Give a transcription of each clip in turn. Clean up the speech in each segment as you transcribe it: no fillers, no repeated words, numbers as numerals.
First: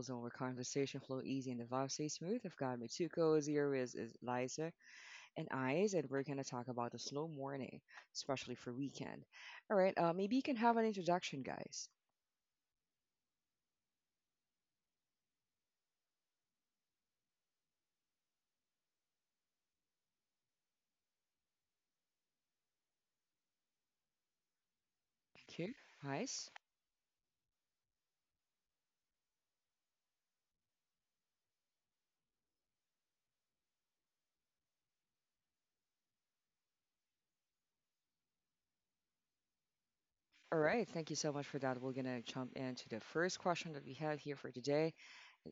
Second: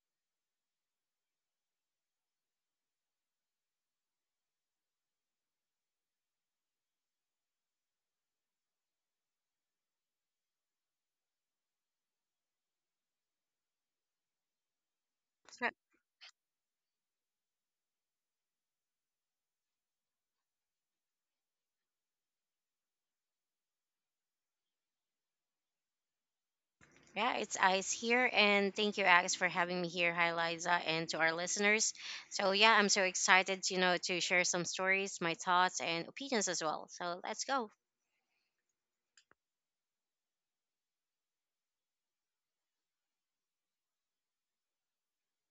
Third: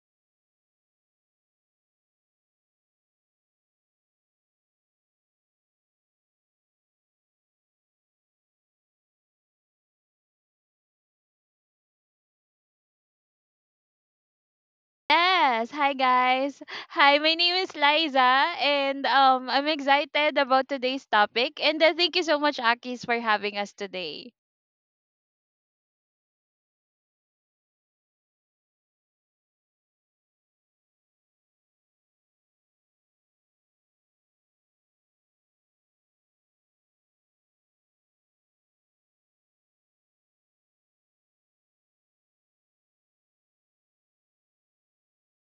zone where conversation flow easy and the vibe stays smooth. I've got my two co-hosts is Liza and Eyes, and we're gonna talk about the slow morning, especially for weekend. All right. Maybe you can have an introduction, guys. Yes, Sure. hi guys. Hi, my name is Liza and I'm excited about today's topic and thank you so much Akis for having us today. Okay. Eyes. Yeah, it's Ice here, and thank you, Alex, for having me here. Hi, Liza, and to our listeners. So yeah, I'm so excited, to share some stories, my thoughts, and opinions as well. So let's go. All right. Thank you so much for that. We're gonna jump into the first question that we have here for today.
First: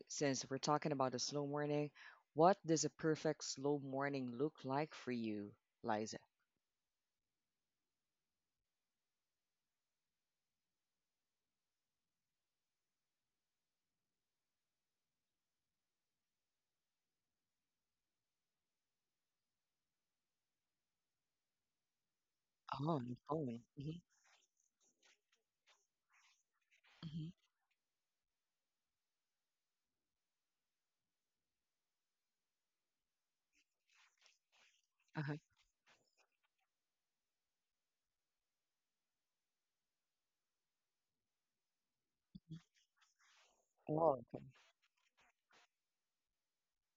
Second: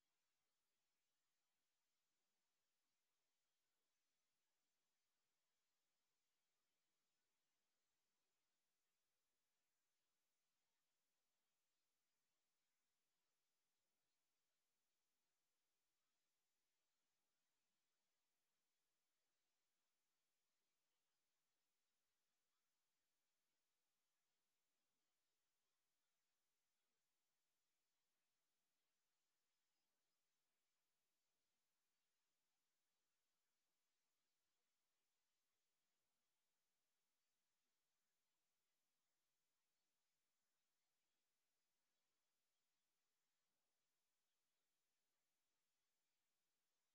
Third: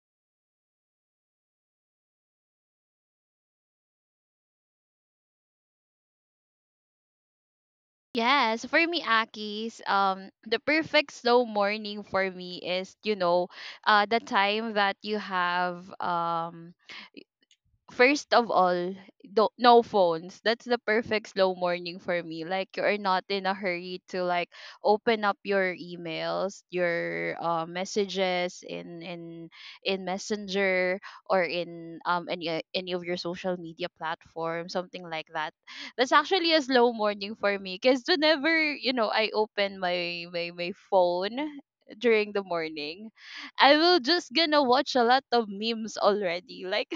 Since we're talking about the slow morning, what does a perfect slow morning look like for you, Liza? Yes, for me Akis, the perfect slow morning for me is, you know, the time that you have first of all, do no phones. That's the perfect slow morning for me. Like you Oh, are on the not in a phone. Hmm. hurry to like open up your emails, Hmm. your messages in Messenger or in any of your social media platform, something like Uh-huh. that. That's actually a slow morning for me because whenever you know I open my phone during the morning, I will Oh, just okay. gonna watch a lot of memes already. Like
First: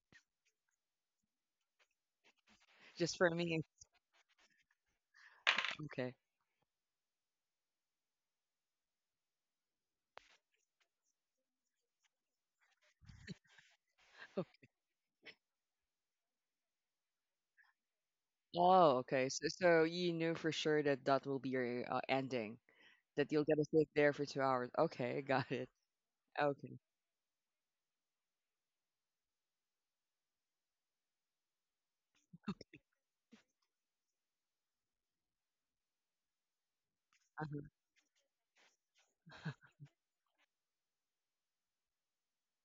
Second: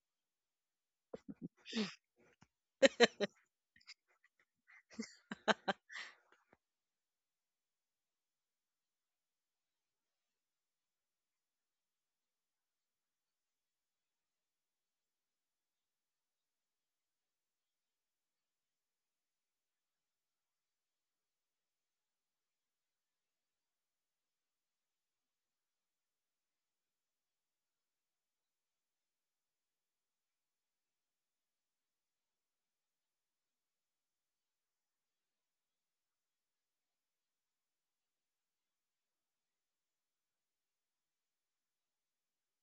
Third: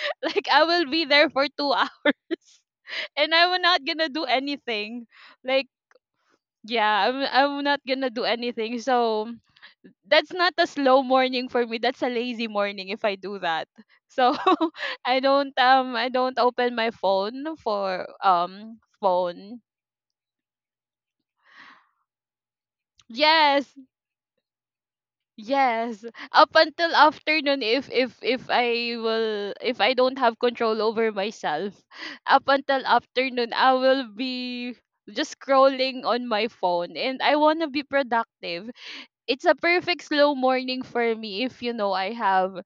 Like I will be there for 2 hours Just for and I'm me. not gonna do anything. Like Okay. yeah, I'm not gonna do anything. So that's not a slow morning for me. That's a lazy morning if I do that. So Ok. I don't open my phone for Oh, okay. So phone. so you knew for sure that that will be your ending, that you'll get to Yes, sit there for 2 hours. Okay, got it. yes, up Okay. until afternoon if I will if I don't have control over myself, up until afternoon I will be just scrolling on my phone and I Uh-huh, want to be productive. It's a perfect slow morning for me if you know I have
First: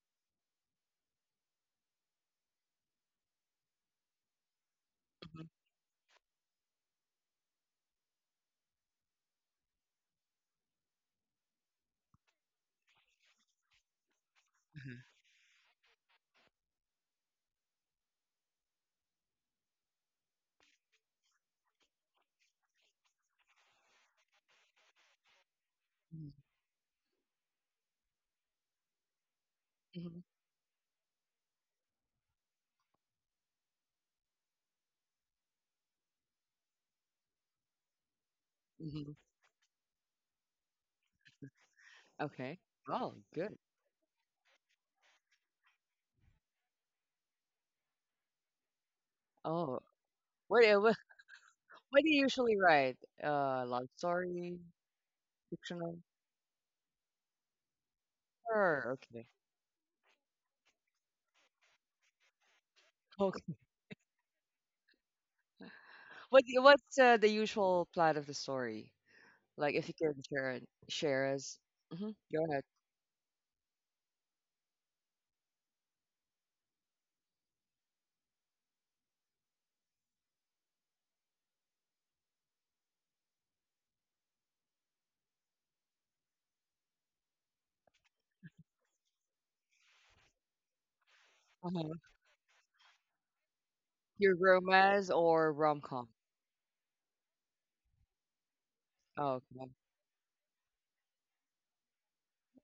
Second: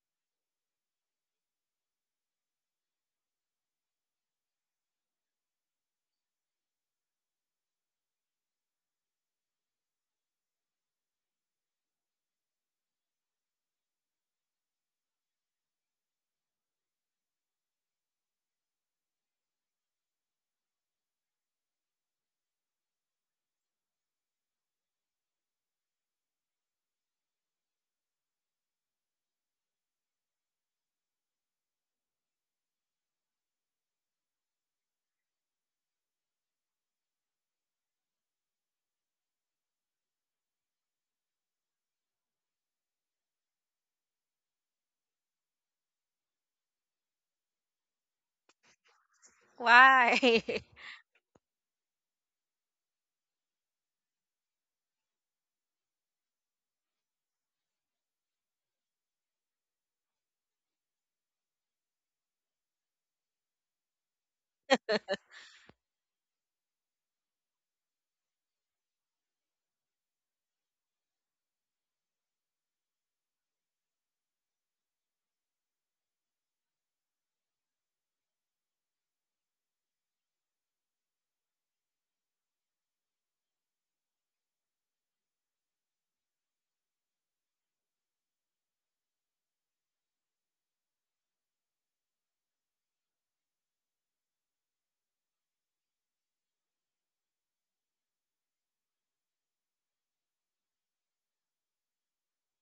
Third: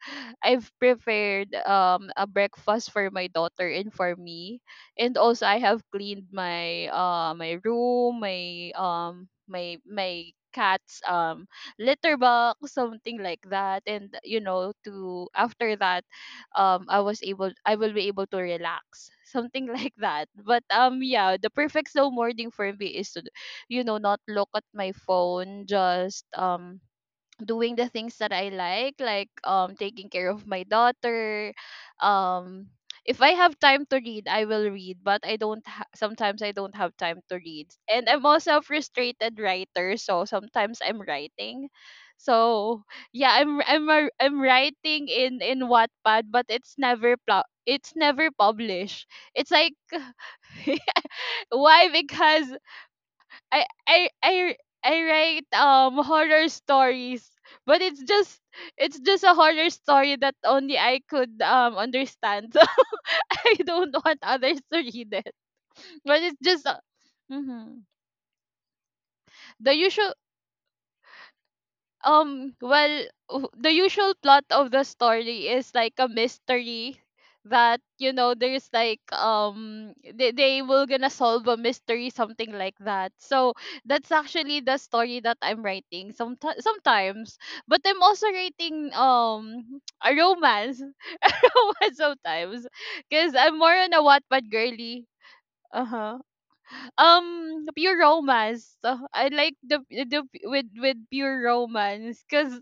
I've prepared a breakfast for my daughter and for me, and uh-huh, also I have cleaned my my room, my my cat's litter box, something like that. And you know, uh-huh. to after that, I was able I will be able to relax something like that. But yeah, the perfect slow morning for me is to you know not look at my phone, just Mhm, doing the things that I like taking mhm, care of my daughter, um if I have time to read, I will read, but I don't ha- sometimes I don't have time to read. And I'm also a mhm. frustrated writer, so sometimes I'm writing. Okay. So Oh, yeah, good. I'm writing in Wattpad, but it's never published. It's like Oh, Why? what do what why? what do you usually Because write? I Love I I story, I write fictional? Horror stories, but Sure, it's just okay. a horror story that only I could understand. Okay. So I don't want others to read it. But it's just What's, the mhm, usual plot of the story? Like, the if you usual could share it- share us. Mhm, go ahead. well, the usual plot of the story is like a mystery that you know there's like they will gonna solve a mystery, something like that. So that's actually the story that I'm writing some sometimes. But I'm also writing a romance Uh-huh. romance sometimes, because I'm more on a Your Wattpad girly. romance or rom-com? Uh-huh. Pure romance. I Oh, like okay. The with pure romance cuz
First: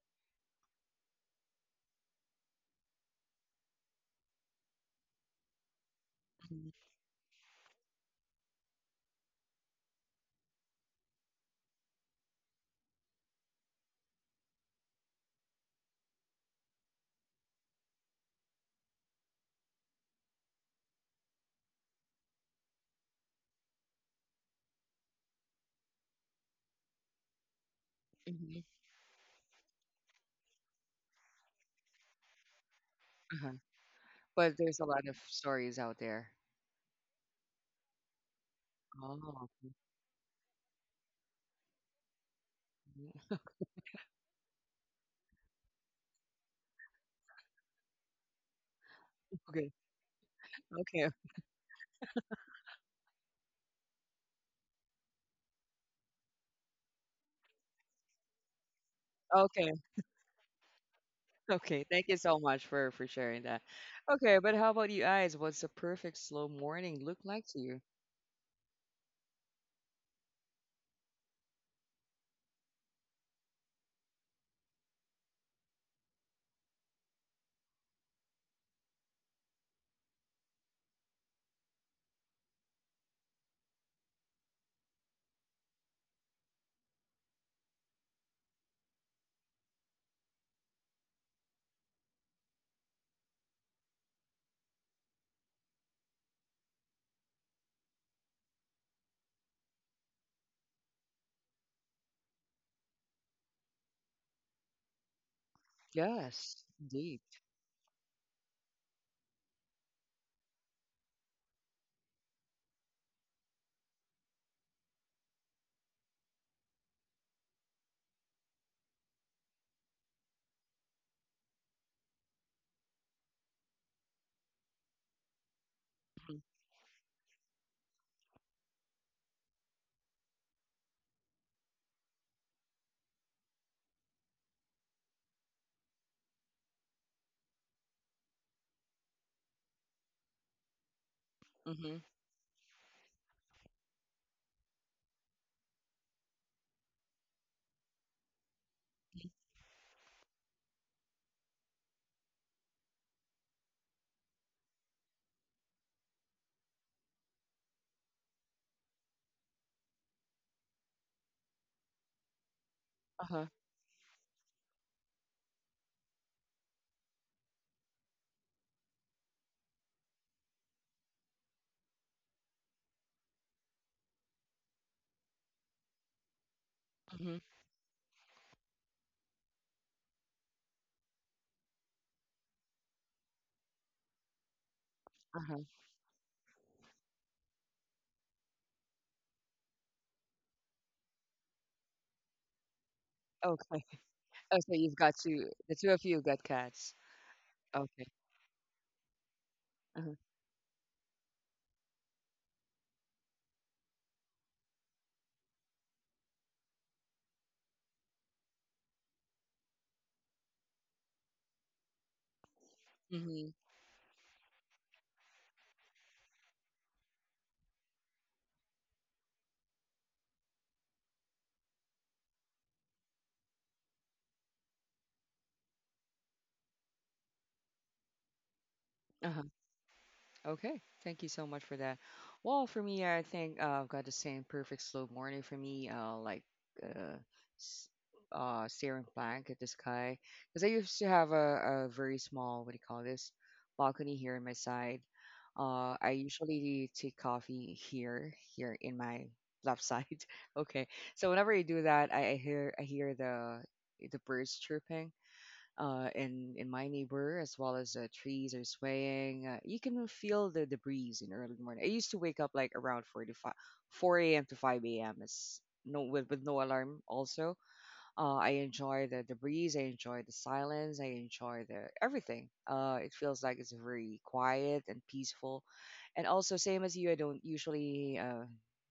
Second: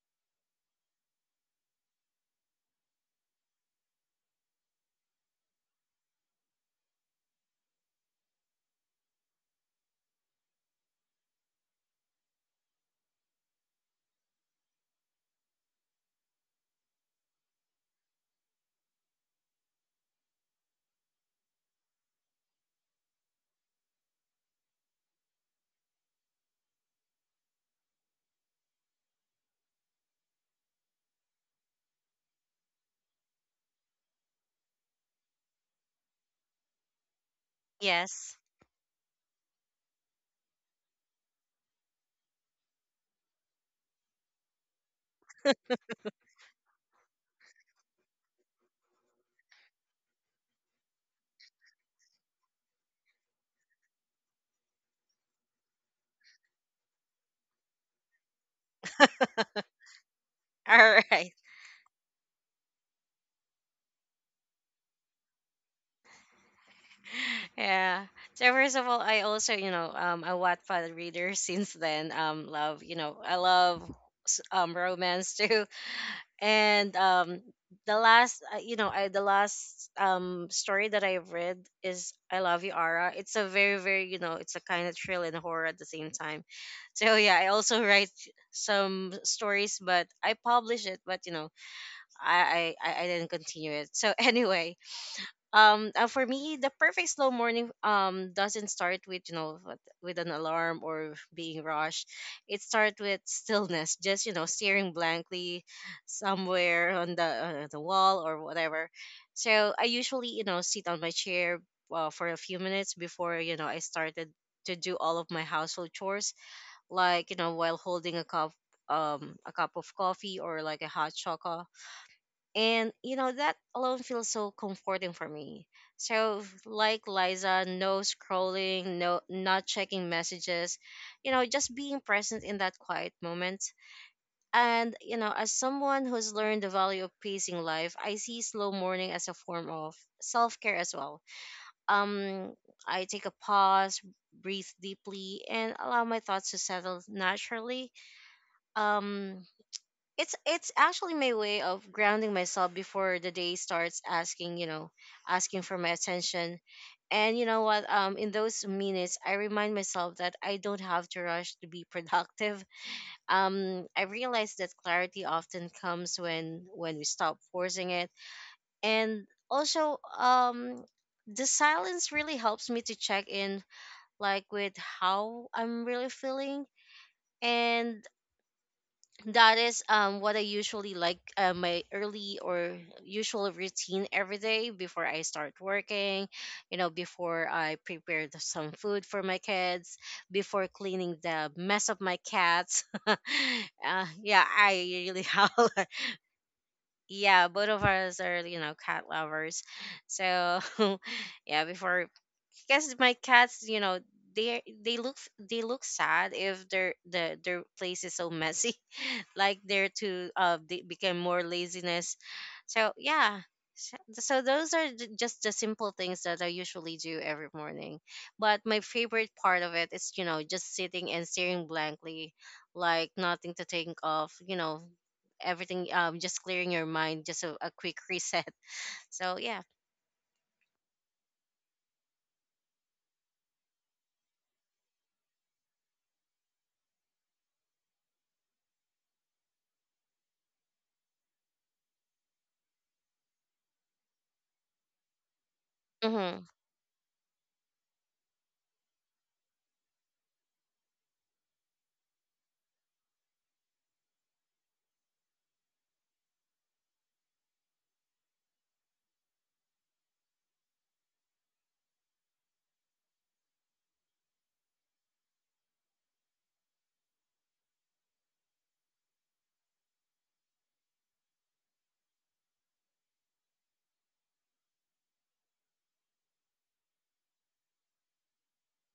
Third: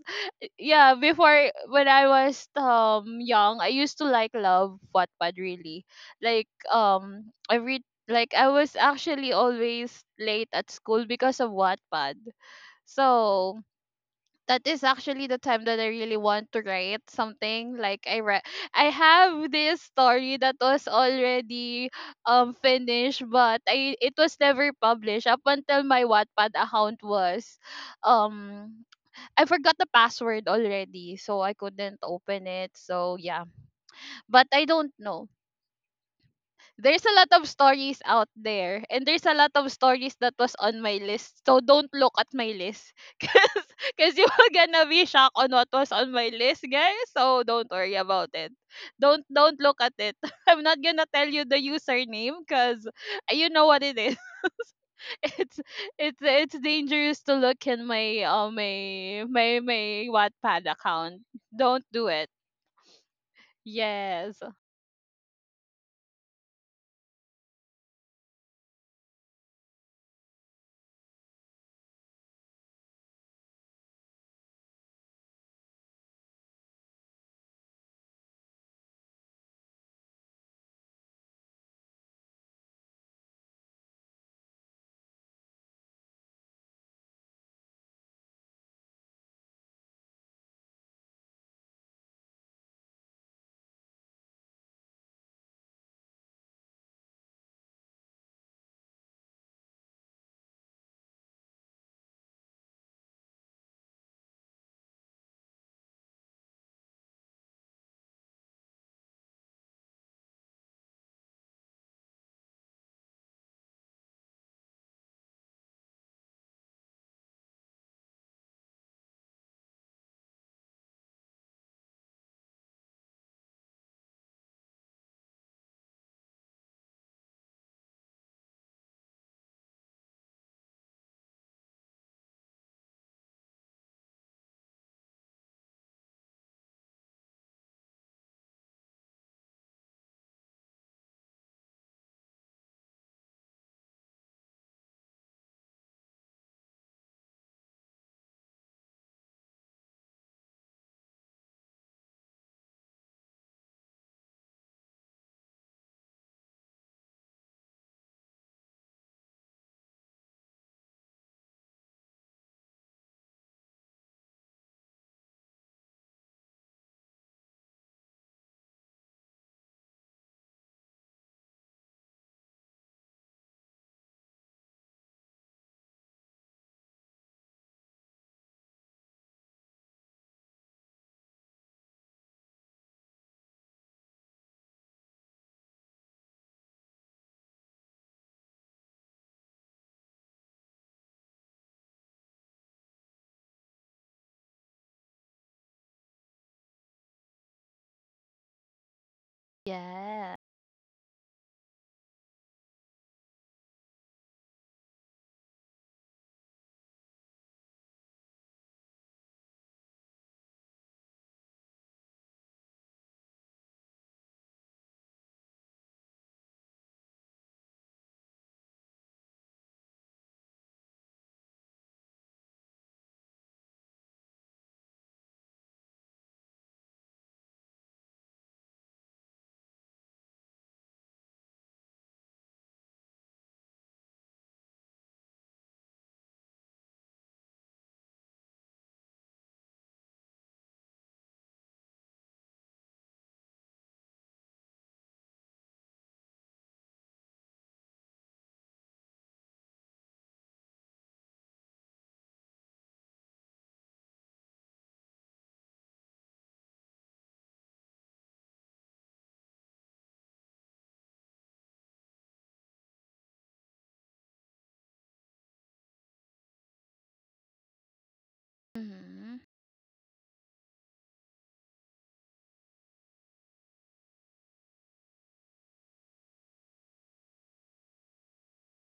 yeah, before when I was young, I used to like love Wattpad really. Like Mm-hmm. Every like I was actually always late at school because of Wattpad. So that is actually the time that I really want to write something. I have this story that was already finished, but I it was never published up until my Wattpad account was Mhm, um I forgot the password already, so I couldn't open it. So yeah, uh-huh. but But I there's a don't lot of know. stories out there. There's a lot of stories out Yes. there, and there's a Oh, lot of stories that was on my list. So don't look at my list, cause, cause you are gonna be shocked on what was on my list, guys. So don't worry about it. Don't okay, don't okay, look at it. I'm not gonna okay, tell you the username, cause you know what it is. it's it's dangerous to look in my my my okay. my Wattpad All account. right. Don't Okay. do Thank you it. so much for sharing that. Okay, Yes. but how about you guys? What's the perfect slow morning look like to you? Yeah. So first of all, I also, a Wattpad reader since then. Love, I love romance too, and the last story that I've read is I love you, Ara. It's a very, very, it's a kind of thrill and horror at the same time. So yeah, I also write some stories, but I publish it. But I didn't continue it, so anyway, for me the perfect slow morning doesn't start with with an alarm or being rushed. It starts with stillness, just staring blankly Yes, somewhere on indeed. the wall or whatever. So I usually sit on my chair for a few minutes before I started to do all of my household chores, like while holding a cup of coffee or like a hot chocolate. And that alone feels so comforting for me. Mm-hmm. So like Liza, no scrolling, no, not checking messages, just being present in that quiet moment. And as someone who's learned the value of pacing life, I see slow morning as a form of self-care as well. Mm-hmm. Um I take a pause, breathe deeply, and allow my thoughts to settle naturally. Um it's actually my way of grounding myself before the day starts asking, asking for my attention. And you know what in those minutes I remind myself that I don't have to rush to be productive. Uh-huh. I realize that clarity often comes when we stop forcing it. And also, the silence really helps me to check in, like with how I'm really feeling. Mm-hmm. And that is what I usually like, my early or usual routine every day before I start Uh-huh. working, before I prepare the, some food for my kids, before cleaning the mess of my cats. Okay. Yeah, Oh, I so you've got really have. two. The two of you got cats. Yeah, both of Okay. us are cat lovers, Uh-huh. Yeah. so yeah, before, because my cats. They look, sad if their place is so messy, like there to, they became more laziness, so yeah. Mm-hmm. so so those are just the simple things that I usually do every morning. But my favorite part of it is just sitting and staring blankly, like nothing to think of, everything, just clearing your mind, just a quick reset. So Uh-huh. yeah. Okay, thank you so much for that. Well, for me, I think I've got the same perfect slow morning for me, like uh, s- staring blank at the sky. Because I used to have a very small, what do you call this, balcony here in my side. I Hmm. usually take coffee here, here in my left side. Okay, so whenever I do that, I hear the birds chirping in my neighbor, as well as trees are swaying. You can feel the breeze in early morning. I used to wake up like around four to five, 4 a.m. to 5 a.m. is no with no alarm. Also, I enjoy the Hmm. breeze. I enjoy the silence. I enjoy the everything. It feels like it's very quiet and peaceful. And also, same as you, I don't usually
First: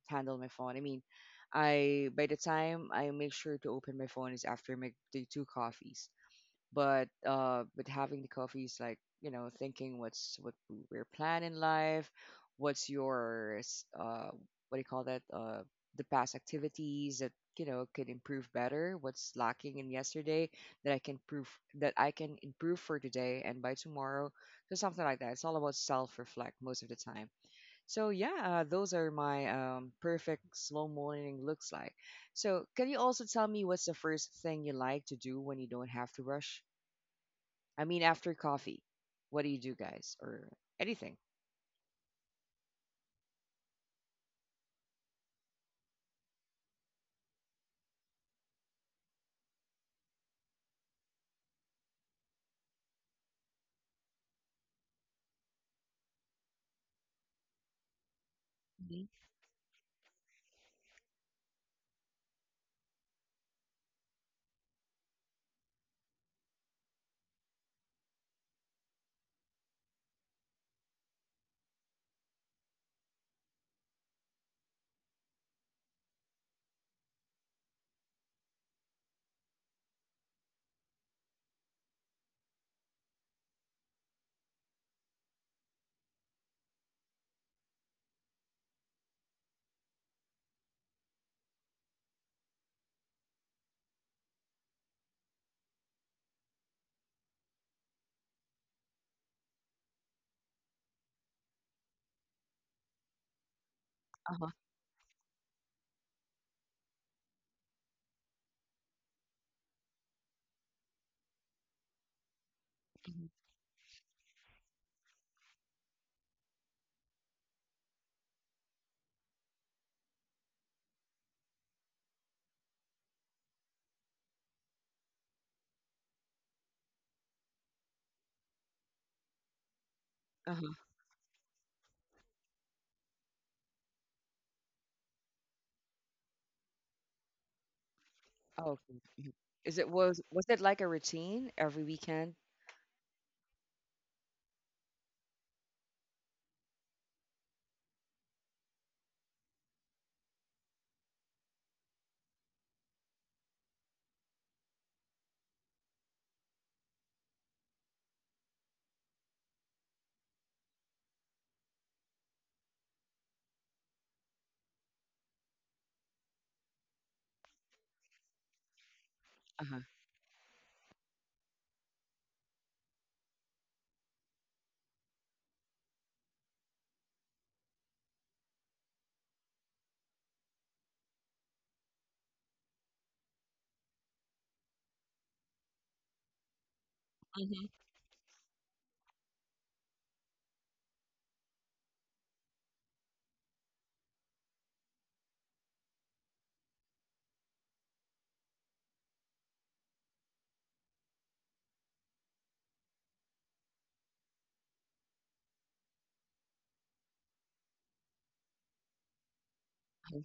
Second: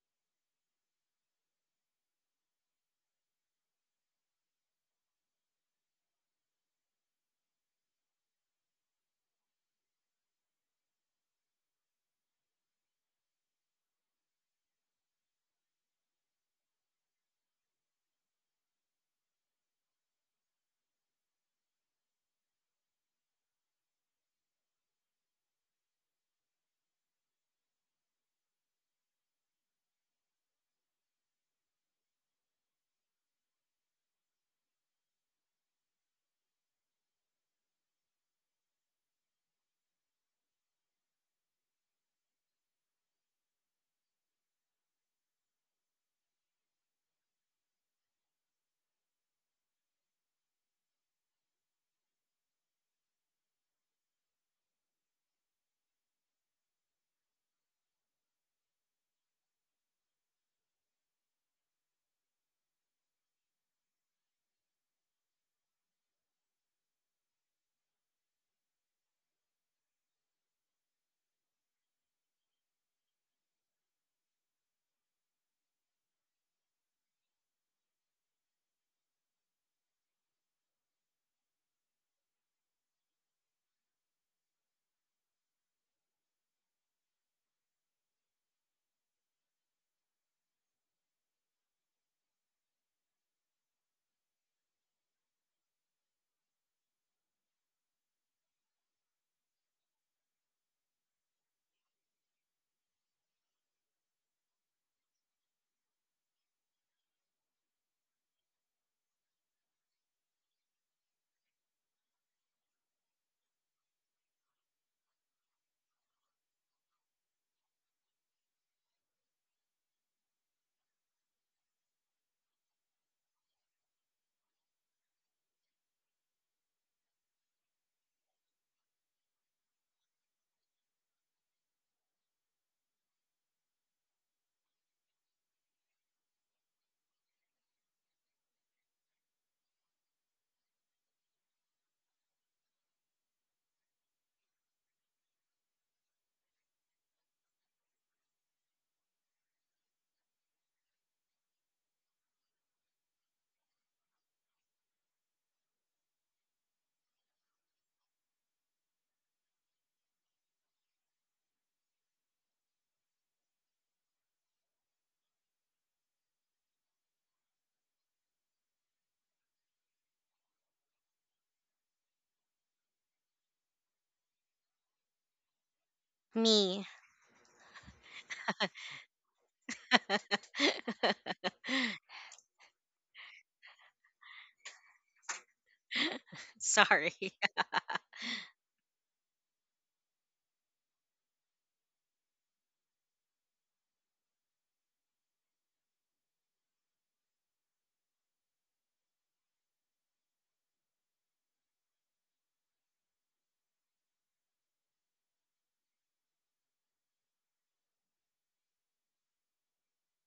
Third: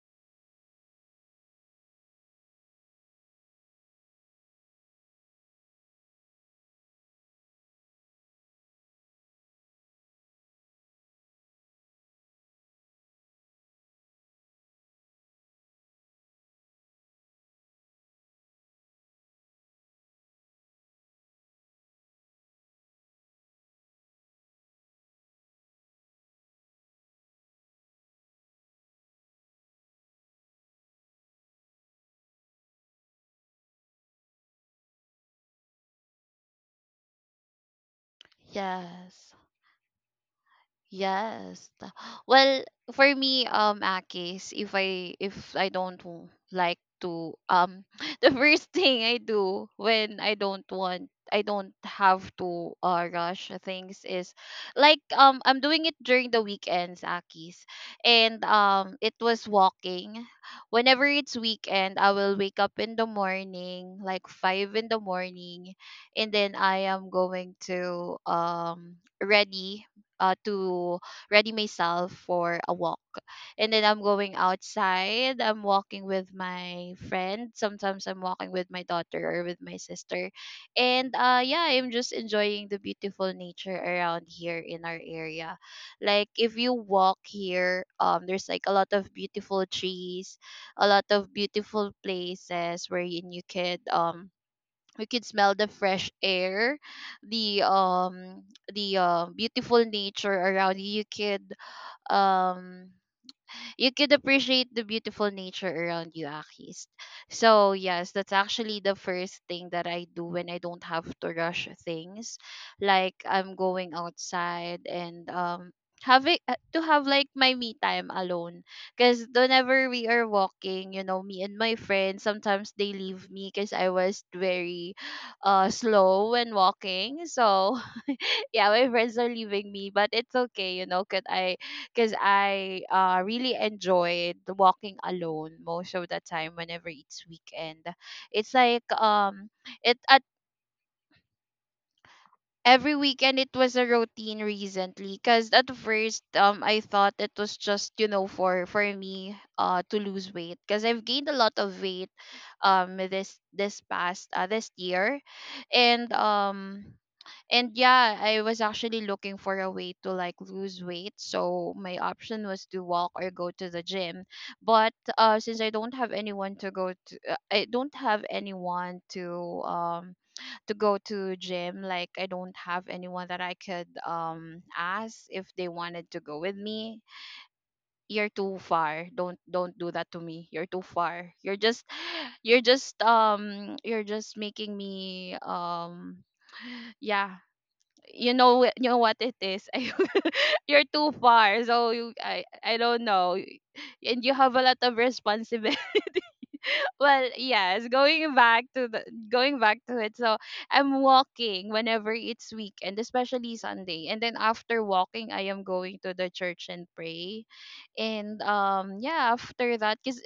handle my phone. I mean, I by the time I make sure to open my phone is after my the two coffees, but with having the coffee is like, you know, thinking what's what your plan in life, what's your what do you call that, the past activities that, you know, could improve better, what's lacking in yesterday that i can prove that I can improve for today and by tomorrow. So something like that. It's all about self reflect most of the time. So yeah, those are my perfect slow morning looks like. So can you also tell me what's the first thing you like to do when you don't have to rush? I mean, after coffee, Yes. what do you do, guys, or anything? Yes. Well, for me, Akis, if I don't w- like to the first thing I do when I don't have to rush things is like I'm doing it during the weekends, Akis, and Mhm. it was walking. Whenever it's weekend, I will wake up in the morning, like 5 in the morning, and then I am going to ready to ready myself for a walk. And then I'm going outside. I'm walking with my friend. Sometimes I'm walking with my daughter or with my sister. And yeah, I'm just enjoying the beautiful nature around here in our area. Like if you walk here, there's like a lot of beautiful trees, a lot of beautiful places wherein you could we could smell the fresh air, the beautiful nature around you. Um you could Uh-huh. appreciate the beautiful nature around you, Akis. So yes, that's actually the first thing that I do when I don't have to rush things. Like, Mhm. I'm going outside and, having to have like my me time alone, because whenever we are walking you know me and my friends sometimes they leave me because I was very slow when walking. So yeah, my friends are leaving me, but it's Uh-huh. okay, you know, because I really enjoyed walking alone most of the time whenever it's weekend. It's Oh, like okay. Mhm. Is it — it at was it like a routine every weekend? every weekend it was a routine recently, because at first I thought it was just you know for me to lose weight because I've gained a lot of weight this past this year, and yeah, I was actually looking for a way to like lose weight. So my option was to walk or go to the gym. But since I don't have anyone to go to I don't have anyone Uh-huh. To go to gym, like I don't have anyone that I could ask if they wanted to go with Me. me. You're too far. Don't do that to me. You're too far. You're just making me Sorry. yeah, Mhm. you know you know what it is. You're too far, so I don't know. And you have a lot of responsibility. Well yes, going back to it. So I'm walking whenever it's weekend, especially Sunday, and then after walking I am going to the church and pray. And yeah, after that, cause Mhm.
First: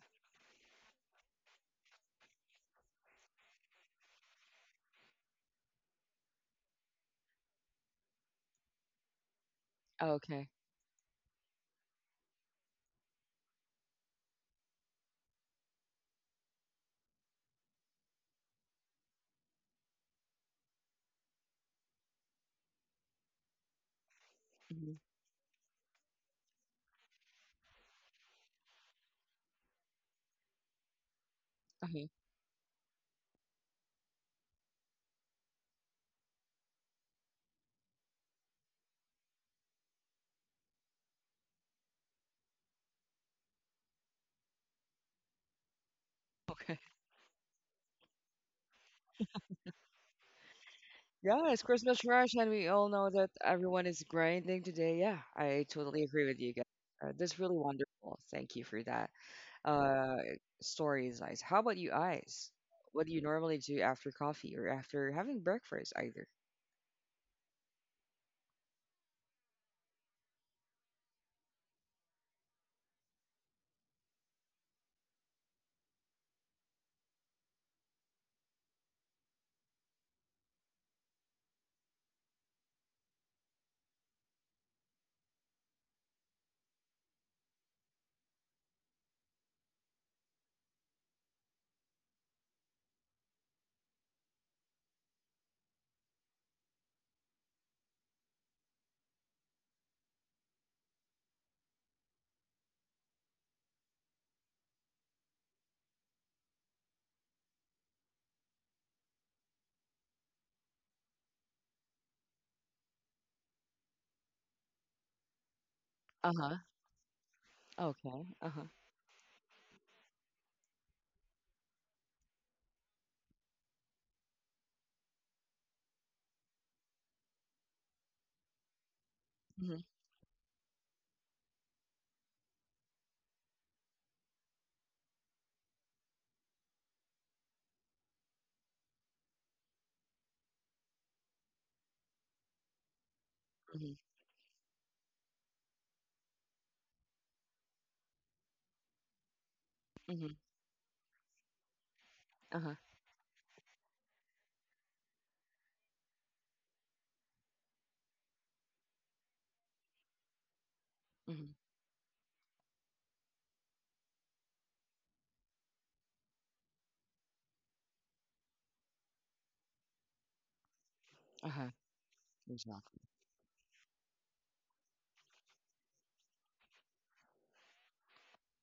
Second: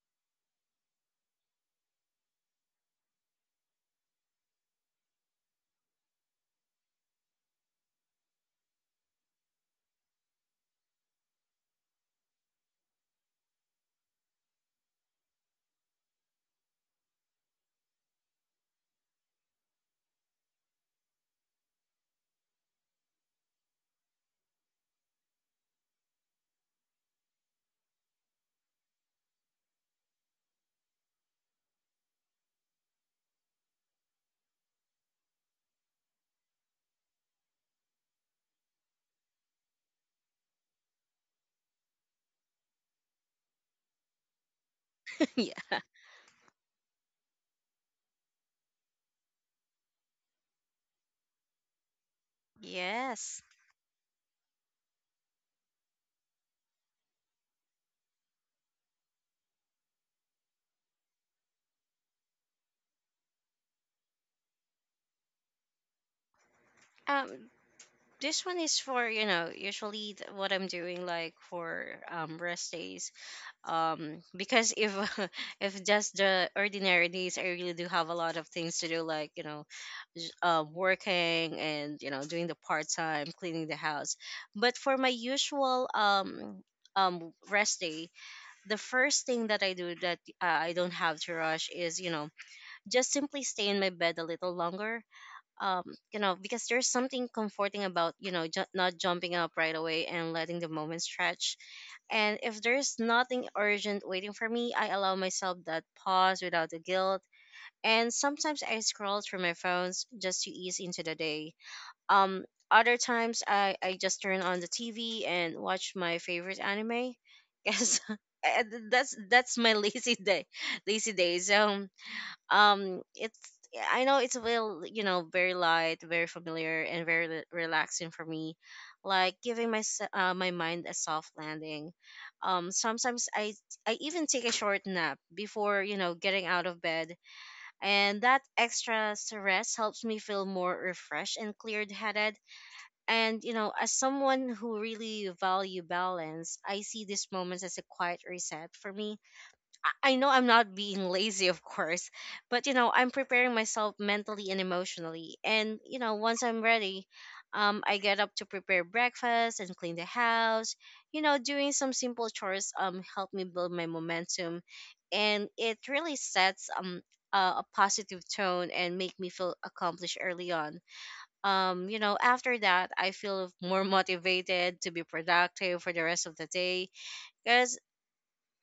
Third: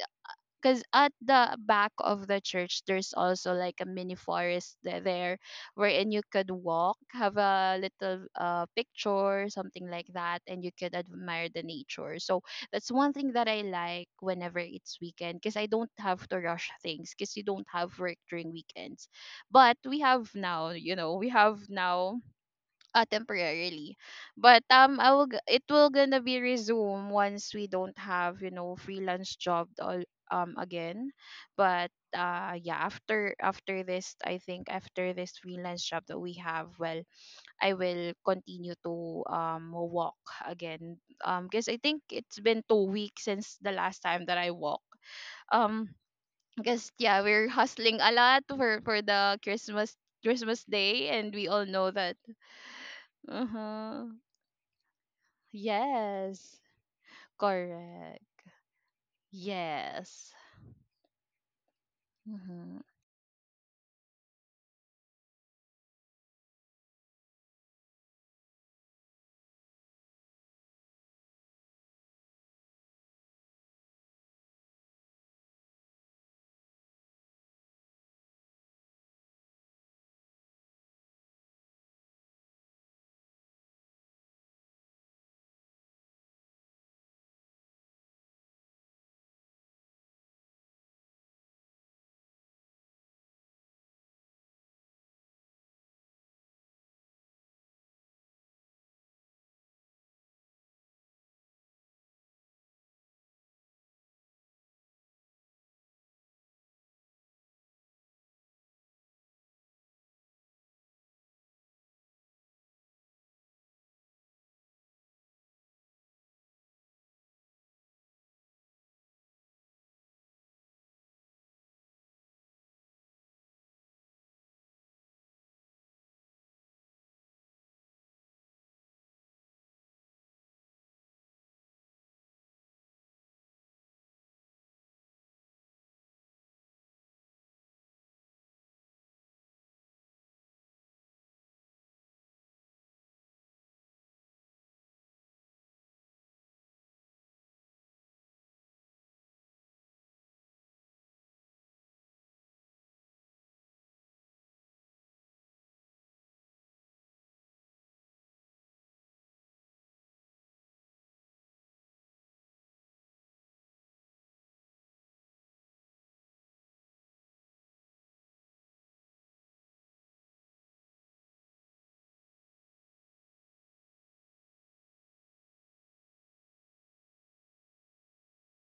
because at the back of the church there's also like a mini forest, there wherein you could walk, have a little picture, something like Oh, that, okay. and you could admire the nature. So that's one thing that I like whenever it's weekend, because I don't have to rush things because you don't have work during weekends. But we have now, you know, we have now temporarily, but Mhm. It will gonna be resume once we don't have you know freelance job all again. But Uh-huh. Yeah, after after this I think after this freelance job that we have, well, I will continue to walk again, because I think it's been 2 weeks since the last time that I walk, Yeah. um Okay. because yeah, we're hustling a lot for the Christmas, Christmas day, and we Yeah, it's all know Christmas that. rush, and we all know that Yes. everyone is Uh-huh. grinding today. Yeah, I totally agree with you Yes. guys. That's really wonderful. Correct. Thank you for that. Uh, Yes. stories, Eyes. How about you, Eyes? Mm-hmm. What do you normally do after coffee or after having breakfast, either? um This one is for, usually what I'm doing, like, for rest days. Because if if just the ordinary days I really do have a lot of things to do, like working and doing the part time cleaning the house. But for my usual rest day, the first thing that I do that I don't have to rush is just simply stay in my bed a little longer, um because there's something comforting about not jumping up right away and letting the moment stretch. And if there's nothing urgent waiting for me, I allow myself that pause without the guilt. And sometimes I scroll through my phones just to ease into the day. um other times I just turn on the TV and watch my Uh-huh. favorite anime. Yes, Okay. Uh. that's my lazy days. It's I know it's will, very light, very familiar, and very relaxing for me, like giving my Mhm, my mind a soft landing. Sometimes I even take a short nap before getting out of bed, and that extra stress helps me feel more refreshed and cleared headed. And as mhm, someone who really value balance, I see these moments as a quiet reset for me. I know mhm. I'm not being lazy, of course, but Uh-huh. I'm preparing myself mentally and emotionally. And once I'm ready, I get up to prepare breakfast and clean the house. Mhm. Doing some simple chores help me build my momentum, and it really sets a positive tone and make me feel accomplished early on. Uh-huh. After that, Exactly. I feel more motivated to be productive for the rest of the day, because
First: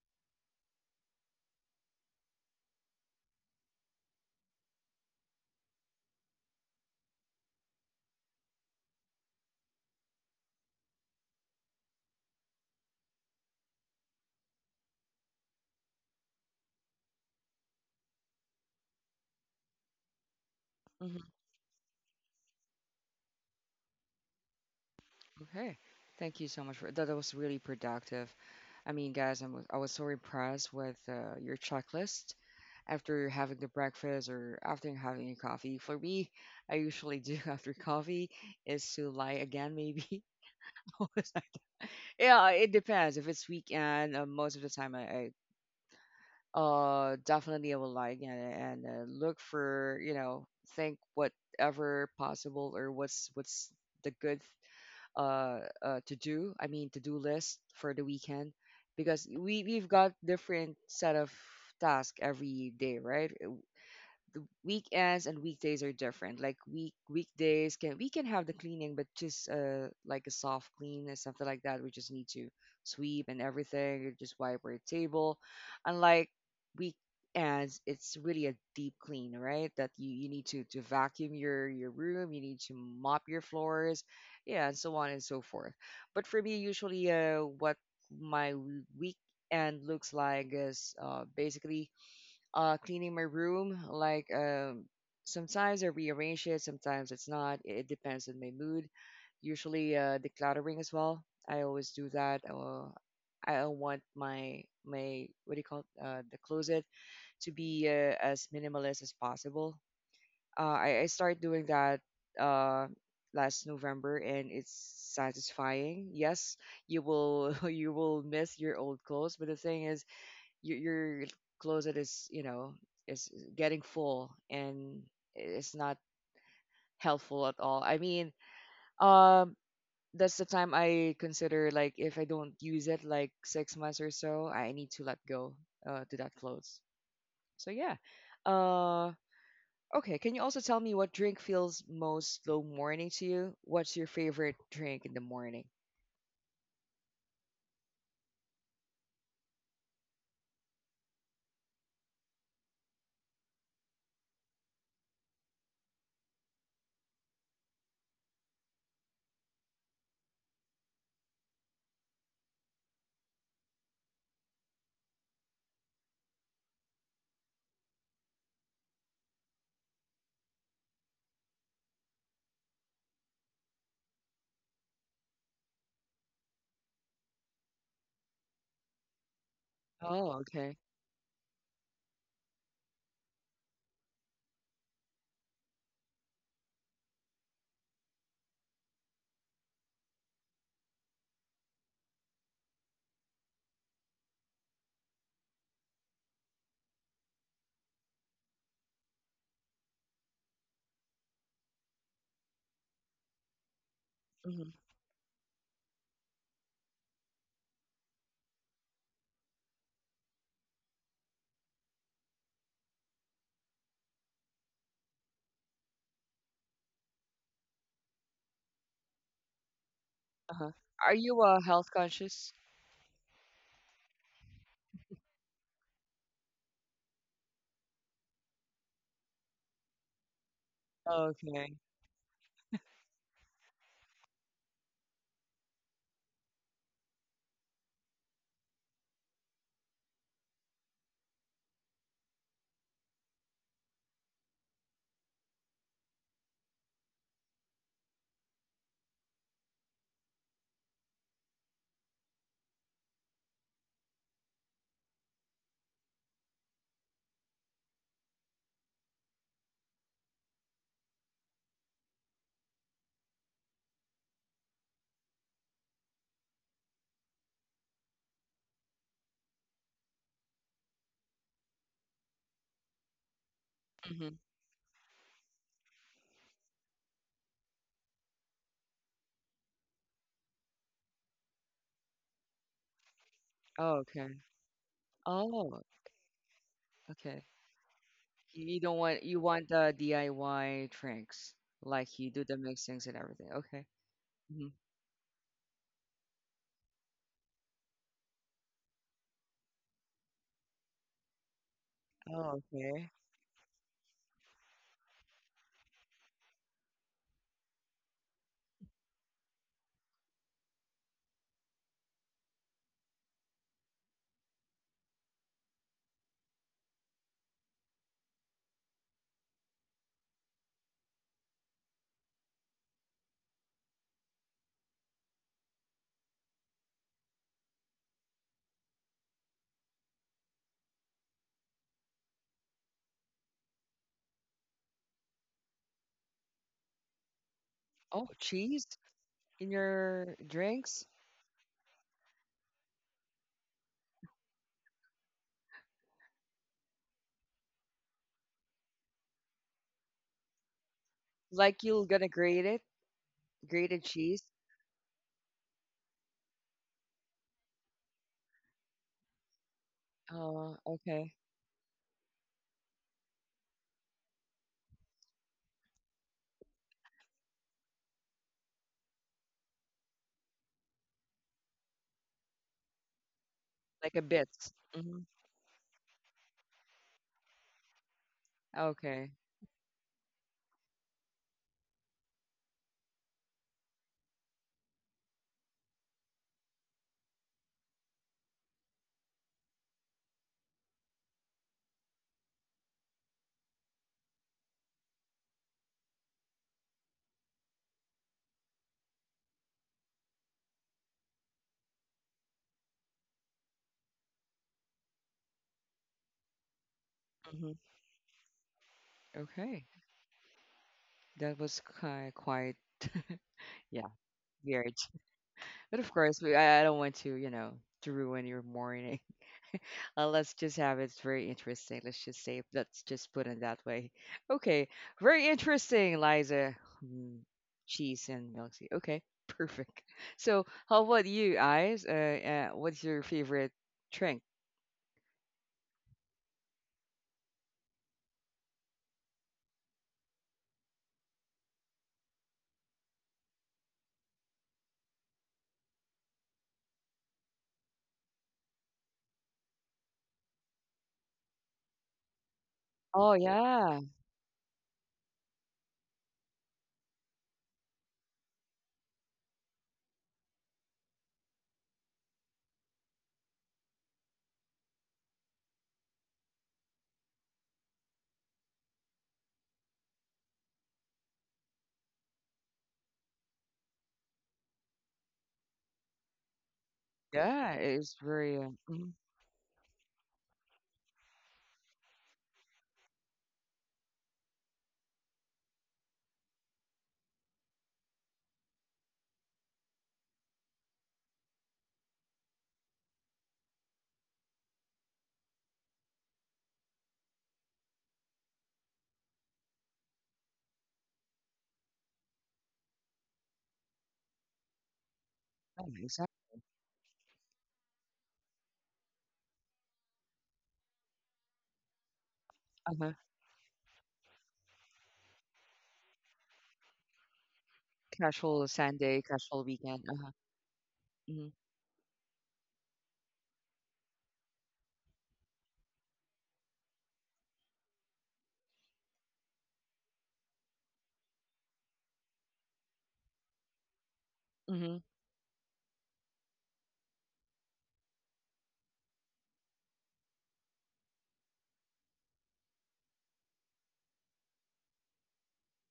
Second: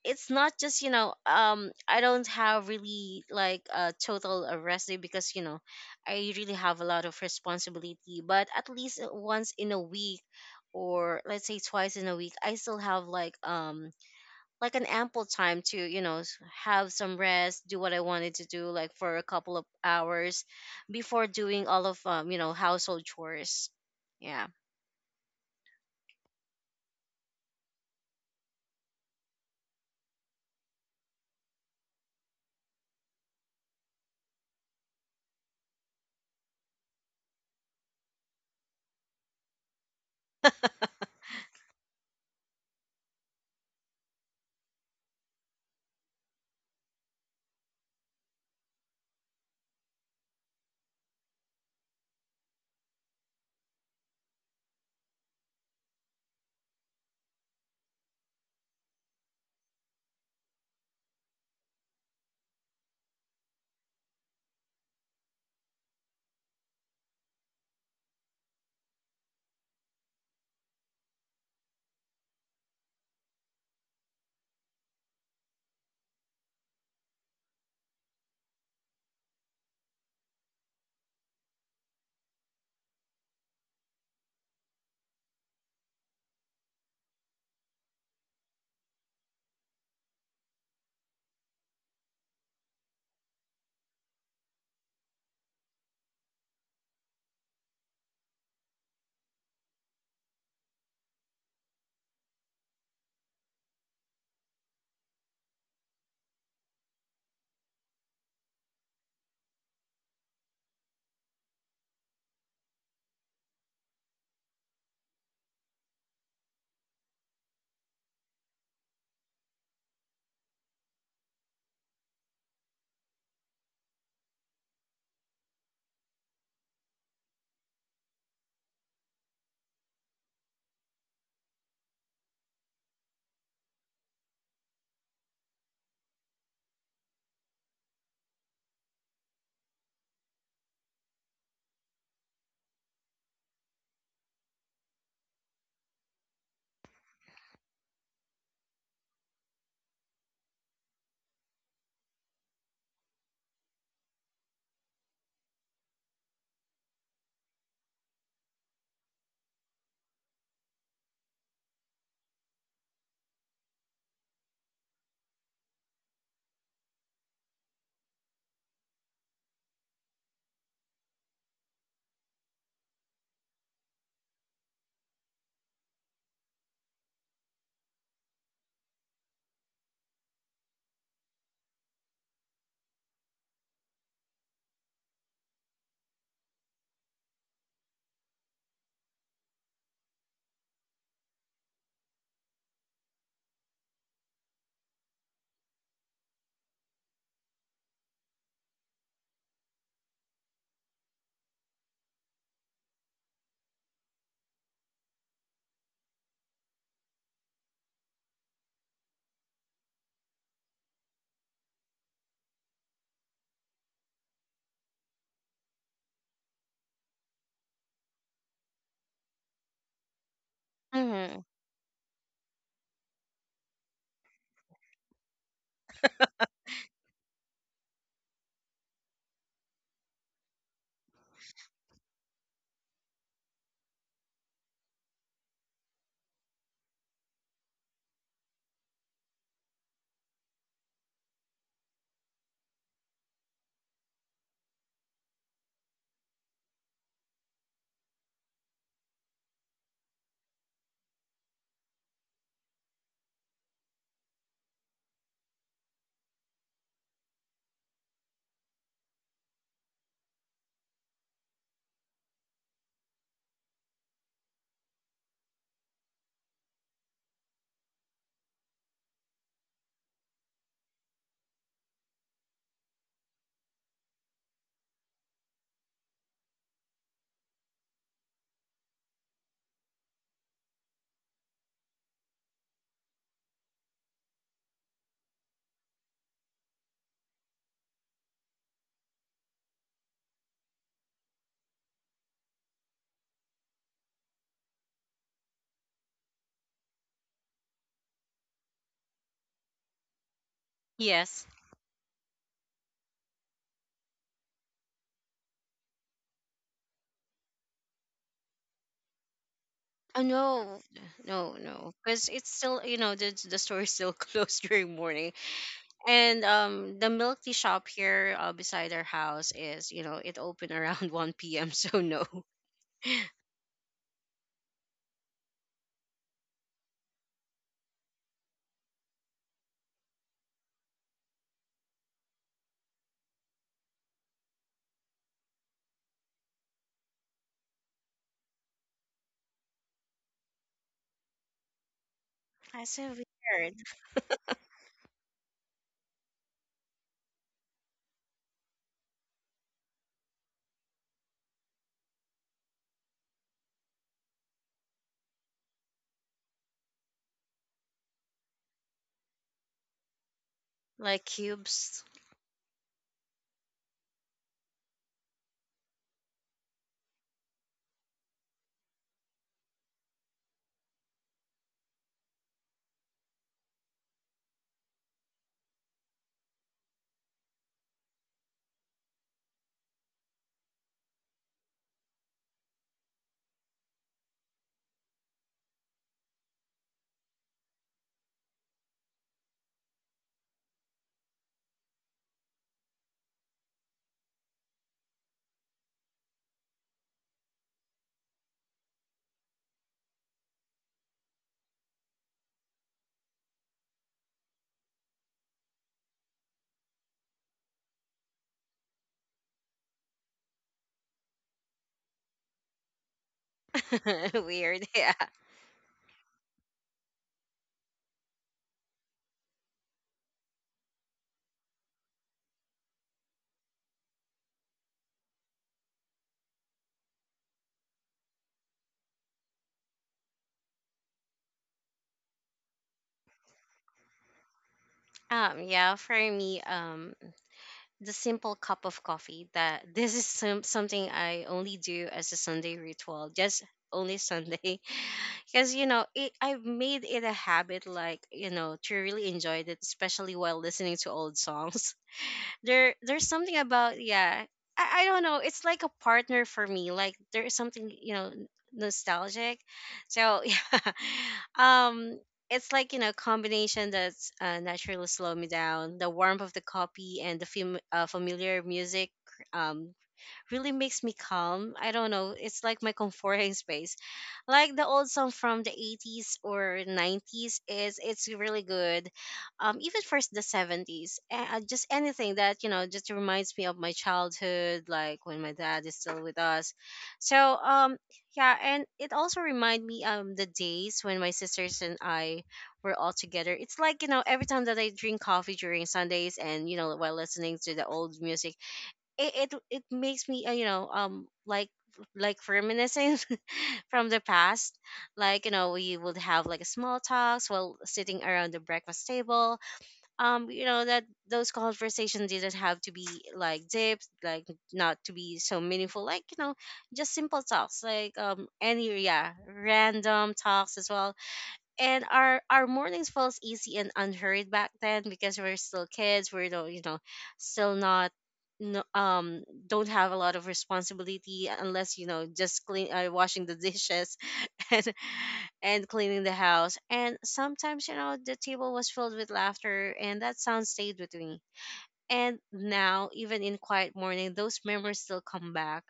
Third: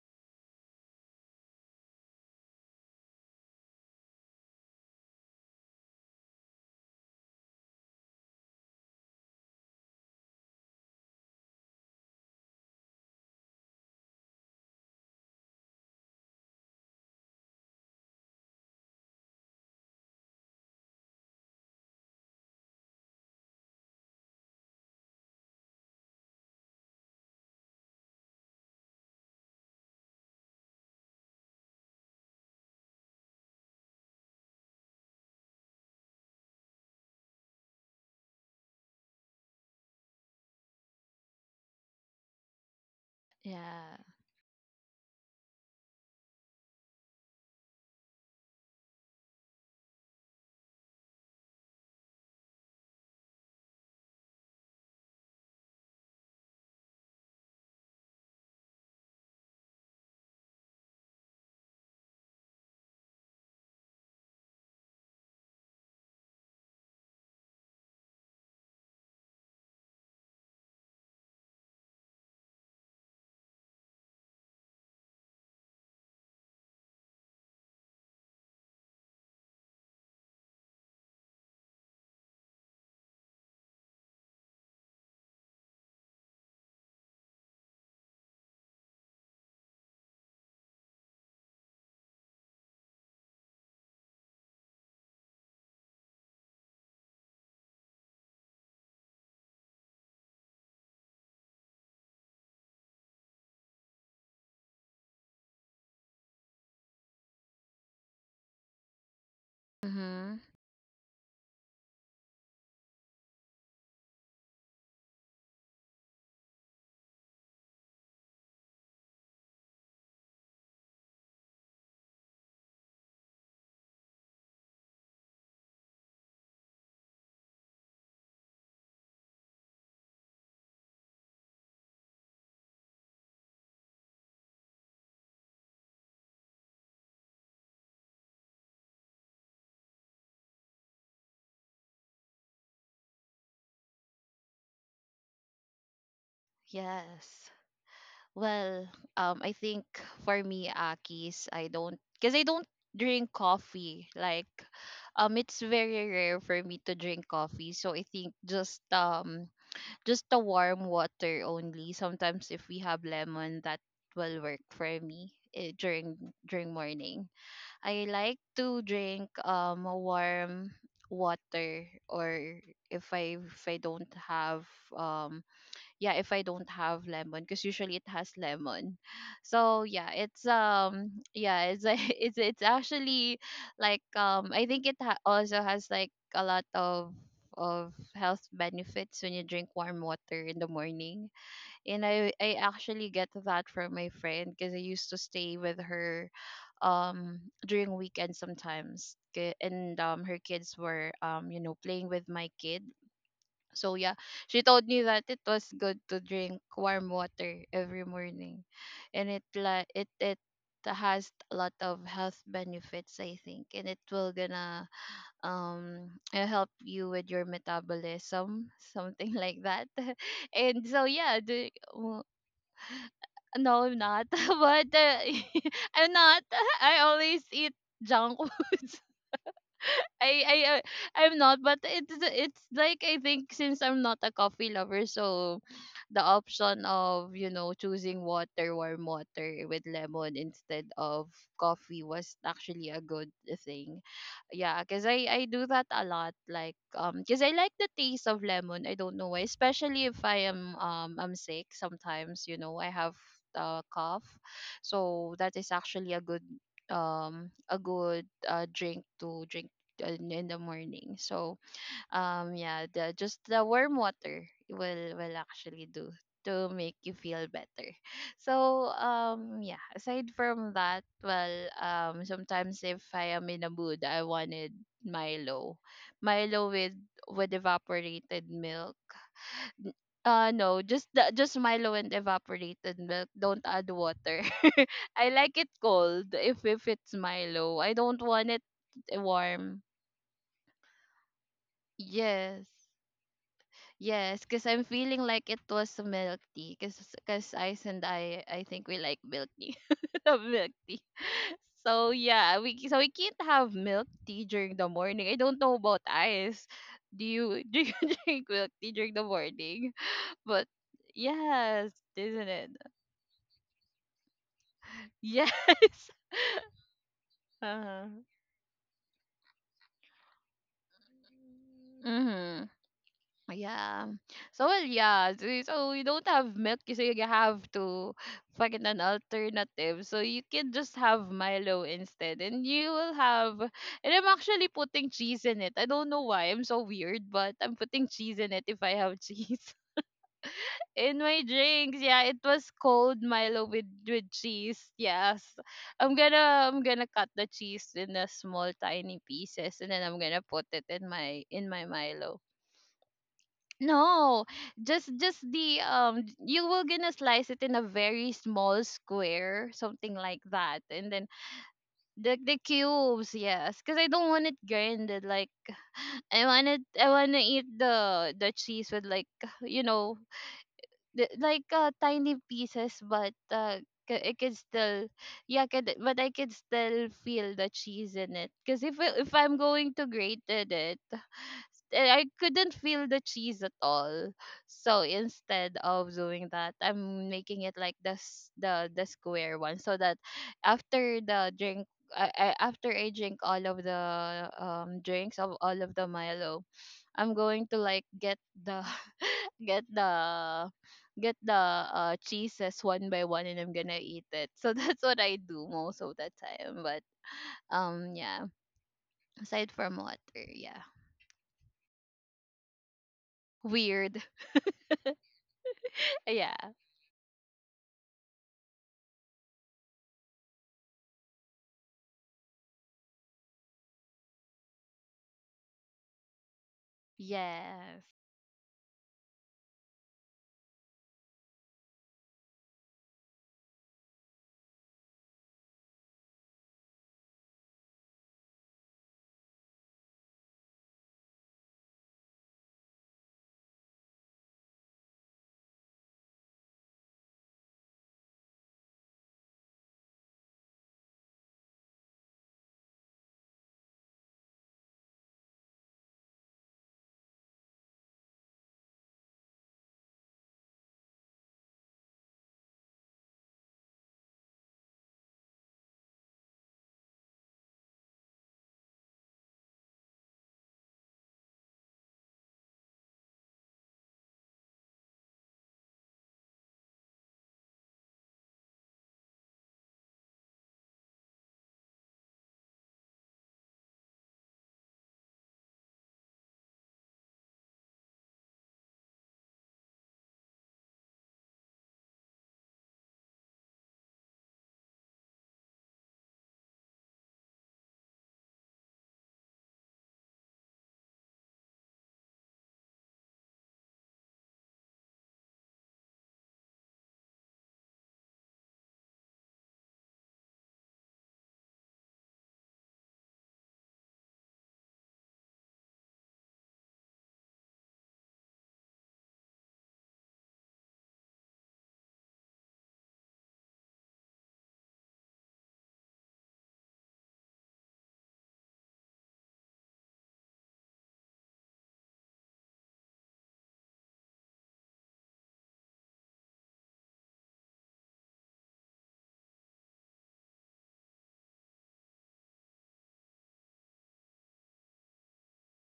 it's not just I don't have really like a total, rest day because I really have a lot of responsibility. But at least once in a week, or let's say twice in a week, I still have like, like an ample time to, have some rest, do what I wanted to do like for a couple of hours Mhm. before doing all of, household chores. Yeah. Okay. Thank you so much for that. That was really productive. I mean, guys, I was so impressed with your checklist after having the breakfast or after having a coffee. For me, I usually do after coffee is to lie again, maybe. Yeah, it depends. If it's Yeah. weekend, most of the time I definitely I will like and look for, you know, think whatever possible, or what's the good to do. I mean, to do list for the weekend, because we've got different set of tasks every day, right? The weekends and weekdays are different. Like weekdays, can we can have the cleaning, but just like a soft clean and something like that. We just need to sweep and everything, and just wipe our table. Unlike weekends, it's really a deep clean, right? That you need to vacuum your room, you need to mop your floors, yeah, and so on and so forth. But for me, usually, what my weekend looks like is basically cleaning my room. Like sometimes I rearrange it, sometimes it's not. It depends on my mood. Usually decluttering as well. I always do that. I don't want my what do you call it, the closet to be as minimalist as possible. Mm-hmm. I started doing that uh, last November, and it's satisfying. Yes, you will you will miss your old clothes, but the thing is, your your closet is, you know, is getting full, and it's not helpful at all. I mean, um that's the time I consider, like, if I don't use it like 6 months or so I need to let go, to that clothes. So yeah. uh okay, can you also tell me what drink feels most slow morning to you? What's your favorite drink in the morning? Yes. Well, I think for me, Akis, I don't, because I don't drink coffee. Like, it's very rare for me to drink coffee. So I think just the warm water only. Sometimes if we have lemon, that will work for me eh, during during morning. I like to drink a warm water, or if I don't have yeah, if I don't have lemon, because usually it has lemon. So yeah, Oh, it's okay. Yeah, it's actually like I think also has like a lot of health benefits when you drink warm water in the morning. And I actually get that from my friend because I used to stay with her um during weekends sometimes. 'Kay, and her kids were you know playing with my kid, so yeah, she Hmm. told me that it was good to drink warm water every morning, and it like it has a lot of health benefits I think, and it will gonna help you with your metabolism something like that. Uh-huh. And mm so Are yeah, you hmm the, health conscious? no, I'm not. But uh, I'm not. I always eat junk foods. I I I- I'm not, Okay. but it's like I think since I'm not a coffee lover, so the option of you know choosing water, warm water with lemon instead of coffee was actually a good thing. Yeah, cause I do that a lot. Like cause I like the taste of lemon. I don't know why, especially if I am I'm sick. Sometimes, you know, I have a cough, so that is actually a good drink to drink in the morning. So yeah, the just the warm water will actually do to make you feel better. So yeah, aside from that, well, sometimes if I am in a mood, I Hmm. wanted Milo. Milo with evaporated milk. N- no, just the, just Milo and evaporated milk. Don't add Okay. water. I like it Oh. cold if it's Okay. Milo. I don't want it You don't want — you want warm. the DIY drinks, like you do the Yes. mixings and everything. Okay. Yes, Hmm. because I'm feeling like it was a milk tea. Because Ice and I think we like milk tea. Love milk tea. yes. So Oh, yeah, we so okay. we can't have milk tea during the morning. I don't know about Ice. Do you do you drink milk tea during the morning? Oh But no, no, yes, no, because isn't it's it? still the store is still closed during morning, Yes. and the milk tea shop Uh-huh. here, beside our house, is it opened around 1 p.m. So no, Mm-hmm. Yeah. So well, yeah. So, so you don't have milk, so you have to find an alternative. So you can just have Milo instead, and you will have. And I'm actually putting cheese in it. I don't know why. I'm so weird, but I'm putting Oh, cheese in it if cheese I have cheese in your drinks? in my drinks. Yeah, it was that's so cold Milo weird. with cheese. Yes, I'm gonna cut the cheese in a small tiny pieces, and then I'm gonna put it in my Like you're gonna Milo. grate it, grated cheese? No, just the, you will gonna slice it in a very small square, something like Oh, that, and Like then okay. cubes. the cubes, yes, because I don't want it grinded. Like I want it, I want to eat the cheese with like you know the, like tiny pieces, but Like a it bit. could still Hmm. yeah, could, but I could still feel the cheese in it. Because Okay. if I'm going to grate it, and I couldn't feel the cheese at all. So instead of doing that, I'm making it like the square one, so that after the drink, after I drink all of the drinks of all of the Milo, I'm going to like get the get the get the cheeses one by one, and I'm gonna eat it. So that's what I do most of the time. But Hmm. Yeah, aside Okay. from water, yeah, That was kind quite yeah, weird, Weird. weird. Yeah. But of course, yeah. I don't want to, you know, to ruin your morning. Let's just have it. It's very interesting. Let's just say, let's just put it that way. Okay, very interesting, Liza. Mm, Yes. cheese and milk tea. Okay, perfect. So, how about you, Eyes? What's your favorite drink? Yeah. For me. The simple cup of coffee that this is something I only do as a Sunday ritual, just only Sunday. Because, it, I've made it a habit, like, to really enjoy it, especially while listening to old songs. There's Oh something about, yeah, yeah, I don't know, it's like a partner for me, like there is something, nostalgic. So yeah. um it's like, combination that's, naturally slow me down, the warmth of the copy and the familiar music. um really makes me calm. I don't know. It's like my comforting space, like the old song from the 80s or 90s yeah. is It's it's very really good. mhm, Even first the 70s. Just anything that, just reminds me of my childhood, like when my dad is still with us. So, yeah, and it also remind me the days when my sisters and I were all together. It's like, every time that I drink coffee during Sundays and, while listening to the old music, it makes me, like reminiscing from the past, like oh, we would have like small talks while sitting around the breakfast table, that those conversations didn't have to be uh-huh. like deep, like not to be so meaningful, like just simple talks like, Casual any, Sunday, yeah, casual weekend. Uh-huh. random talks as well. Mm-hmm. And our mornings falls easy and unhurried back then because we're still kids. We're no, still not, no, don't have a lot of responsibility, unless just clean washing the dishes and Hmm. and cleaning the house. And sometimes the table was filled with laughter, and that sound stayed with me. And now, even in quiet morning, those memories still come back.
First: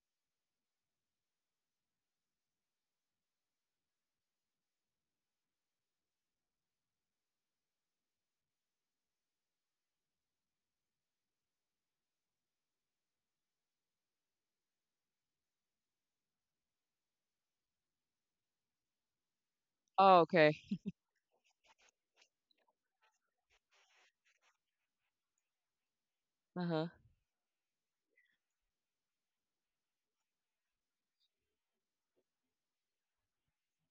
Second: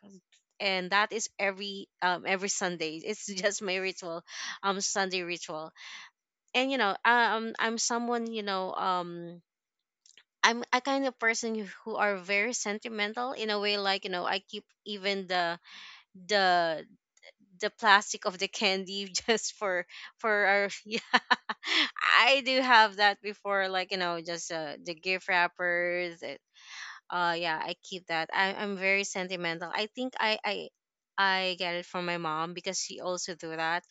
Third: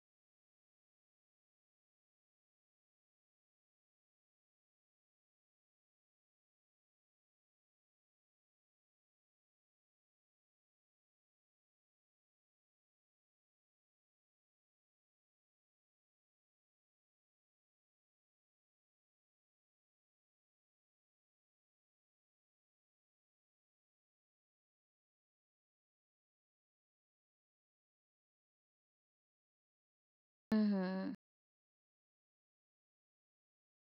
And that is every, every Sunday. It's just my ritual, Sunday ritual. And I'm someone, I'm a kind of person who are very sentimental in a way, like I keep even the, the the plastic of the candy just for Oh, for okay. our yeah. I do have that before, like just, the gift wrappers. It, Uh-huh. Yeah, I keep that. I'm very sentimental, I think i i Mm-hmm. i get it from my mom, because she also do that,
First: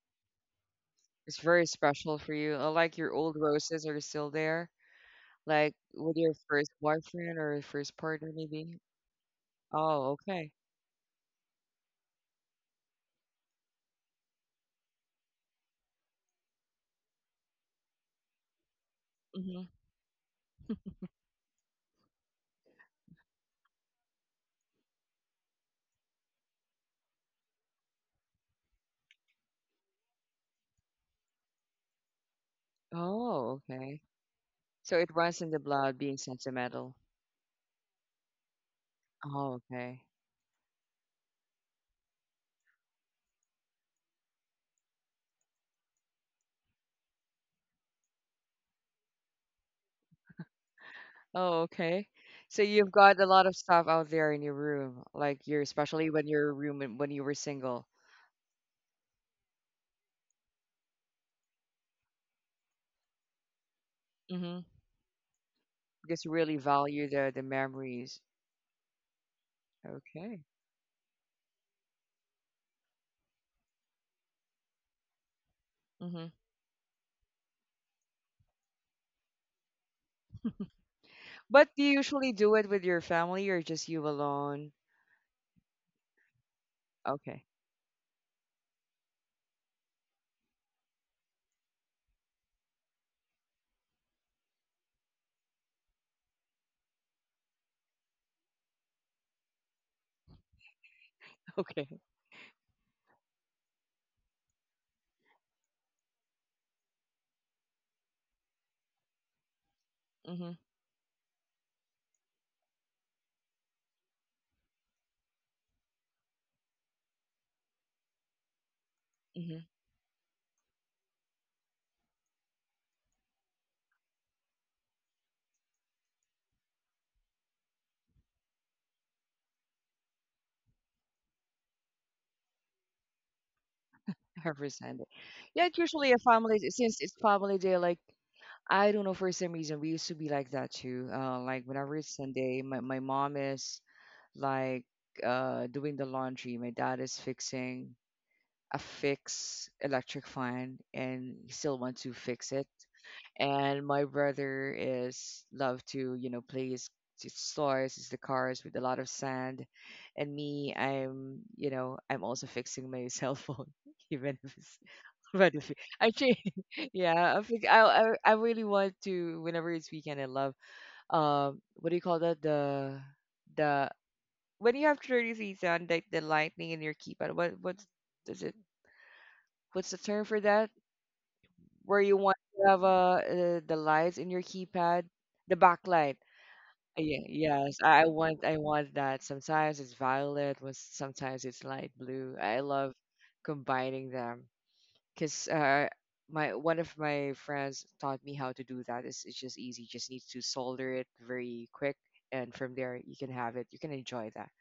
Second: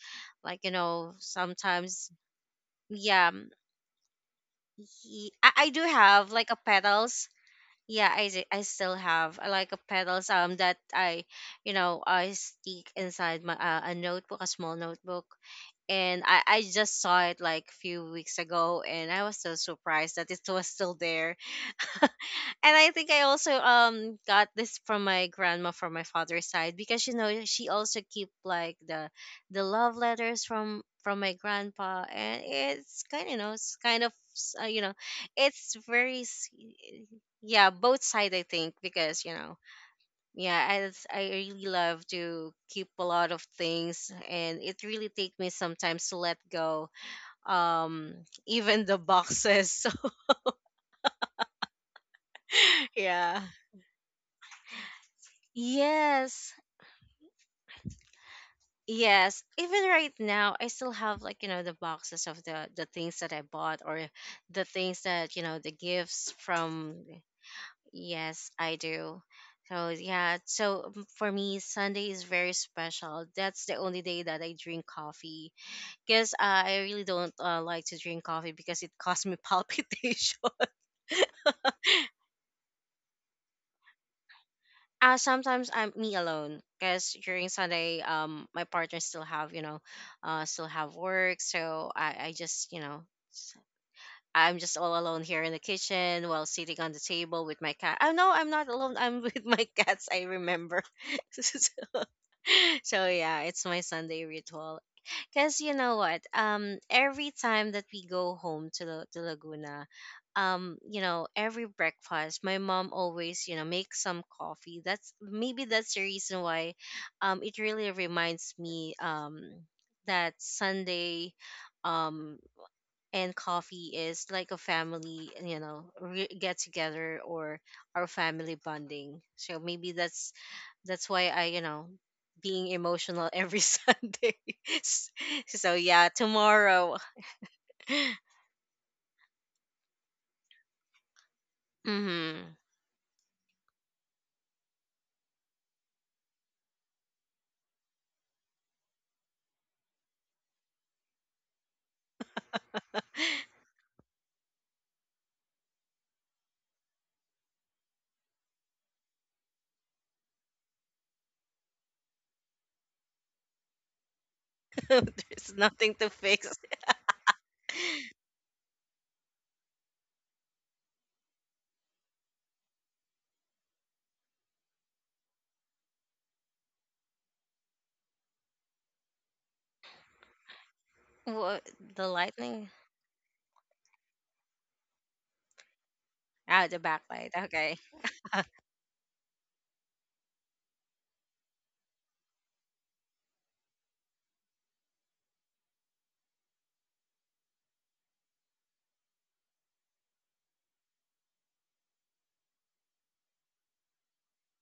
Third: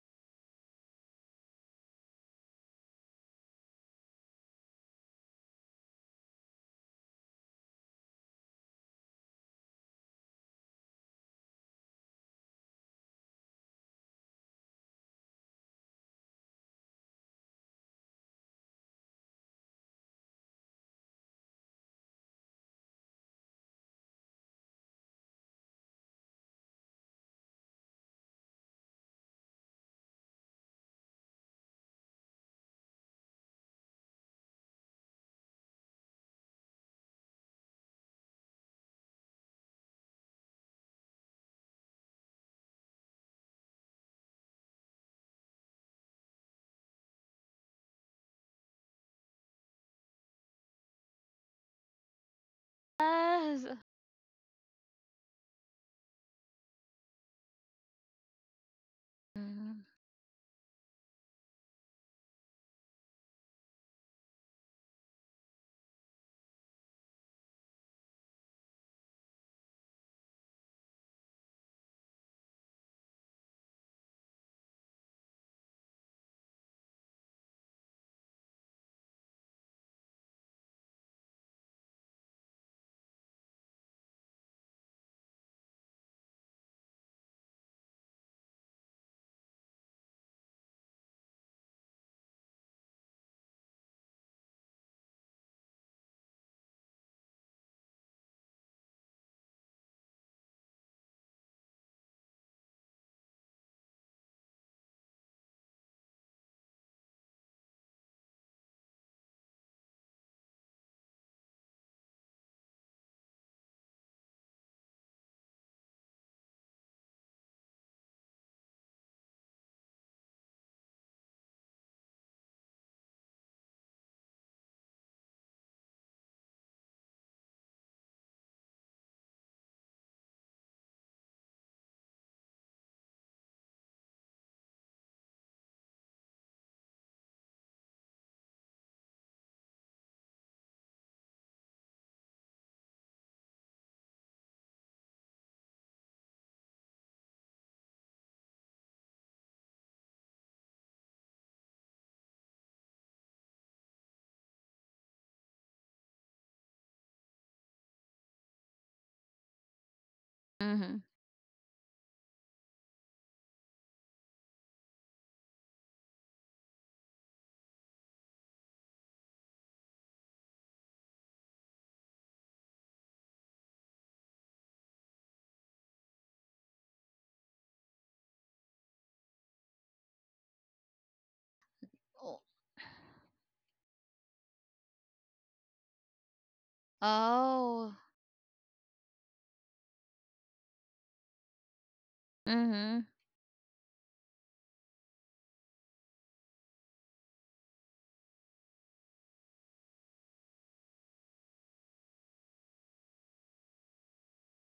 like It's very sometimes. special for you. I like your Yeah. old roses are still there. I Like, do with have your like a first petals. boyfriend or your first Yeah, i partner, s- i maybe? still have, like a Oh, petals, okay. That I, I stick inside my a small notebook. And I just saw it like a few weeks ago, and I was so Mhm. surprised that it was still there. And I think I also, got this from my grandma from my father's side, because she also keep like the love letters from my grandpa. And it's kind of, Oh, it's kind okay. of, So it runs in the it's blood, being very sentimental. yeah, both side, I think, because Oh, okay. yeah, as I really love to keep a lot of things, and it really take me sometimes to let go, um even the boxes So Oh, okay. So you've got a yeah. lot of Yes. stuff out there in your room, like you're especially when your Yes. room and when you were single. Yes, Mm-hmm. even right now I still have, like, you know, the boxes of the things that I bought, or Mm-hmm. the things that, you know, the Just gifts really from. value the memories. Yes, I do. So yeah, Okay. so for me, Sunday is very special. That's the only day that I drink coffee Mm-hmm. because I really don't like to drink coffee because it causes me palpitation. But do you usually do it with your family or just you alone? Uh, sometimes I'm me alone because Okay. during Sunday, my partner still have, you know, still have work, so I just. I'm just all alone here in the kitchen while sitting on the table with my cat. Oh no, I'm not alone. I'm with my cats, I remember. So, Okay. so yeah, it's my Sunday ritual. Cause you know what? Every time that we go home to to Laguna, Mm-hmm. You know, every breakfast, my mom always, you know, makes some coffee. That's maybe that's the reason why, it really reminds me, that Sunday, um and coffee is like a family, you know, get together, or our family bonding. So maybe that's why I, you know, being emotional every Sunday. Every Sunday. S- Yeah, so it's yeah, usually a family tomorrow. since it's family day, like I don't know for some reason we used to be like that too. Like whenever it's Hmm. Sunday, my mom is like doing the laundry, my dad is fixing a fix electric fan, and he still wants to fix it. And my brother is love to, you know, play his stores, his the cars with a lot of sand, and me, Mm-hmm. I'm, you know, I'm also fixing my cell phone, even if it's There's Battlefield. nothing to Actually, fix. yeah, I think I really want to whenever it's weekend. I love what do you call that? The when you have 30 seats on like the lightning in your keypad. What's does it? What's the term for that? What, Where the you want Oh. to lightning? have the lights in your keypad, the backlight. Ah, the Yeah, backlight. yes, Okay. Oh, I want that. Sometimes it's violet, was sometimes it's light blue. I love mm-hmm. combining them, because my one of my friends taught me how to do that. It's just easy. Just need to solder it very quick, and from there you can have it. You can enjoy that.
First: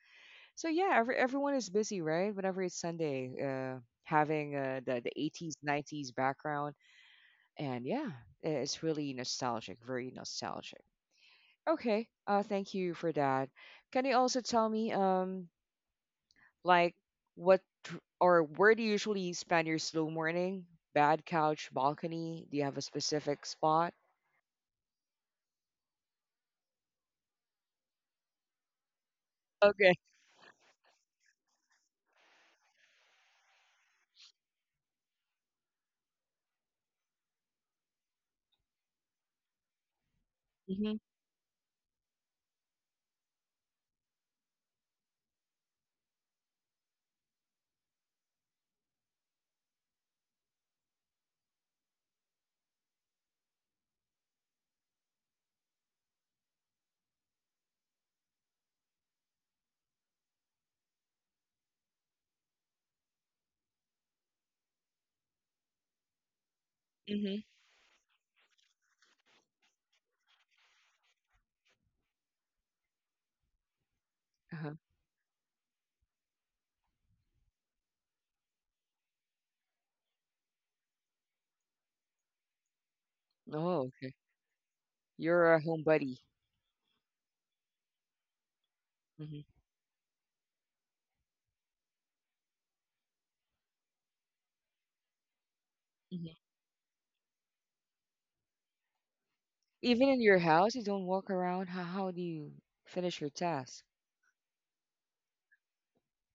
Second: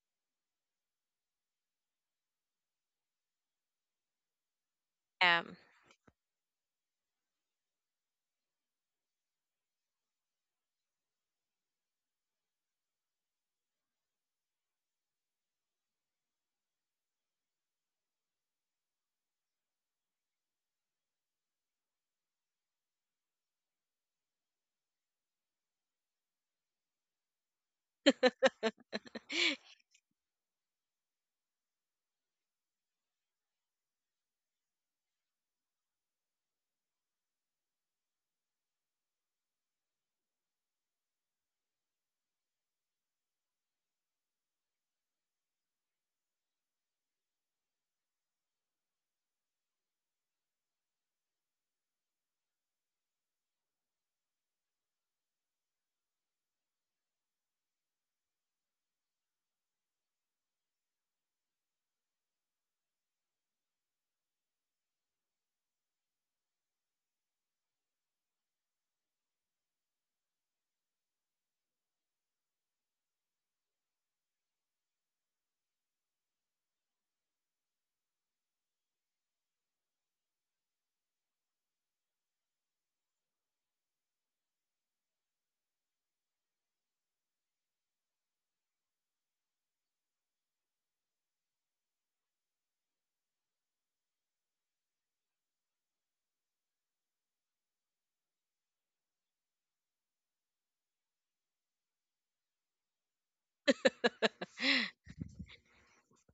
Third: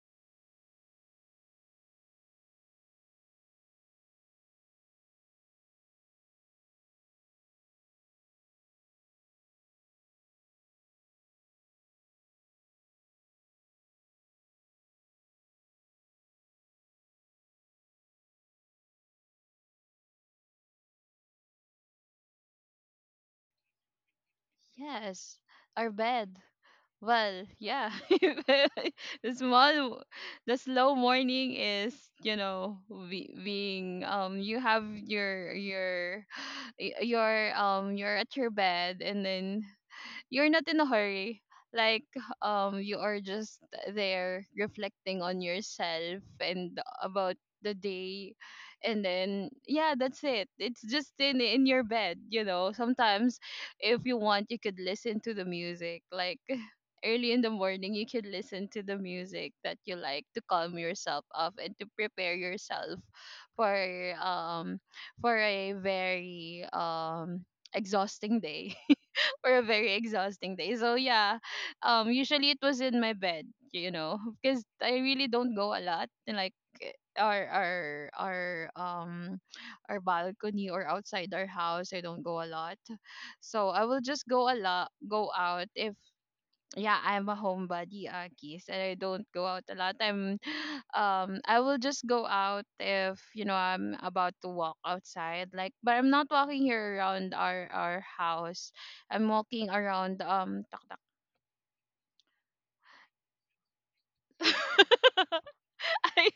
So yeah, everyone is busy, right? Whenever it's Sunday, having the the 80s, Um. 90s background, and yeah, it's really nostalgic, very nostalgic. Okay, thank you for that. Can you also tell me? Like, what or where do you usually spend your slow morning? Bad couch, balcony? Do you have a specific spot? Yes. Our bed. Well, yeah. the Okay. small The slow morning is, you know, being you have your your you're at your bed, and then you're not in a Mm-hmm. hurry, like, you are just there reflecting on yourself and about the day. And then yeah, that's it. It's just in your bed. You know, sometimes if you want, you could listen to the music, like, early in the morning, you could listen to the music that you like to calm yourself off and to prepare yourself for um for a very Mm-hmm. Exhausting day or a very exhausting day. So yeah, usually it was in my bed, you know, because Uh-huh. I really don't go a lot. And, like, eh, our our um our balcony or outside our house, I don't go a lot. So I Oh, will okay. just go a lot, go You're a out if homebody. yeah, I'm a homebody, Akis, and I don't Mm-hmm. go out a lot. I'm, I will just go out if you know I'm about to walk outside. Like, but I'm not Mm-hmm. walking here around our house. I'm walking Even in around your um. house, Tak, you tak. don't walk around. How do you finish your task? I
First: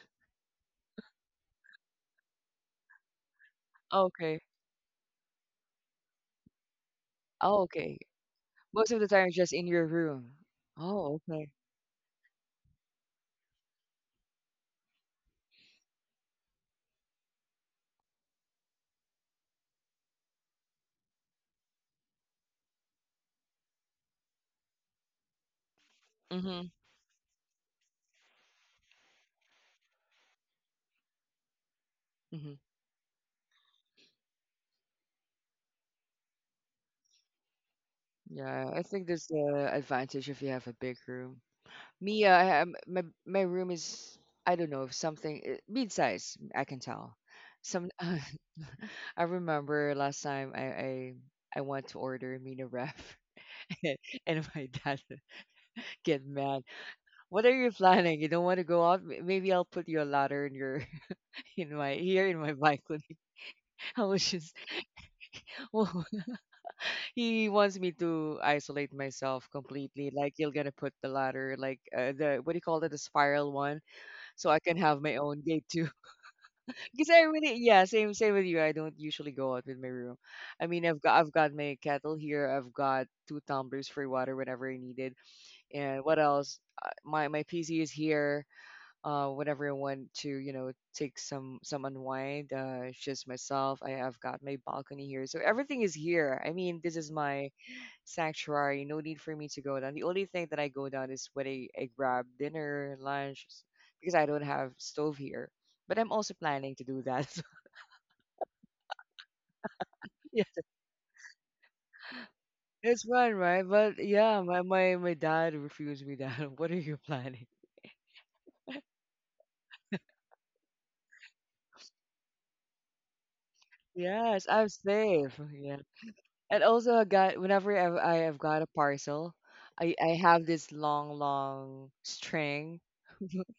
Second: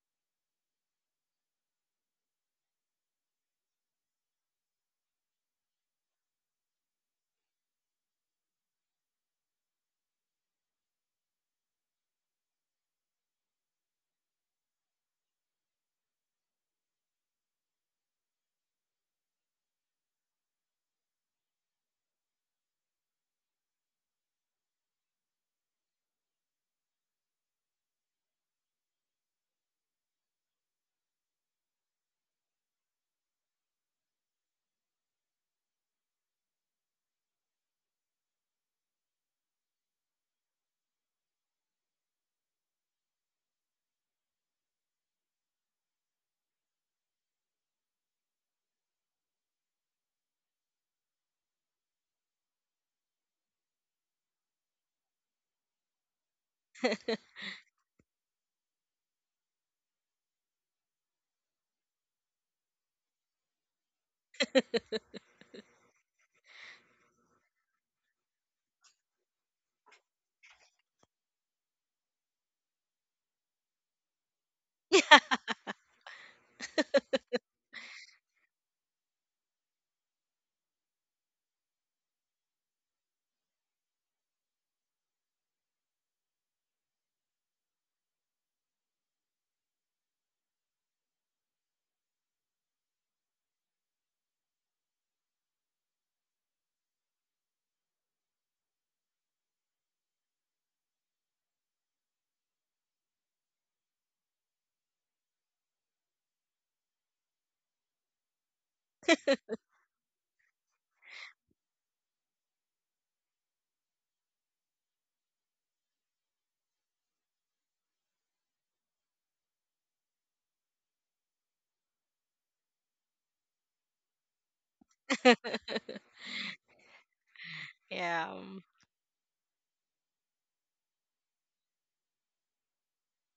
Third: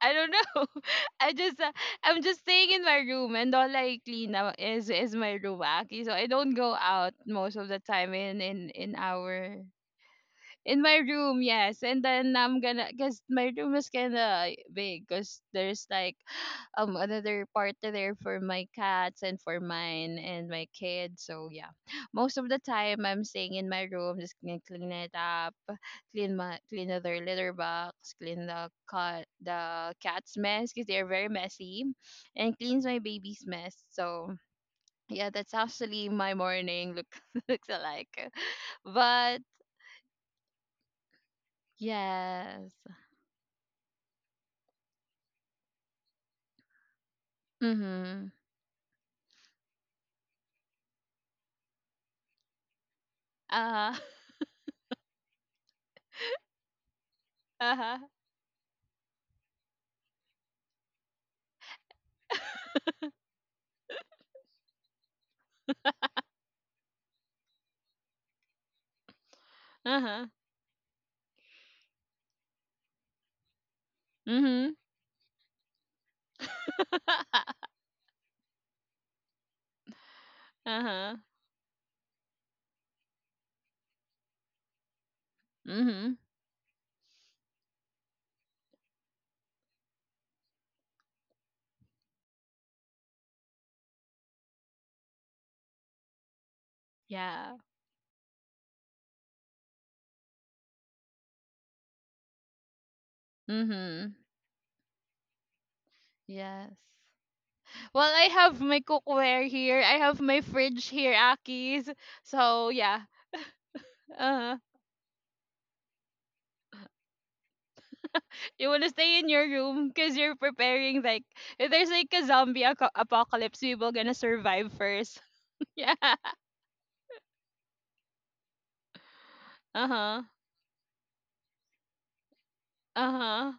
don't know. I just I'm just staying in my room, and all I clean Okay. up is my room, Aki. So I don't go out most Oh, of the okay. time in in Most in of the time, it's just our in your room. in my Oh, room, okay. yes. And then I'm gonna, because my room is kinda big, because there's like another part there for my cats and for mine and my kids. So yeah, most of the time I'm staying in my room, just gonna clean it up, clean my Mm-hmm. clean other litter box, clean the cat the cat's mess because they're very messy, Mm-hmm. and cleans my baby's mess. So yeah, that's actually my morning look looks like. Yeah, I think there's But the advantage if you have a big room. Me, yes. My room is I don't know if something mid-size. I can tell. Some Mhm. I remember last time I went to order a mini wrap and Uh-huh. My dad get mad. What are you Uh-huh. planning? You don't want to go out? Maybe I'll put you a ladder in your in my here in my balcony. I was just well, he wants me to isolate myself completely. Uh-huh. Like you're gonna put the ladder, like the what do you call it, the spiral one, so I Mhm. can have my Yeah. own gate too. Because I really, yeah, same with you. I don't usually go out with my room. I mean, Uh-huh. I've got my kettle here. I've got two tumblers for water whenever I need it. And Mhm. what else? My my PC is here. Whenever I want to, you know, take some unwind. It's just myself. I have got my balcony here, so everything is here. I mean, this is my Yeah. sanctuary. No need for me to go down. The only thing that I go down is when I grab dinner, lunch, Mhm. because I don't have stove here. But I'm also Yes. planning to do that. Well, I have my cookware here. I have my Yeah, fridge here, Akis. So, it's yeah. fun, right? But yeah, Uh-huh. my my dad refused me that. What are you planning? You want to stay in your room because you're preparing, like, if there's like a zombie apocalypse, we will gonna Yes, I'm survive first. safe. Yeah, Yeah. and also I got whenever I have got a parcel, Uh I huh. have this long string, Uh huh.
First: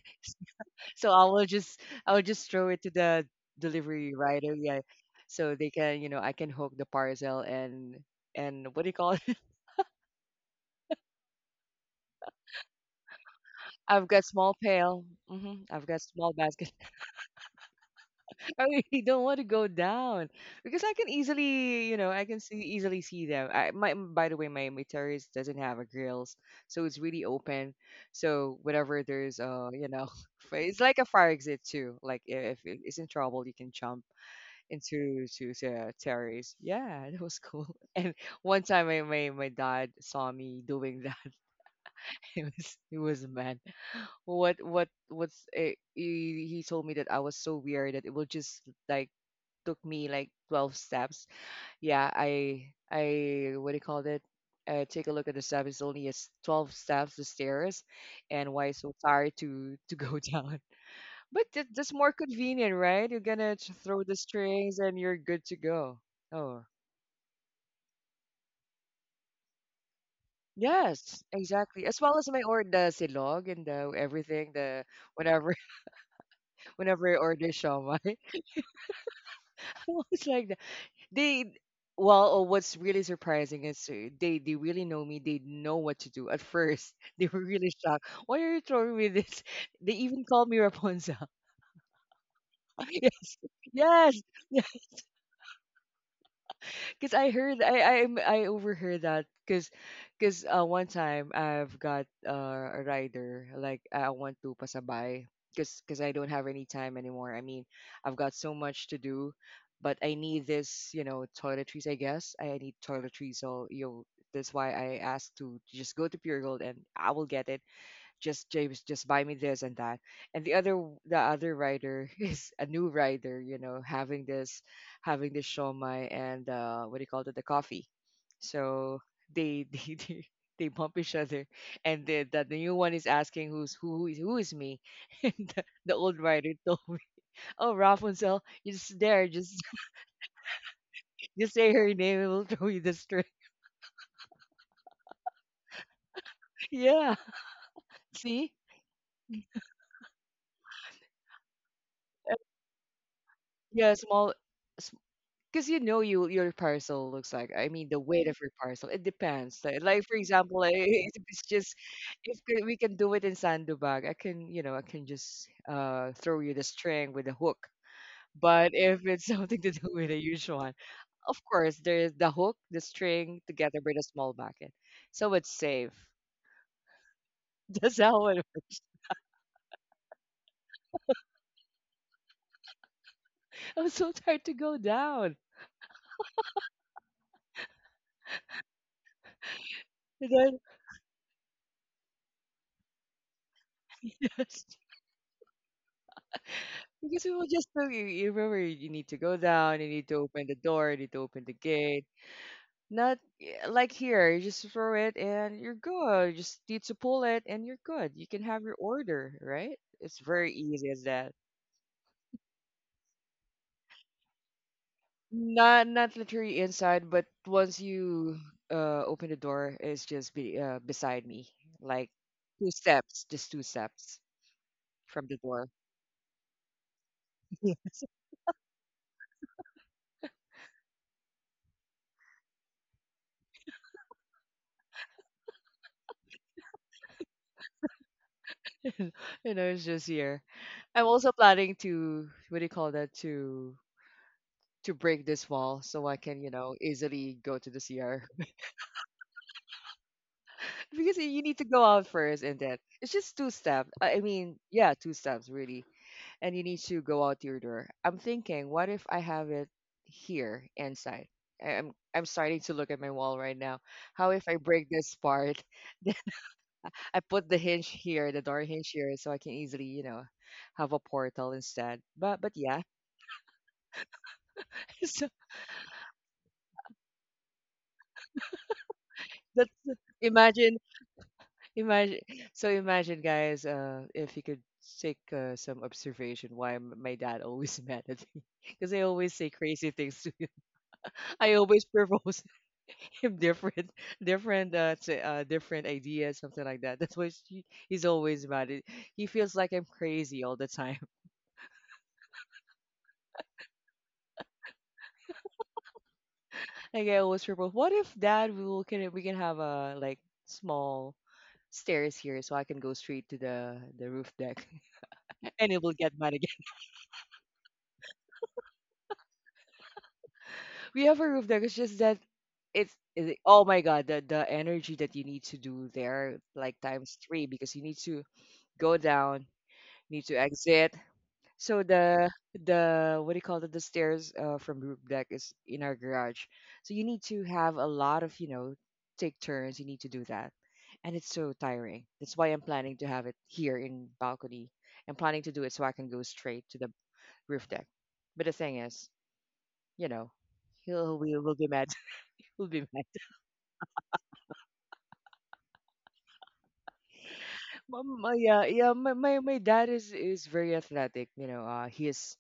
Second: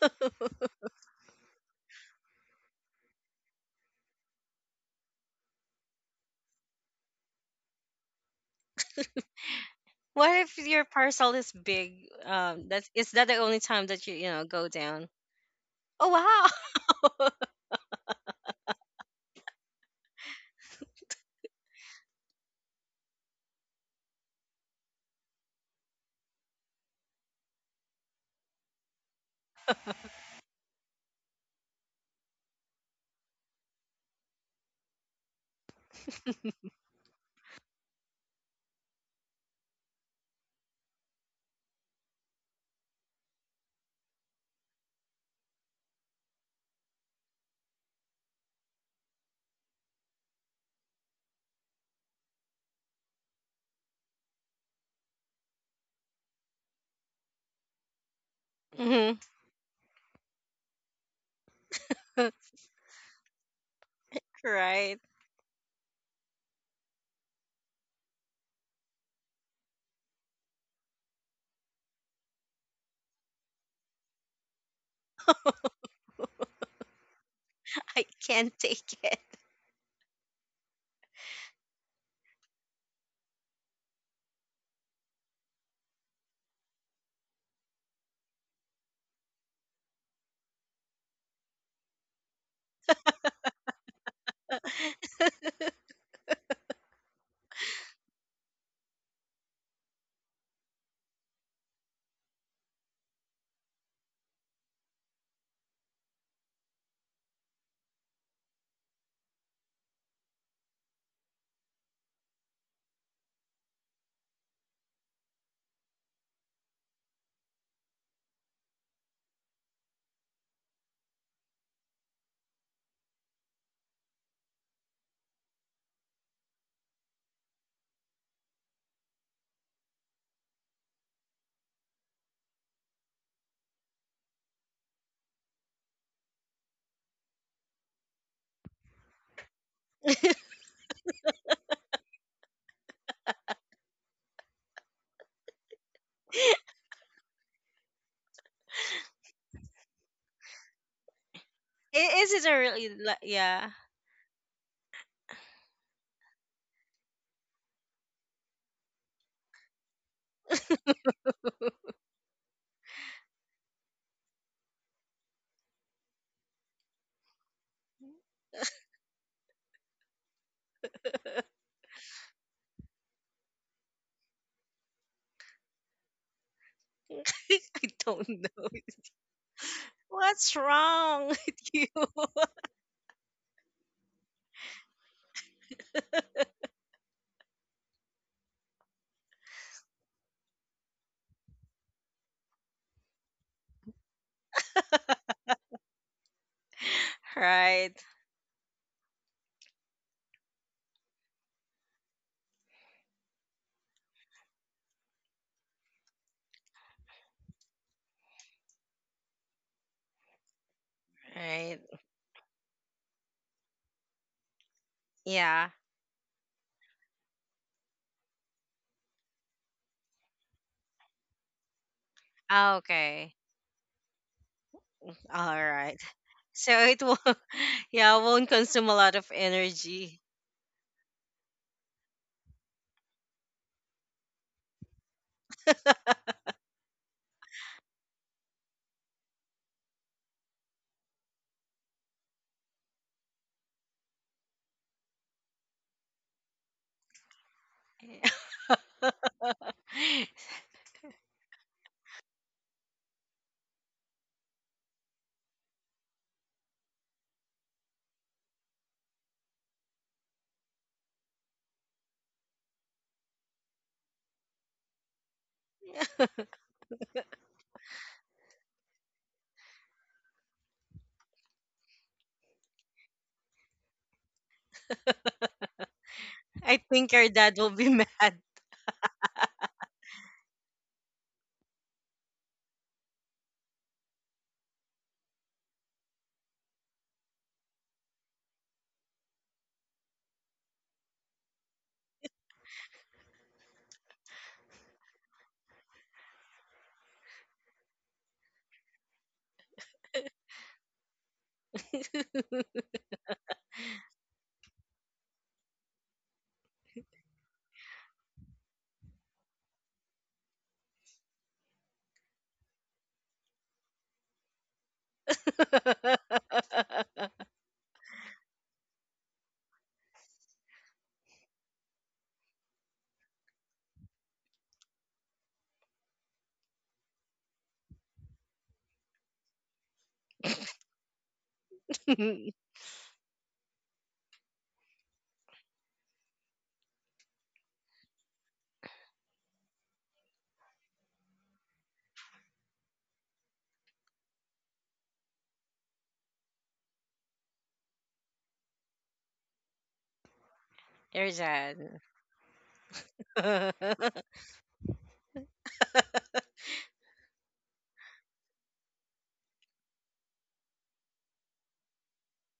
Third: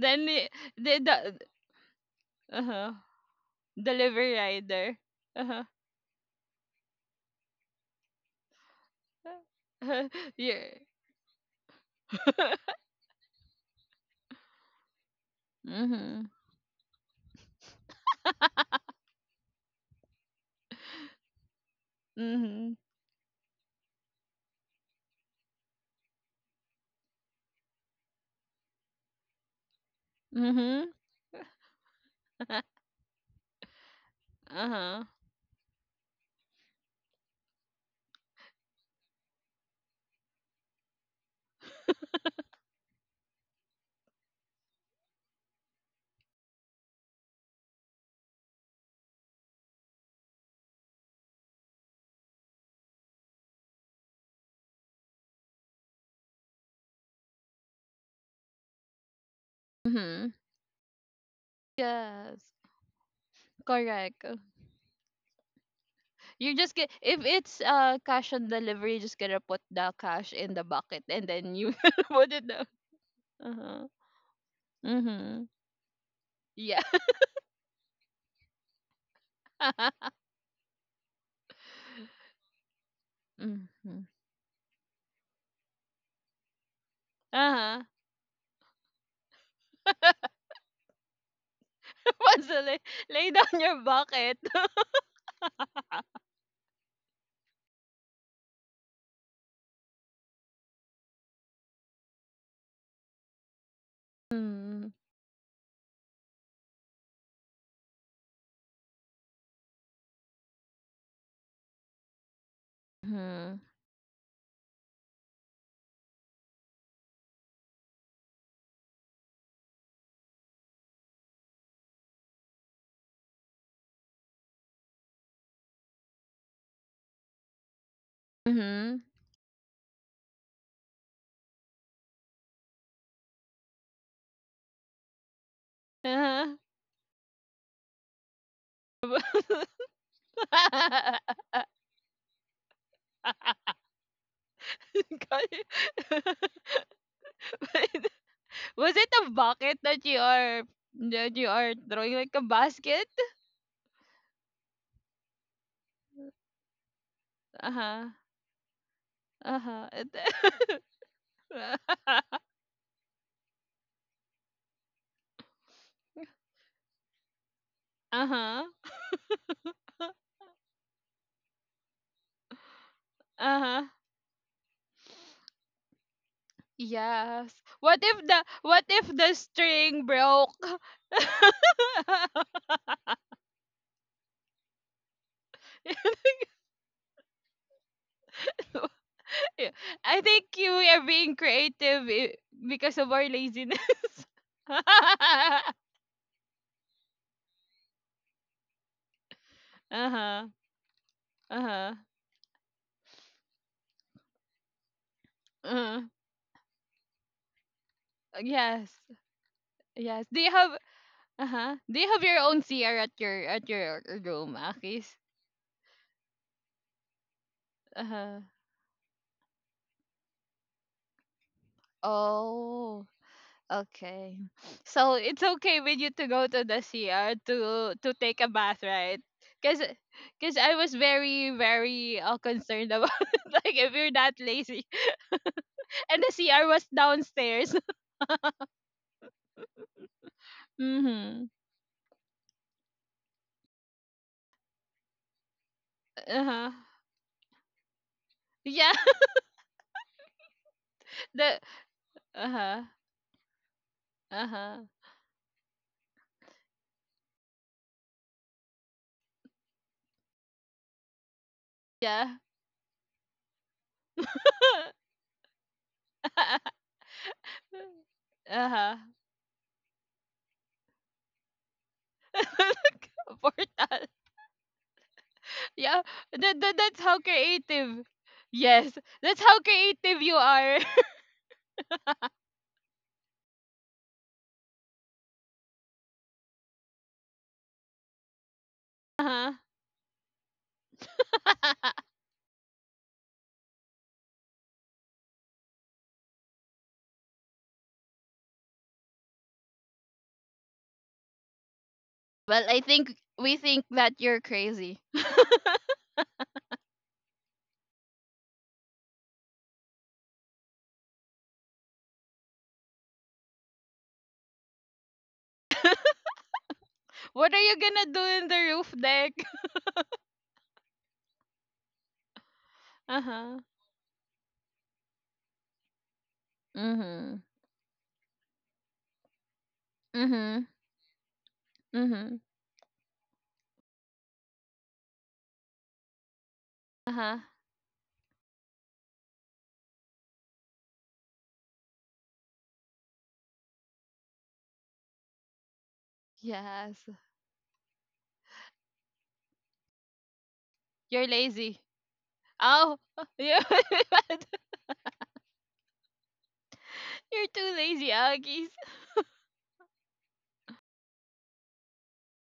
Yeah. So the I will just uh throw it to huh. the delivery Delivery rider. Yeah, rider. so Uh-huh. they can, you know, I can hook the parcel and what do you call it? What if Yeah. your parcel is big? That is that the only time that you I've you got know, go small down? pail. Hmm, I've Oh, got Mhm. small basket. wow! I really don't want to go down because I can easily, you know, I can see Mhm. easily see them. I my By the way, my terrace doesn't have a grills, so it's really open. So whenever there's you know, it's Mhm. like a fire exit too. Like if it is in trouble, you can jump Uh-huh. into to the terrace. Yeah, that was cool. And one time, my dad saw me doing that. It was mad. What's it? He told me that I was so weird that it will just like took me like 12 steps. Yeah, I what do you call it? Take a look at the steps. It's only is 12 steps, the stairs, and why so Mhm. tired to go Mhm. down. But that's more Yes. convenient, right? You're gonna throw the Correct. strings Right. and you're good to go. You Oh, just get, if it's cash on delivery, you just gotta put the cash in the bucket yes, and then you exactly. As well as put my it down. order, the silog and Uh-huh. the everything, the Mhm. whenever Yeah. whenever I order I shawmai, can't take it. it's like they well, oh, what's really surprising is Mhm. They really know me, they know what to do. At first they were really Uh-huh. shocked, why are you throwing me this? They even called me Rapunzel. Once you lay, lay down your Yes, bucket. I- yes. Because I heard I overheard that because one time I've got a rider, like I want to Mhm. pasabay because I don't have any time anymore. I mean, I've got so much to do, but I need this, you know, toiletries. I guess I need toiletries. Mhm. So you know, that's why I asked to just go to Pure Gold and I will get it. Just James, just buy me this and that. And the other rider is a new rider, you know, having this shomai and what do you call it, the coffee. So Mhm. they they bump each other, and the new one is asking who is me. And the old rider Uh-huh. told me, "Oh, Rapunzel, you just there, just just say her name, it will throw you the string." Got it. Yeah, see, Was it a bucket that you are Is throwing it uh, like a a really? Basket? Yeah. yeah, small. Because you know your parcel looks like, I mean, the Uh-huh. weight of your parcel it depends, Uh-huh. like for example like, if it's just if we can do it in sandbag, I can, you know, I can just throw you the string with a hook, Uh-huh. but if it's something to do with a huge one, of course there's the hook, the string together Uh-huh. with a small bucket, so it's safe. Yes. I What That's don't how if it know. works. The string What's broke? wrong with you? I'm so tired to go down I and think then you are being creative because of our laziness. yes, Uh-huh. because we will just Right, tell you, you remember you need to go down, you need to open the door, you need to open the Uh-huh. gate. Not y- Like here, you just throw it and you're Uh, good. You just need to pull it and you're good. You can have your yes. order, right? It's Yes. Do you very have easy as that. right. uh-huh. Do you have your own CR at your room, Akis? Yeah. Not not literally inside, but once you Uh-huh. Open the door, it's just be beside me, like two Oh. Okay. steps, just two steps Okay. So from All the it's door. right. okay with you to go So to it the will. CR Yes. Yeah, to won't take a consume a bath, lot of right? Cause, energy. Cause I was very, very concerned about like if you're that lazy, and the CR was downstairs. You know, it's just here. I'm also Mm-hmm. planning to what do you call that, to break this wall so I can, Uh you huh. know, easily go to the CR. Yeah. Because you The. need to go out first Uh and then huh. it's just two steps. I Uh mean, huh. yeah, two steps really, and you need to go out your door. I'm thinking, what if I have it here inside? I'm Yeah. starting to look at my wall right now. How if I break this part? I put the hinge here, the door hinge Uh-huh. here, so I can easily, you know, have a portal instead. But yeah, Portal. so Yeah. I That think that's your how dad will be creative. mad. Yes. That's how that's creative you imagine. are. Imagine, so imagine, guys, if you could take some observation why my dad always mad at me, because I always say Uh-huh. crazy things to him. I always propose him different, different ideas, something like that. That's why he's always mad. He feels like I'm crazy all the time. Well, I think we think that you're crazy. Like I always propose, what if, dad, we can have a, like, small stairs here so I can go straight to the roof deck and it will get mad. What are you gonna do in the roof deck? We have a roof deck. It's just that Uh-huh. oh my god, the energy that you need to do there, like, times Mm-hmm. three, because you need to go down, need to Mm-hmm. exit. So Mm-hmm. the what do you call it? The stairs from roof deck is in our garage. So you need Uh-huh. to have a lot of, you know, take turns. You need to do that, and it's so tiring. That's why I'm planning to have it here in balcony. I'm planning to do it so I can go straight to the Yes. roof deck. But the thing is, you know, Your he'll You're we will get lazy. dad. mad, will be Oh, mad. yeah. You're too lazy, yeah, Aggies. yeah. My my dad is very athletic. You know, he is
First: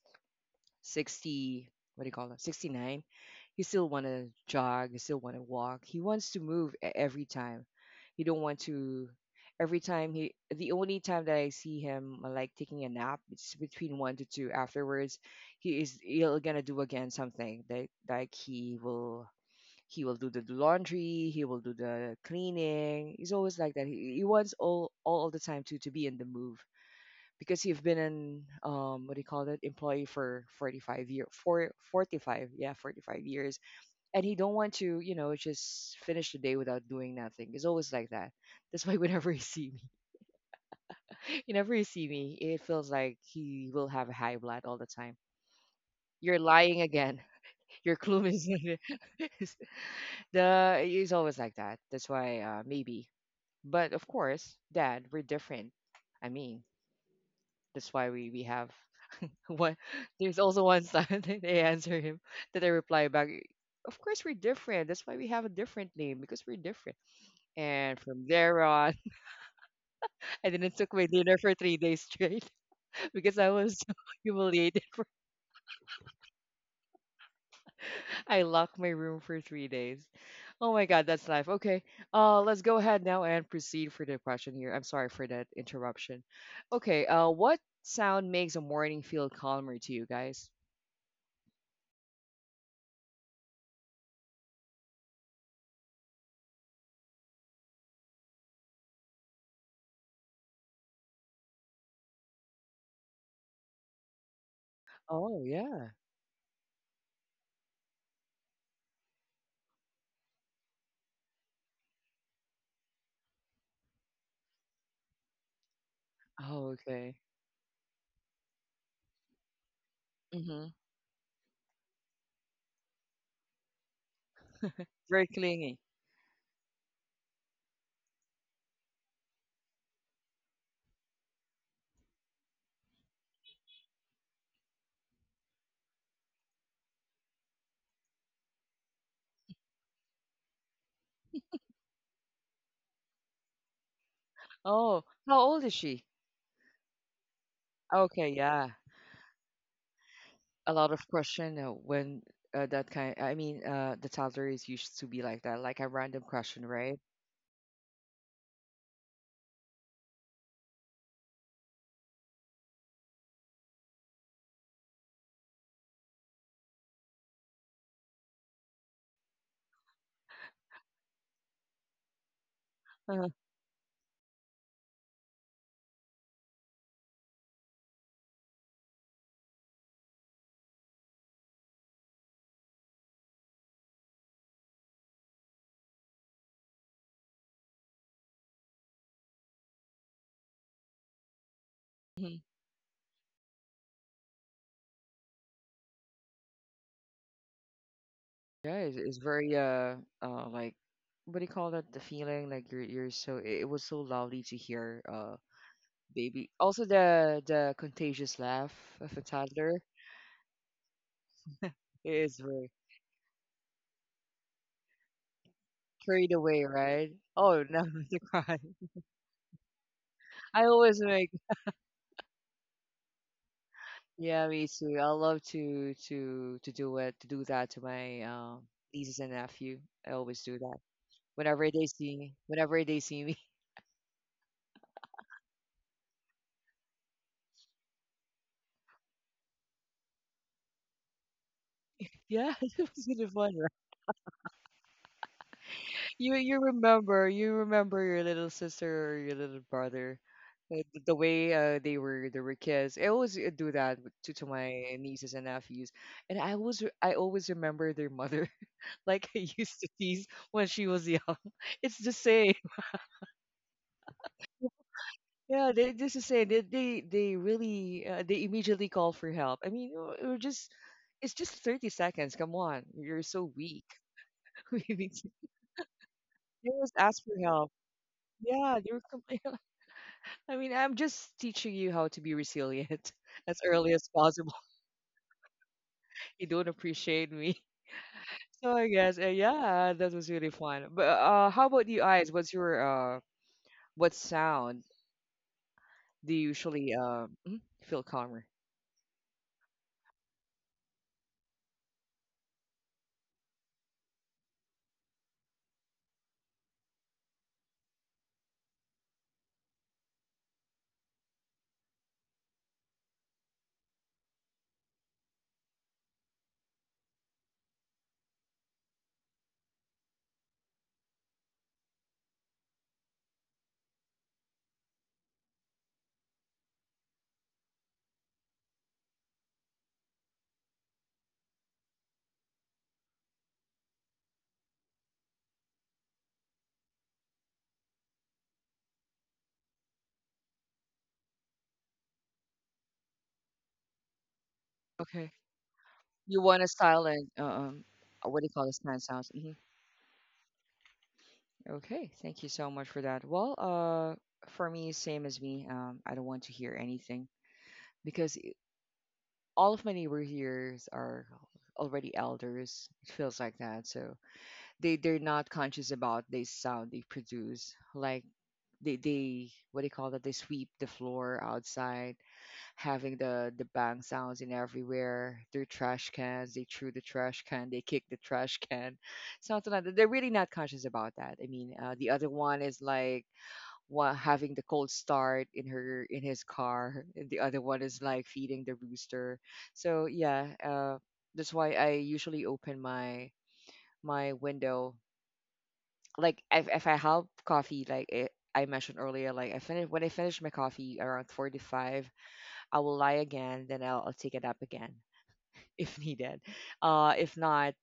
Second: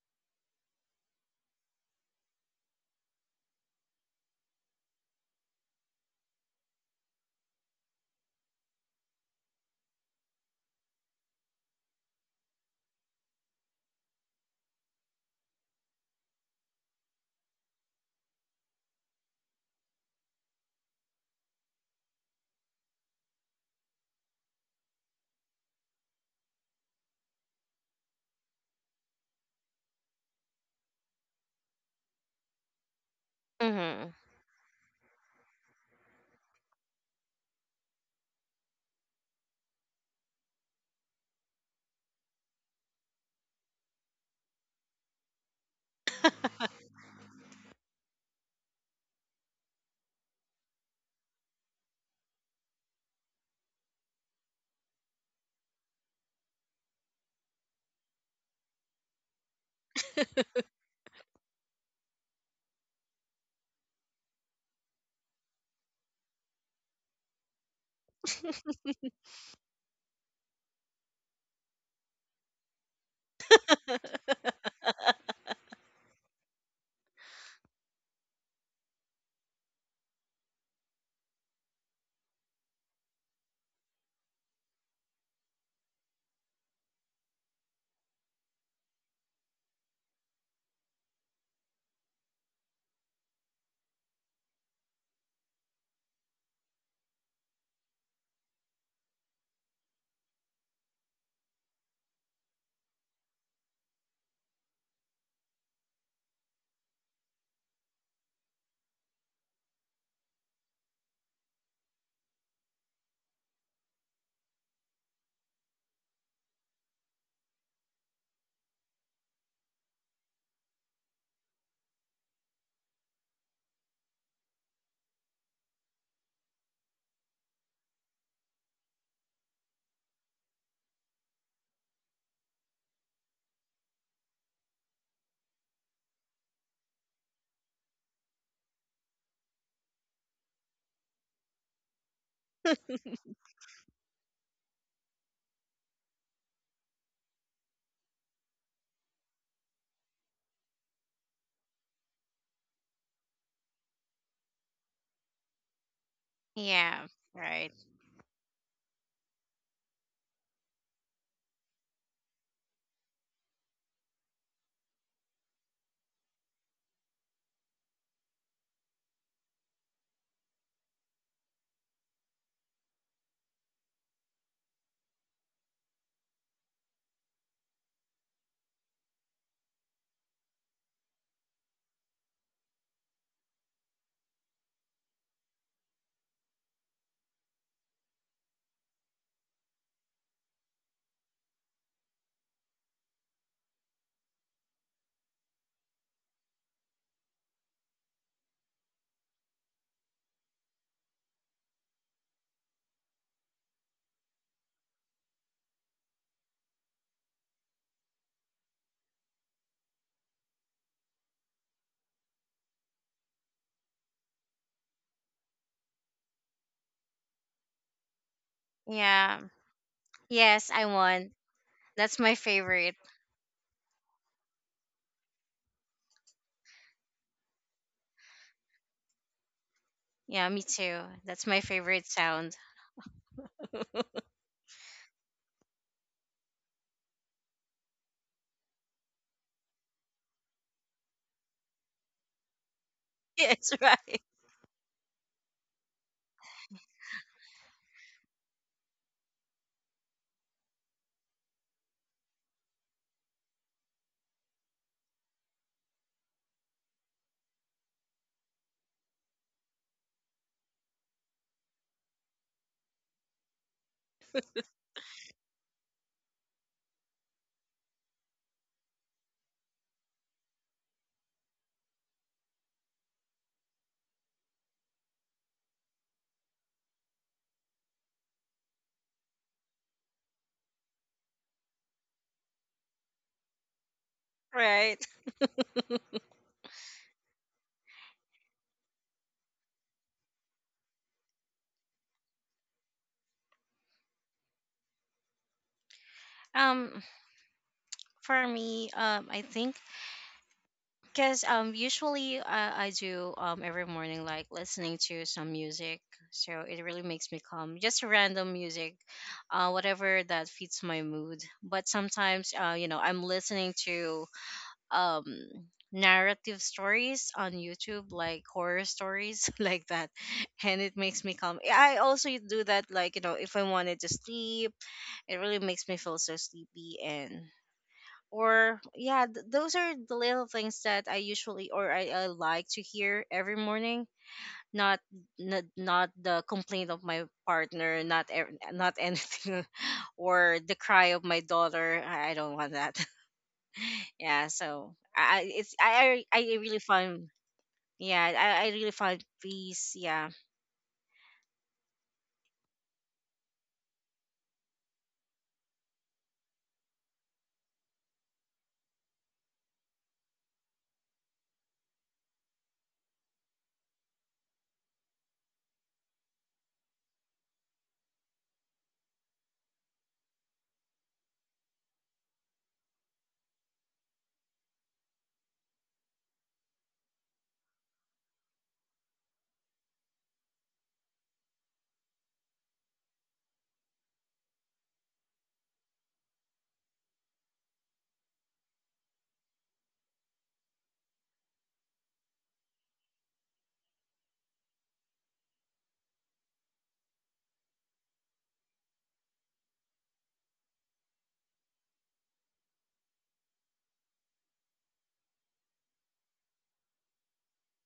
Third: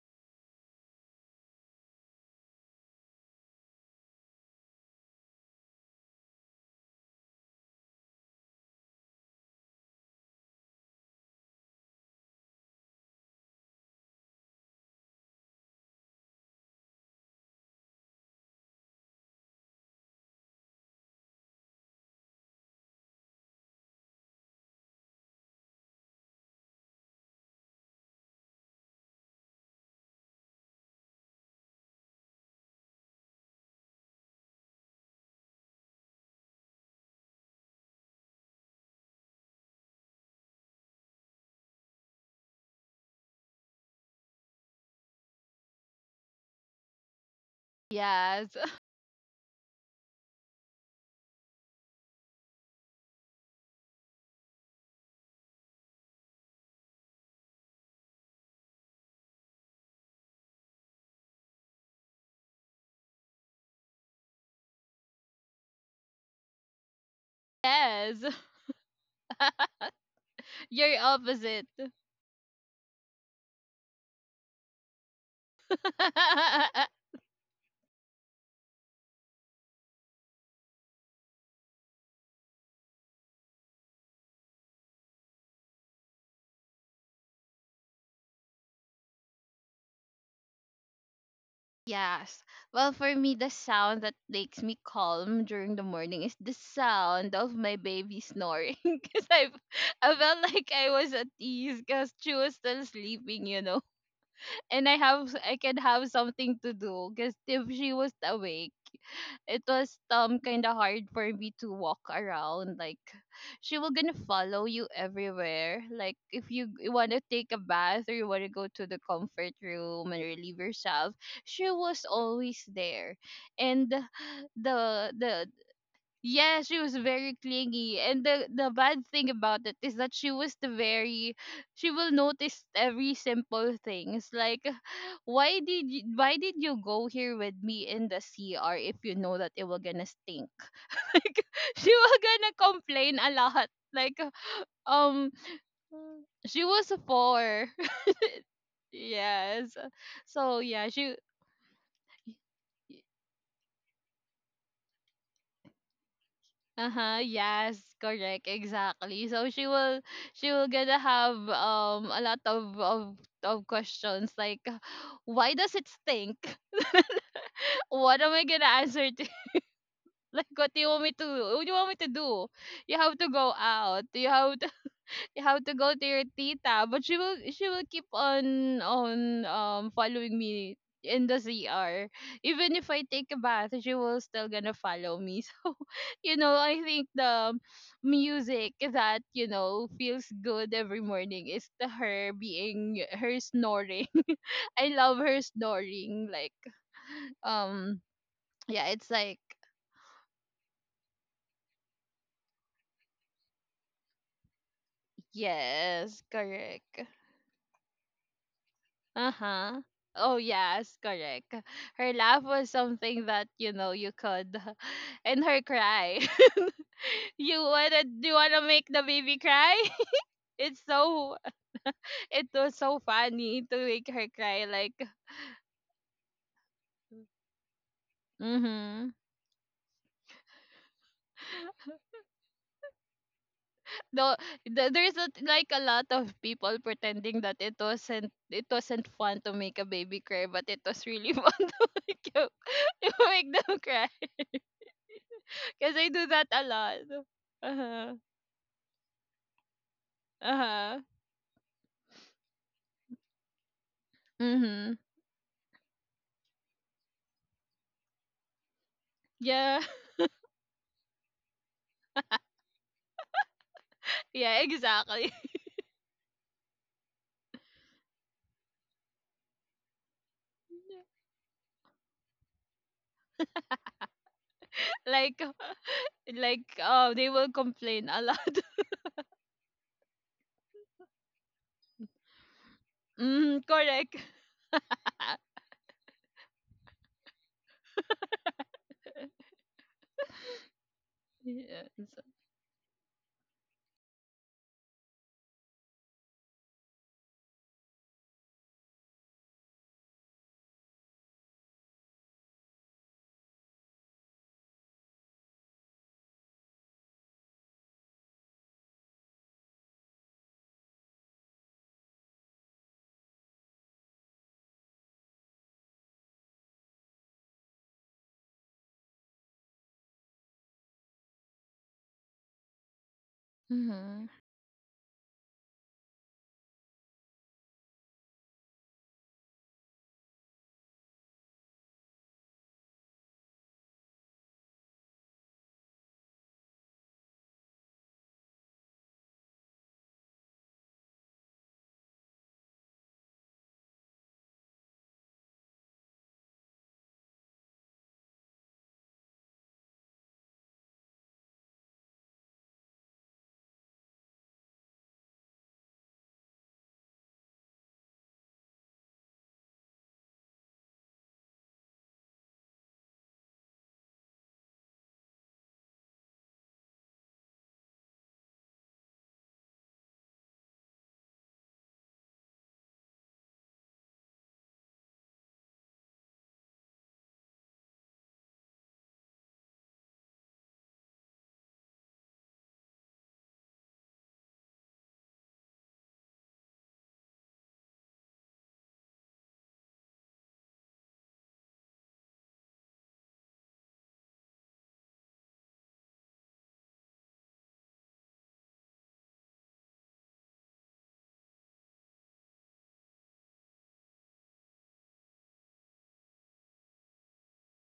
60. What do you call that? 69. He still want to jog. He still want to walk. He wants to move every time. He don't want to. Every time the only time that I see him like taking a nap, it's between one to two. Afterwards, he'll gonna do again something that, like, he will do the laundry. He will do the cleaning. He's always like that. He wants all the time to be in the move because he's been an what do you call it employee for 45 year for 45 yeah 45 years, Hmm. and he don't want to, you know, just finish the day without doing nothing. He's always like that. That's why whenever you see me whenever you see me it feels like he will have a high blood all the time. You're lying again. Your clue is Yes. the he's always like that. That's why maybe but of course, dad, we're different. I mean, that's why we have one. There's also one time that they answer him, that I reply back. Of course, we're different. That's why we have a different name because we're different. And Yes. from there on, I didn't took You're my dinner for opposite. 3 days straight because I was so humiliated. For, I locked my room for 3 days. Oh my God, that's life. Okay. Let's go ahead now and proceed for the question here. I'm sorry for that interruption. Okay. What sound makes a morning feel calmer to you guys? Yes. Well, for me, the sound that makes me calm during the morning is the sound of my baby snoring. Because I felt like I was at ease because she was still sleeping, you know. And Oh I can yeah. have something to do. Because if she was awake, it was kind of hard for me to walk around, like, she will gonna follow you everywhere, like if Oh, you want okay. to take a bath or you want to go to the comfort room and relieve Mm-hmm. yourself, she was always there. And the Very clingy. yeah, she was very clingy. And the bad thing about it is that she was the very she will notice every simple things. Like why did you go here with me in the CR if you know that it will gonna stink? Like she will gonna complain a lot. Like Oh, um how old is she? she was a four. Okay, yeah. Yes. So A yeah, lot of she question when that kind. I mean, the toddler is used to be like that, like a random question, right? Yeah, uh-huh, right. yes, correct, exactly. So she will gonna have a lot of of questions like why does it stink? What am I gonna answer to? Like what do you want me to do? You have Uh-huh. to go out. You have how to go to your tita, but she will keep on following me in the CR. Even if I take a bath, she will still gonna follow me. So, you know, I think the music that, you know, feels good every morning is the her being her snoring. I love her snoring. Like, um, Yeah, yeah, it's it's like very like what do you call that? The feeling like you're so it was so lovely to hear yes, baby. Also correct. the contagious laugh of a toddler Uh-huh. Oh yes, correct. Her is laugh very was something that you know you could and her cry. carried away, right? You Oh no, wanna to cry. Make the baby Yeah. cry? I Yes, I It's always make. won. so That's my it was favorite. so funny to make her Yeah, cry me like too. I love to do that to my mhm. nieces and nephew. I always Yeah, do me that too. That's my favorite sound. whenever they see me. No, there's a, like a lot of people pretending that it wasn't fun to make a baby cry, but it was really fun to make, you, Yeah, it was to really make fun. Yes, them cry. right. Cause I do You that you a lot. remember you remember Uh-huh. your little sister or your little brother, Uh-huh. The way they were kids. I always do that to Mm-hmm. my nieces and nephews, and I always remember their mother like I used Yeah, to tease when she was young. It's the same. yeah, exactly. Yeah, they this is same. They really, they immediately call for help. I mean, we're just it's just 30 seconds. Come on, you're so weak. We need to- like, like, They always oh, ask they for will help. complain a lot. Yeah, they were complaining. I mean, I'm just teaching you how to be resilient as Mm, early as correct. possible. Right. You don't appreciate me. So I guess, yeah, that was really fun. But how about Yes. you, eyes? What sound do you usually Um, feel for calmer? me, I think. Because um, usually I do, um, every morning, like listening to some music, so it really makes me calm. Just random music, uh, whatever that fits my mood. But sometimes, uh, you know, I'm listening to um, narrative stories on YouTube, like horror stories like that, and it makes me calm. I also do that, like, you know, if I wanted to Mm-hmm. sleep, it really makes me feel so sleepy, and or yeah, those are the little things that I usually, or I like to hear every morning. Not not the complaint of my partner, not not anything, or the cry of my daughter. I don't want that. Yeah, so Okay. I- it's I You want a really find. silent, Yeah, what do you I call this really kind of find sounds? Hmm. peace, yeah. Okay, thank you so much for that. Well, for me, same as me. I don't want to hear anything, because all of my neighbors here are already elders. It feels like that. So they're not conscious about the sound they produce. Like, they what do you call that? They sweep the floor outside, having the bang sounds in everywhere, their trash cans. They threw the trash can, they kick the trash can, something like that. They're really not conscious about that. I mean, the other one is like, having the cold start in her, in his car. And the other one is like feeding the rooster. So yeah, that's why I usually open my window. Like, if I have coffee, like it I mentioned earlier, like, I finish when I finish my coffee around 45, I will lie again, then I'll take it up again if needed. If not,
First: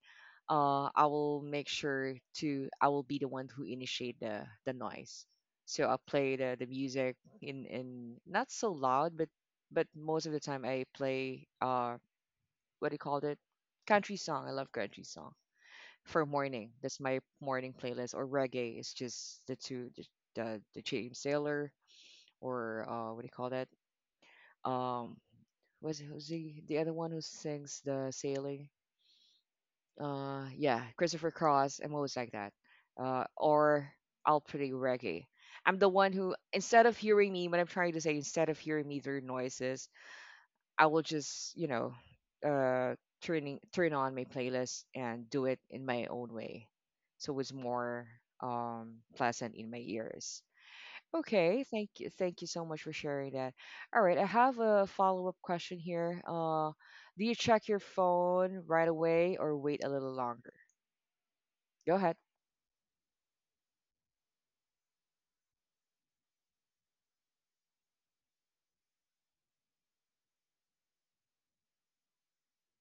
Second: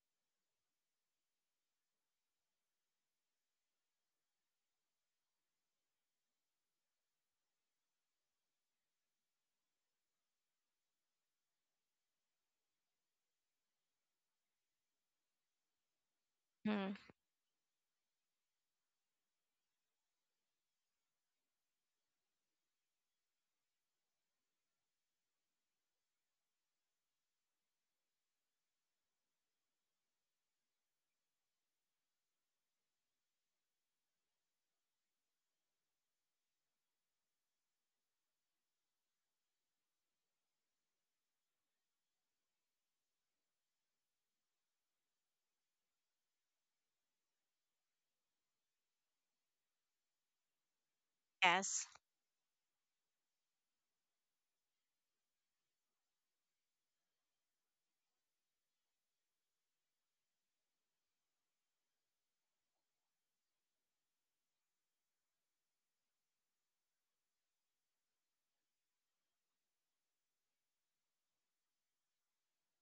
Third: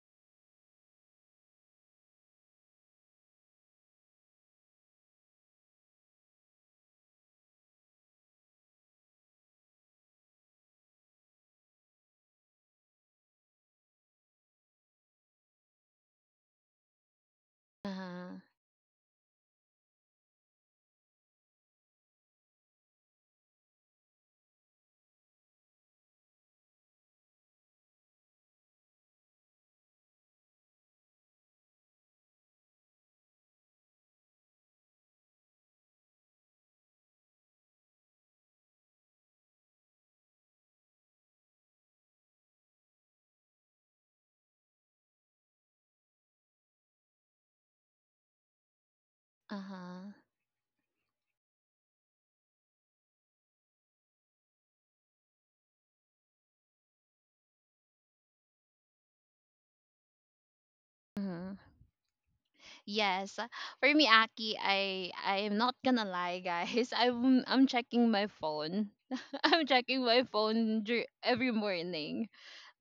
I will make sure to I will be the one who initiate the noise. So I'll play the music in not so loud, but most of the time I play, what do you call it? Country song. I love country song for morning. Mm, That's my morning playlist. Or Uh-huh. reggae is just the two, the James Taylor, or what do you call that? Um, was Who's the other one who sings the sailing? Yeah, Christopher Cross. I'm always like that. Or I'll play reggae. I'm the one who, instead of hearing me, what I'm trying to say, instead of hearing me through noises, I will just, uh, turn on my playlist and do it in my own way, so it's more pleasant in my Uh-huh. ears. Okay, yes. Thank you so much for sharing that. All right, I have a follow up question here. Do you check your phone right away or wait a little longer? Mm-hmm. Go ahead. Yes. For me, Aki, I am not gonna lie, guys. I'm checking my phone. I'm checking my phone every morning.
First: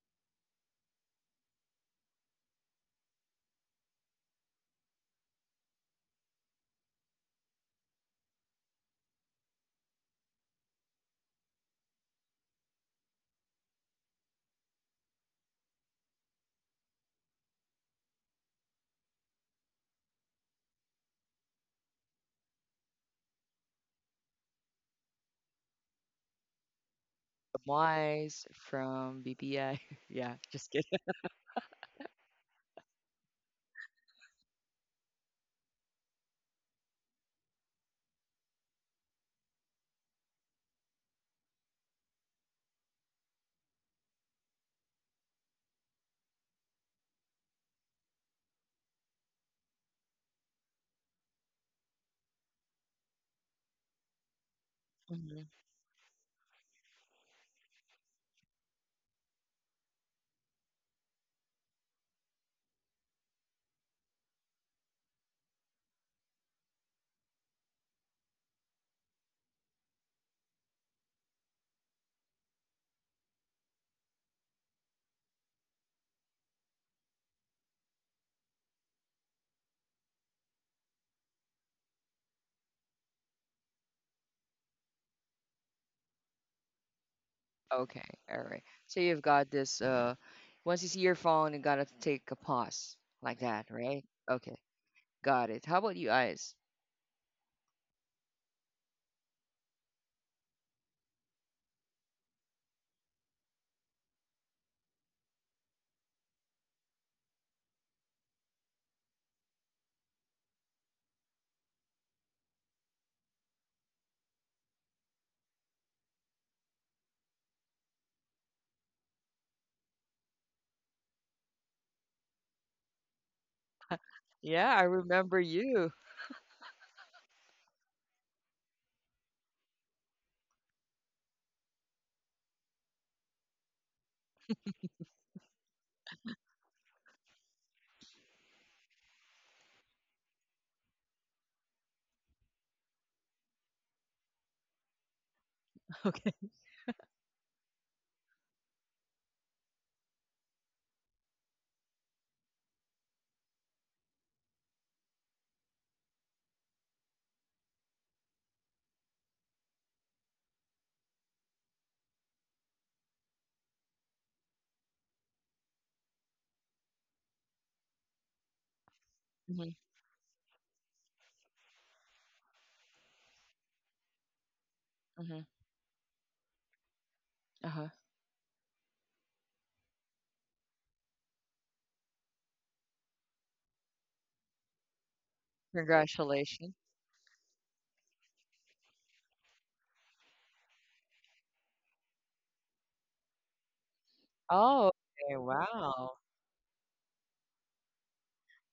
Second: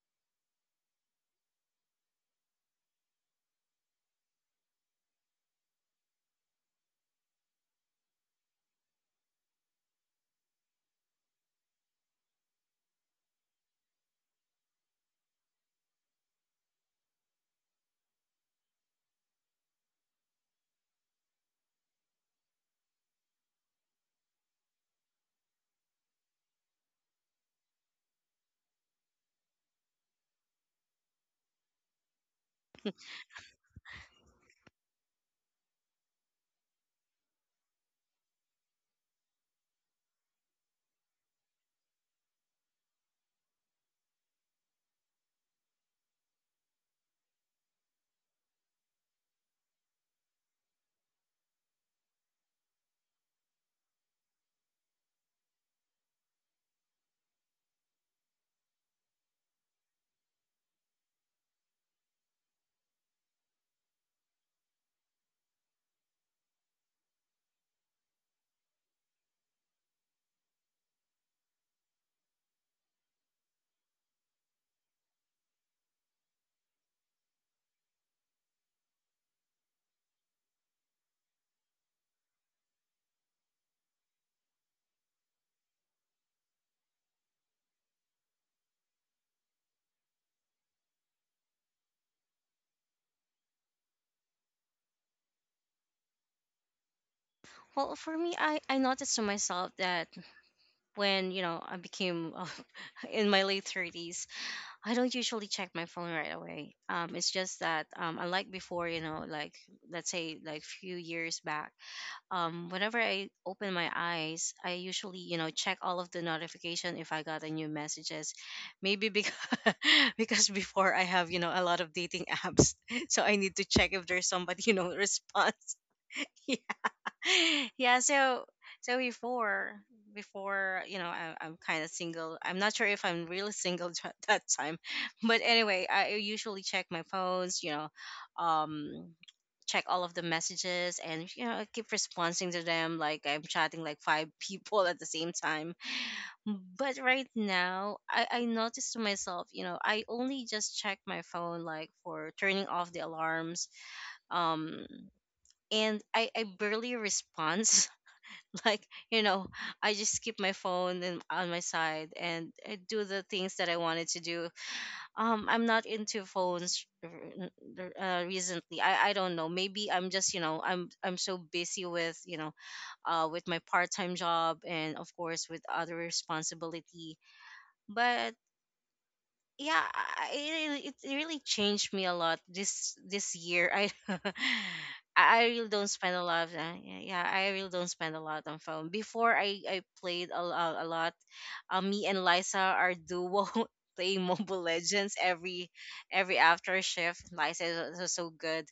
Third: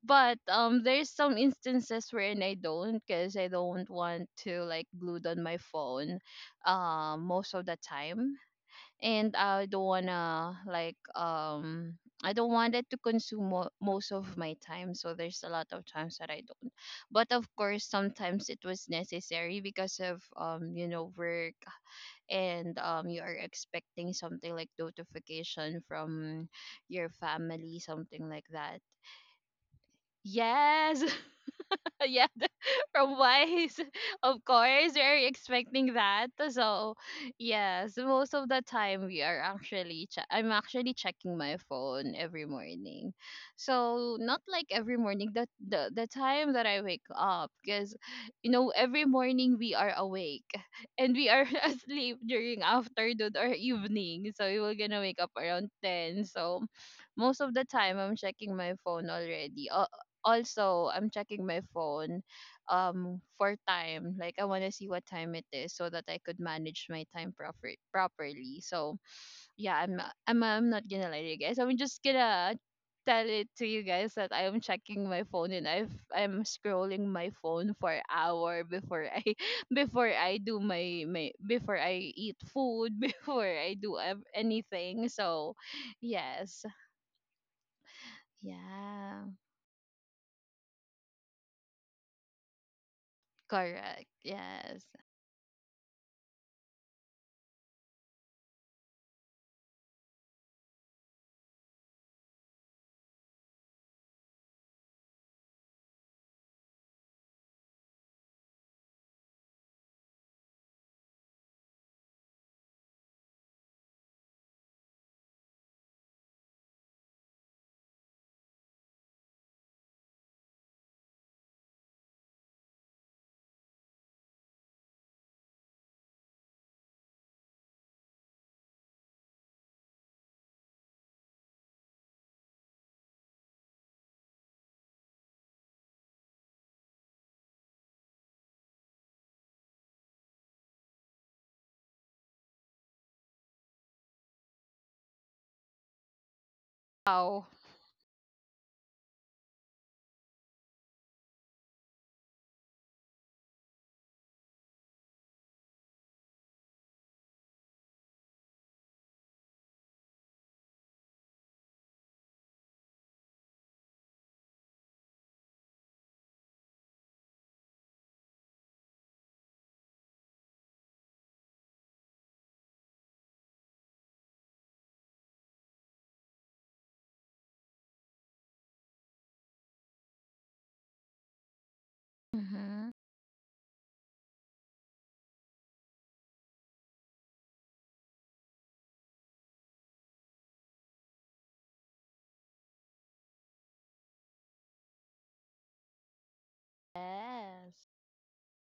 But there's some instances wherein I don't because I don't want to like glued on my phone, most of the time, and I don't wanna like I don't want it to consume most of my time, so there's a lot of times that I don't. But of course sometimes it was necessary because of you know work, and you are expecting something like notification from your family, something like Wise that. from BPI. Yeah, just Yes. Yeah. From Wise, of course, we're expecting that. So, yes, most of the time we are actually, I'm actually checking my phone every morning. So, not like every morning, the time that I wake up, because, you know, every morning we are awake and we are asleep during afternoon or evening. So, we were gonna wake up kidding. around 10. So, most of the time I'm checking my phone already. Also, I'm checking my phone for time, like I want to see what time it is so that I could manage my time properly. So yeah, I'm not gonna lie to you guys, I'm just gonna tell it to you guys that I am checking my phone, and I'm scrolling my phone for an hour before I before I do my my before I eat food, before I do anything. So yes. Okay, all right. So you've Yeah, got this. Once you see your phone, you gotta take a pause like that, right? correct. Okay, Yes. got it. How about you, eyes? Well, for me, I noticed to myself that when, you know, I became, in my late 30s, I don't usually check my phone right away. It's just that, unlike before, you know, like let's say like few years back, whenever I open my eyes, I usually, you know, check all of the notification if I got a new messages. Maybe because because before I have, you know, a lot of dating apps, so I need to check if there's somebody, Yeah, you I know, remember response. you. Yeah, so so before before, you know, I'm kind of single, I'm not sure if I'm really single at that time. But anyway, I usually check my phones, you know, um, check all of the messages, and you know, I keep responding to them like I'm chatting like five people at the same time. But right Wow. now, I noticed to myself, you know, I only just check my phone like for turning off the alarms, um, and I barely respond. Like, you know, I just keep my phone in, on my side, and I do the things that I wanted to do. I'm not into phones, recently. I don't know. Hmm. Maybe I'm just, you know, I'm so busy with, you know, with my part-time job, and of Hmm. course with other responsibility. Uh-huh. But yeah, it really changed me a lot Mm-hmm. this year. I I really don't spend a lot of Congratulations. time, yeah, I really don't spend a lot on phone. Before I played a, a lot, me and Liza are duo playing Mobile Oh, Legends okay, wow. every after shift. Liza is Yes. so good.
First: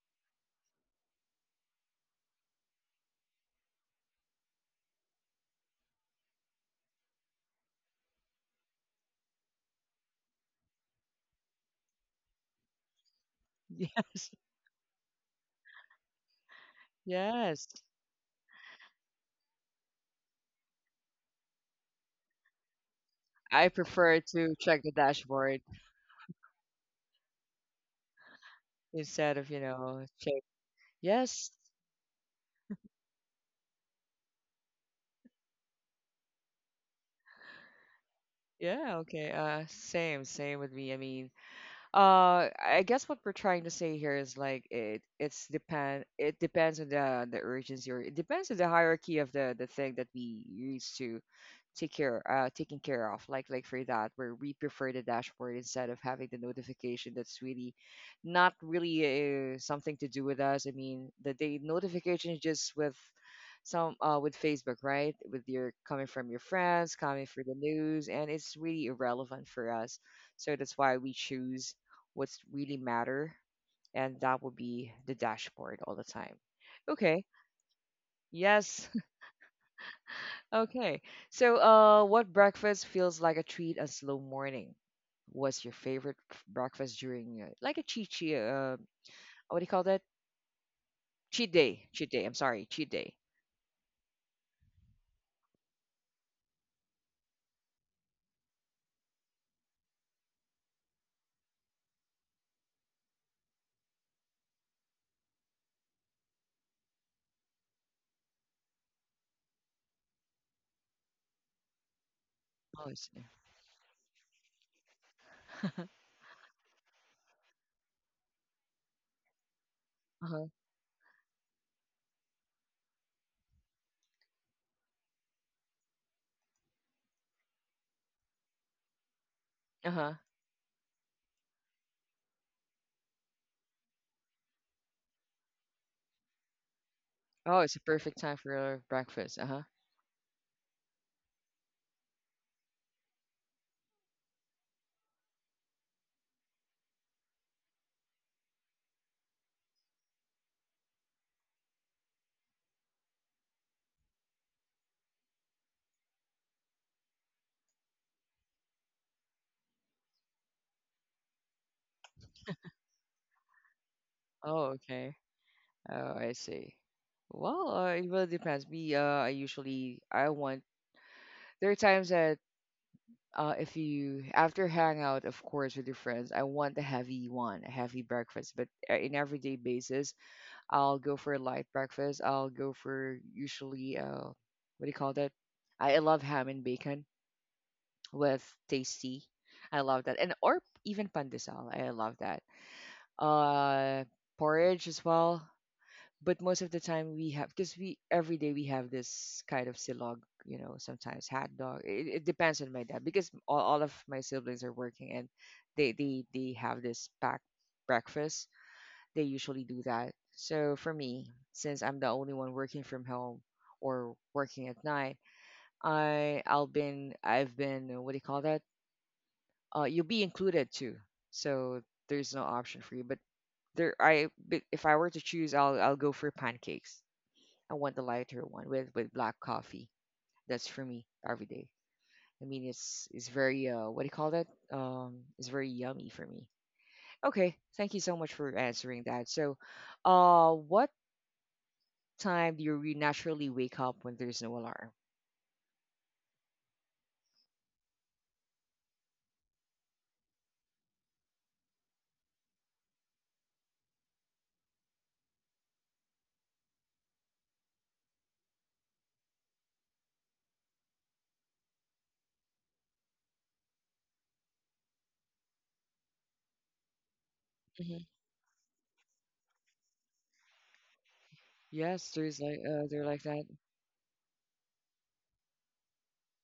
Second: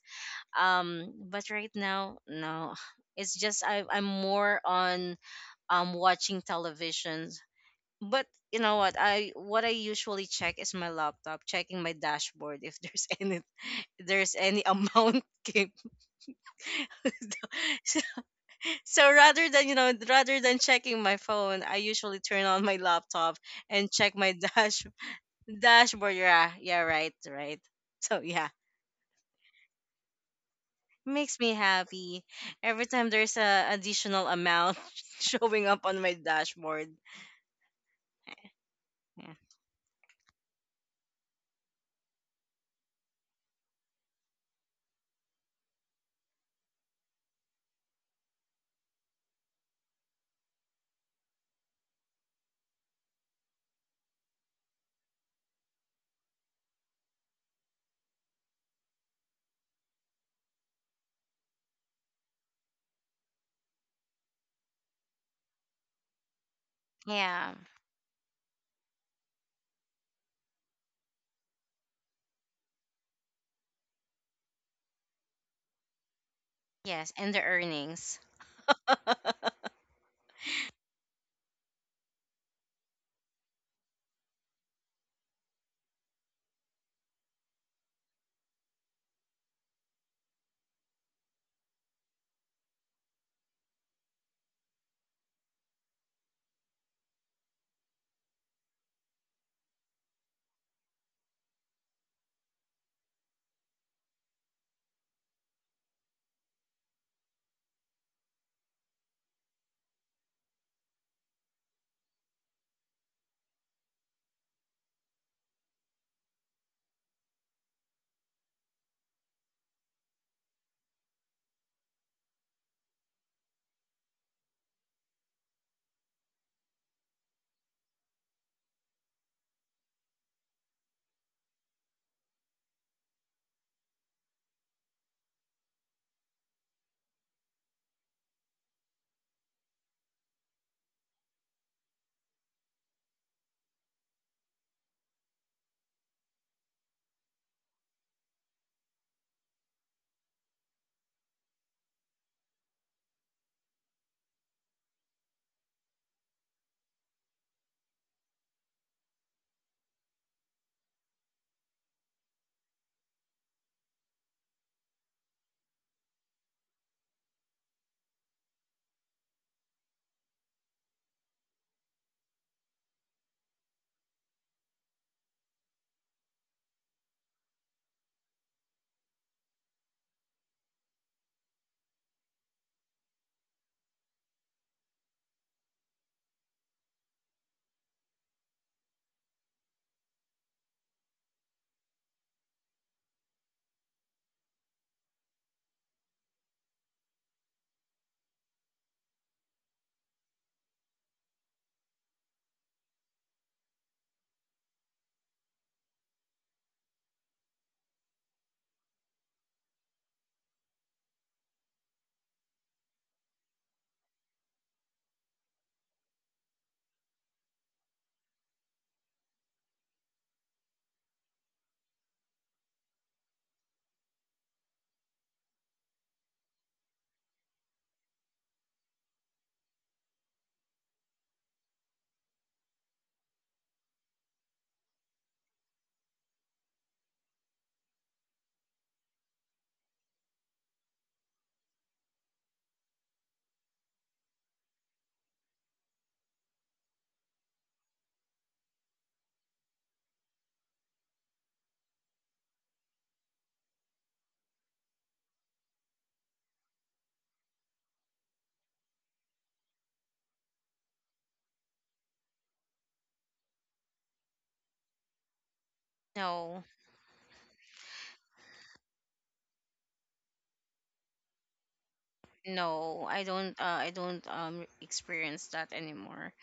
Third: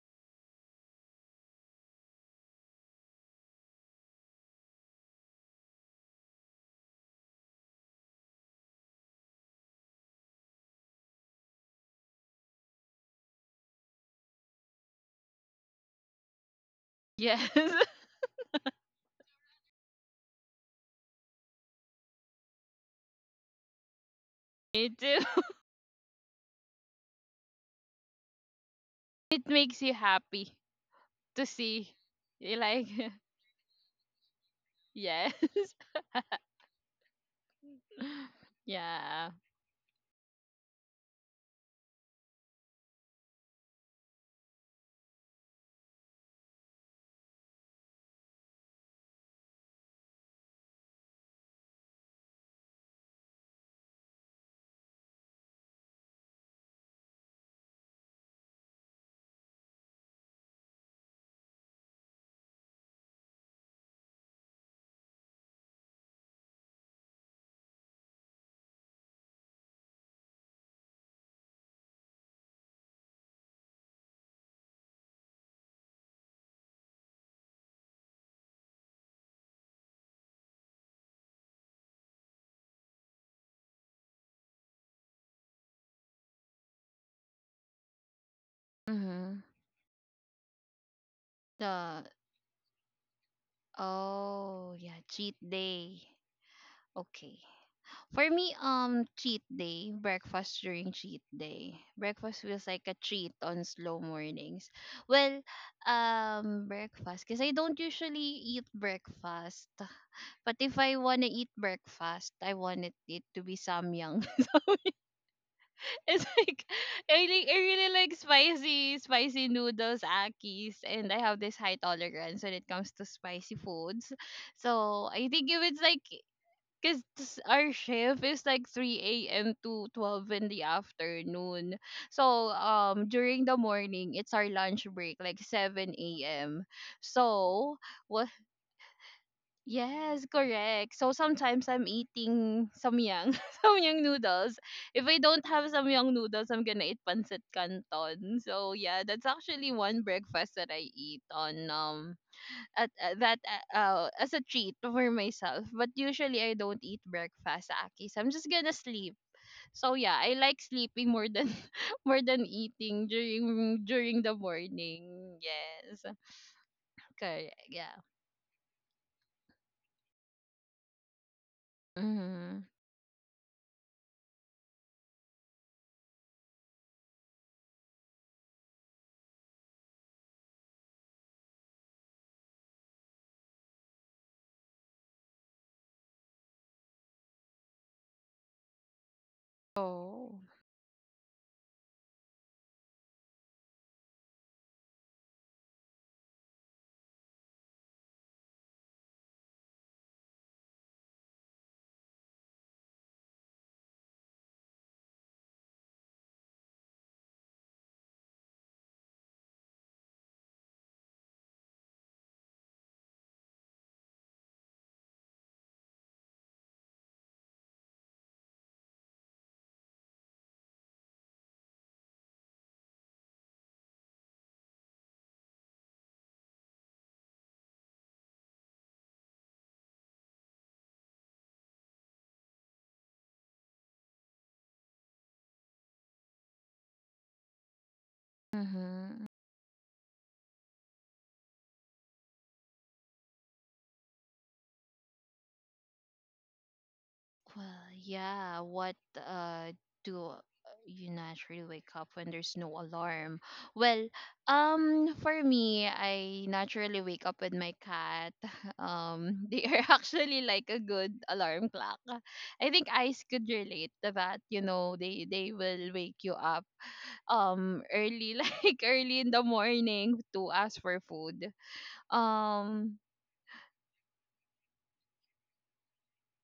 Um, but right now, no. It's just I'm more on, um, watching television. But you know what I what I usually check is my laptop, checking my dashboard if there's any, Yes, there's any amount came. Yes, yes. So, so rather than, you know, rather than checking my phone, I usually turn on my laptop I and check prefer my to check me the too. dashboard dashboard. Yeah, yeah. Right, right. So yeah, instead It of, makes you check. happy makes to Yes. me see. happy You every like, time there's a additional amount showing yes. up on my dashboard. Yeah, Yeah. okay. Yeah, Same with me. I mean, I guess what we're trying to say here is, like, it depends on the urgency, or it depends on the hierarchy of the thing that we use to take care taking care of, like, for that, where we prefer the dashboard instead of having the notification, that's really, not really, something to do with us. I mean, the notification is just with some, with Facebook, right? With your, coming from your friends, coming for yeah. the news, and it's really irrelevant for us. So that's why we choose what's really matter, and that will be the dashboard all the time. Yes, Okay. and the earnings. Yes. Okay. So, what breakfast feels like a treat and slow morning? What's your favorite breakfast during, like a cheat, Mm-hmm. what do you call that? Cheat day. The— Cheat day. I'm sorry. Cheat day. oh yeah, cheat day. Okay. For me, cheat day, breakfast during cheat day. Breakfast feels like a treat on slow mornings. Well, breakfast, because I don't usually eat breakfast. But if I wanna eat breakfast, I Oh, wanted it's, it to be samyang. It's like I like I really like spicy noodles, uh-huh. akis, and I have this high tolerance when it comes to spicy foods. So I think if it's like, because our shift is like 3 a.m. to Uh-huh. 12 in the afternoon. So during the morning it's our lunch break, like 7 a.m. Oh, So it's a perfect what— time for breakfast. Uh-huh. yes, correct. So sometimes I'm eating samyang, samyang noodles. If I don't have samyang noodles, I'm gonna eat pancit canton. So yeah, that's actually one breakfast that I eat on at that as a treat for myself. But usually I don't eat breakfast, Aki. So I'm just gonna sleep. So yeah, I like sleeping more than more than eating during the Oh, okay. morning. Yes, Oh, I see. correct. Well, Yeah. It really depends. Me, I want. There are times that, Mm-hmm. If you after hangout, of course, with your friends, I want a heavy one, a heavy breakfast. But in everyday basis, I'll go for a light breakfast. I'll go for usually, what do you call that? I love ham and bacon with tasty. I love that, and Oh. or even pandesal. I love that. Uh, Porridge as well, but most of the time we have, because we every day we have this kind of silog, sometimes hot dog. It depends on my dad, because all of my siblings are working, and they have this packed breakfast. They usually do that. So for me, since I'm the only one working from home or working at night, I've been, what do you call that, you'll be included too. So there's no option for you, but there I but if I were to choose, I'll go for pancakes. I want the lighter one with black coffee. That's for me every day. I mean, it's very, what do you call that? It's very yummy for me. Okay, thank you so much for answering Mm-hmm. that. So, what time do you naturally wake up when there's no alarm? Well, yeah. What do you naturally wake up when there's no alarm? Well, for me, I naturally wake up with my cat. They are actually like a good alarm clock. I think eyes could relate to that. You know, they will wake you No. up Hmm. early, like early in the morning to ask for food. Yes, there's like, Um, they're No, like I that. don't. I don't um, experience that anymore.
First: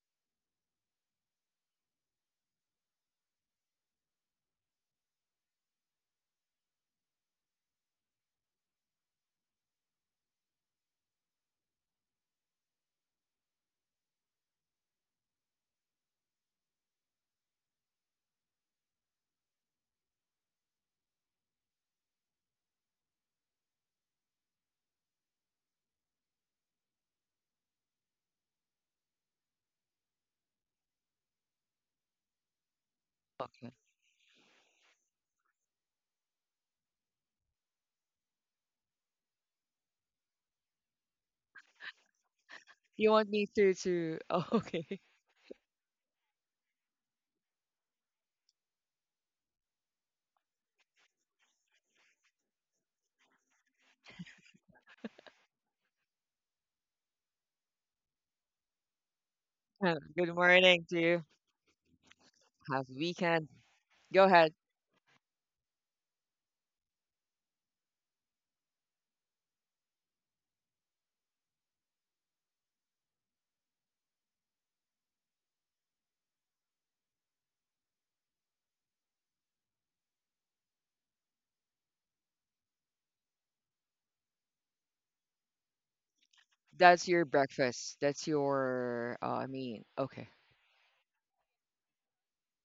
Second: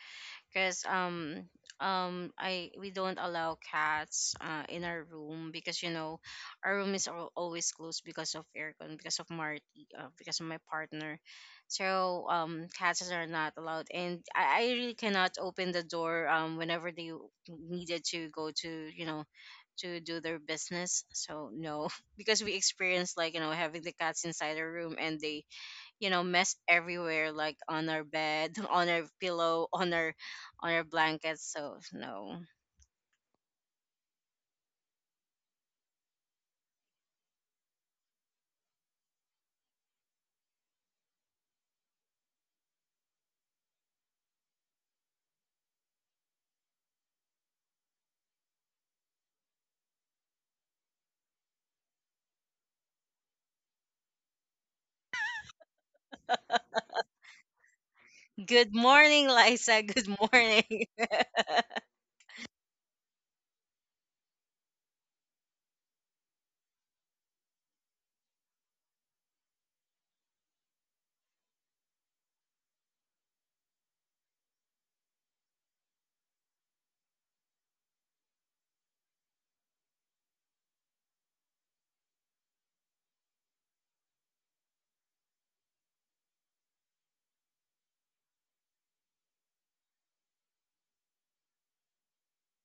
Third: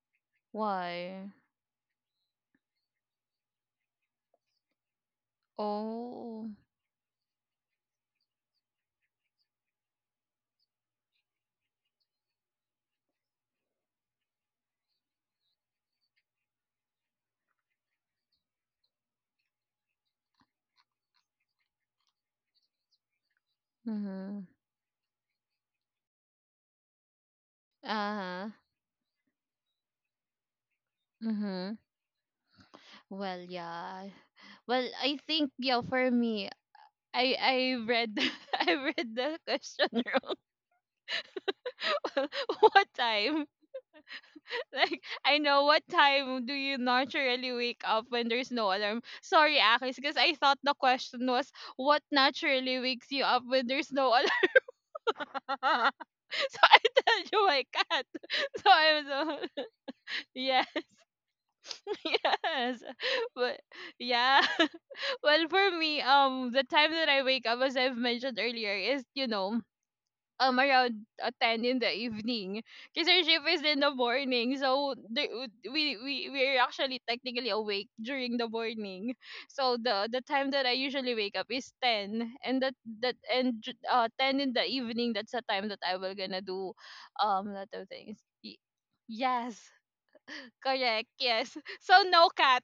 Cause, why? um, I we don't allow cats, uh, in our room because, you know, Oh. our room is always closed because of aircon, because of Marty, because of my partner. So, um, cats are not allowed, and I really cannot open the door, um, whenever they needed to go to, you know, to do their business. So no, because we experienced like, you know, having the cats Mm-hmm. inside our room, and they, you know, mess everywhere, like on our Uh-huh. bed, on our pillow, on our blankets, Mm-hmm. so no. Well, Okay. yeah. Well, I think yeah, for me, I read I read the question wrong. What You want time? me to to? Oh, okay. Like I know what time do you naturally wake up when there's no alarm? Sorry, Akis, because I thought the question was what naturally wakes you up when there's no alarm. So I tell you my cat. So Good I morning, was uh, Liza, good Good yes, morning morning. to you. yes, Have a weekend. but Go yeah. ahead. Well, for me, the time that I wake up, as I've mentioned earlier, is you know, around 10 in the evening, because our shift is in the morning. So we we're actually technically awake during the morning. So the time that I usually wake up is 10, and ten in the evening. That's the time that I will gonna do, That's your lot of breakfast. things. That's Y- your. I yes, mean, okay. correct. Yes. So no cat.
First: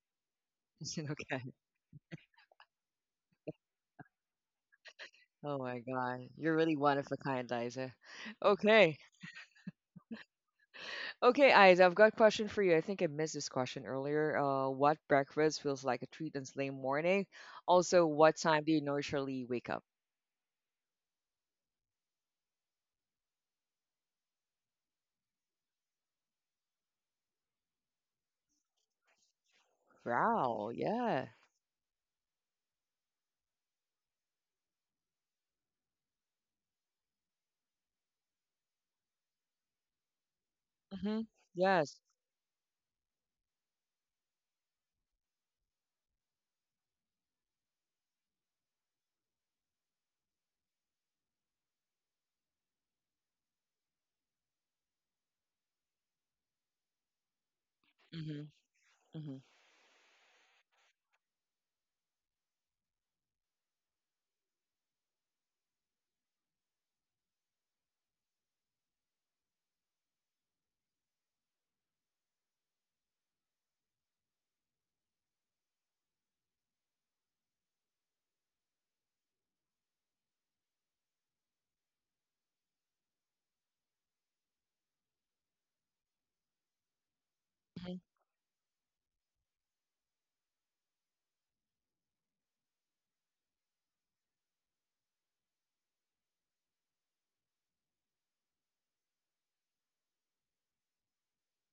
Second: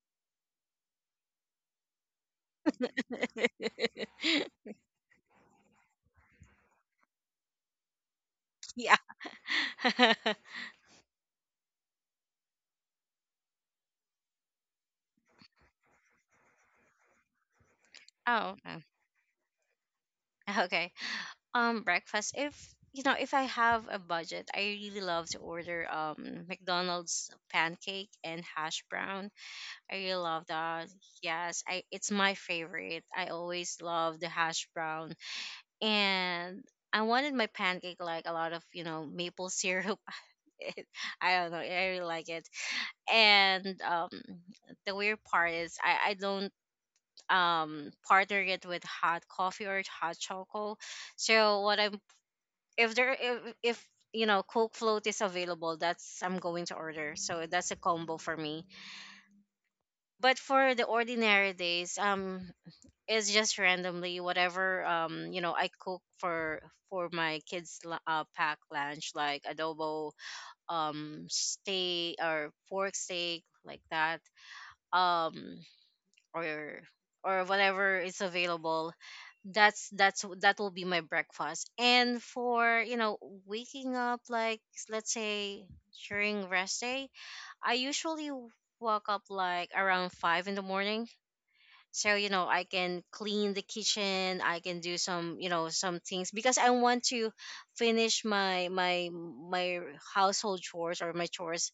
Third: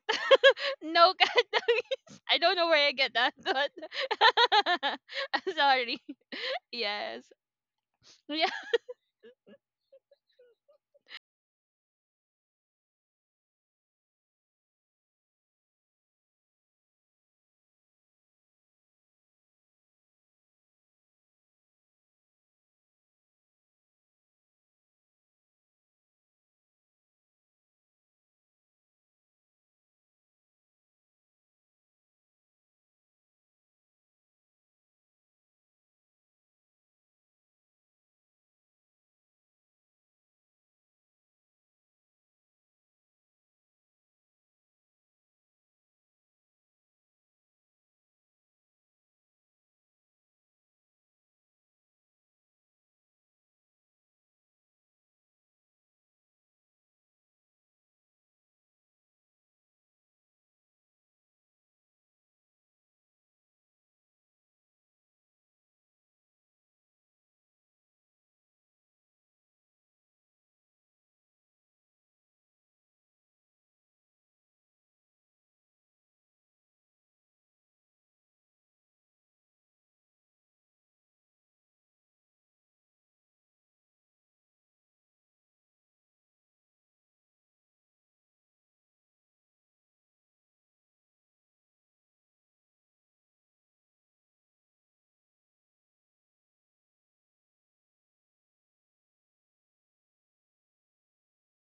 No Okay. Katamis. I don't know where I get that, but I'm Oh my sorry. God. You're really one of a Yes. kind, Liza. Yeah. Yeah. Okay. Okay, Eyes, I've got a question for you. I think I missed this question earlier. What breakfast feels like a treat on Sunday morning? Also, what Oh, time do you naturally wake up? okay. Um, breakfast, if you know, if I have a budget, I really love to order, um, McDonald's pancake and hash brown. I really love Wow, that. yeah. Yes, I it's my favorite. I always love the hash brown, and I wanted my pancake like a lot of, you know, maple syrup. It- Mm-hmm. I don't know, I Yes. really like it. And the weird part is I don't, um, partner it with hot coffee or hot chocolate. So what I'm, if there if you know Coke float is available, that's I'm going to order. So that's a combo for Mm-hmm. me. Mm-hmm. But for the ordinary days, it's just randomly whatever, um, you know, I cook for my kids, pack lunch, like adobo, um, steak or pork steak, like that, um, or or whatever is available, that's that will be my breakfast. And for, you know, waking up like let's say during rest day, I Hmm. usually wake up like around 5 in the morning, so you know, I can clean the kitchen, I can do some, you know, some things because I want to finish my my household chores or my chores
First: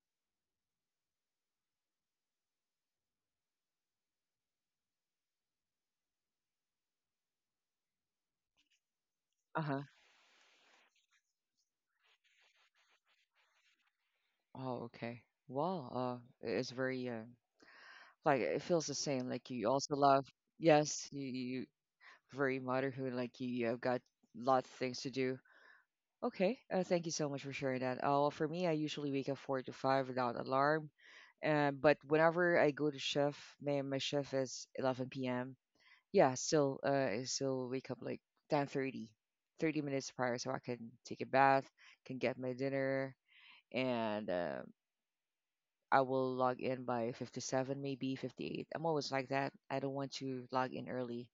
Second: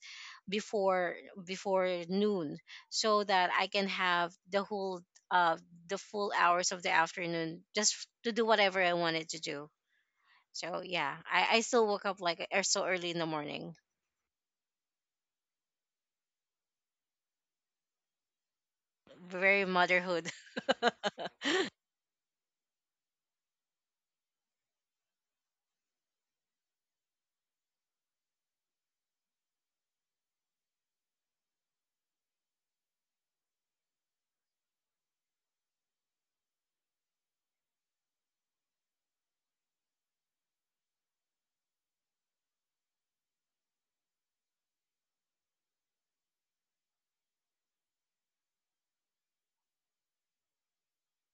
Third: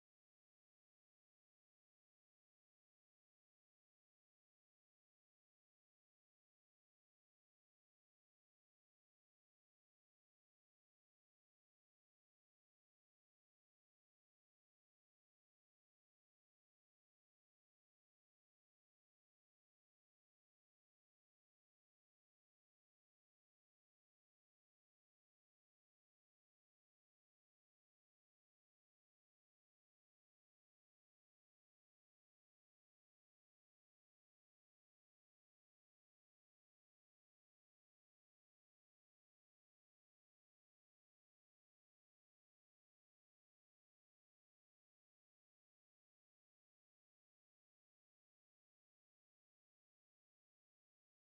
before before noon, so that I can have the whole, uh, the full hours of the afternoon just to do whatever I wanted to do. Uh-huh. So yeah, I still woke up like, so early in the morning. Oh, okay. Well, it's very, like, it feels the same. Like, Very you also love. motherhood. That Yes, you very motherhood. Like you, have got lot of things to do. Okay, thank you so much for sharing that. Well, for me, I usually wake up 4 to 5 without alarm, but whenever I go to shift, my shift is 11 p.m. Yeah, still, I still wake up like 10:30, 30 minutes prior, so I can take a bath, can get my dinner, and I will log in by 57, maybe 58. I'm always like that. I don't want to log in early.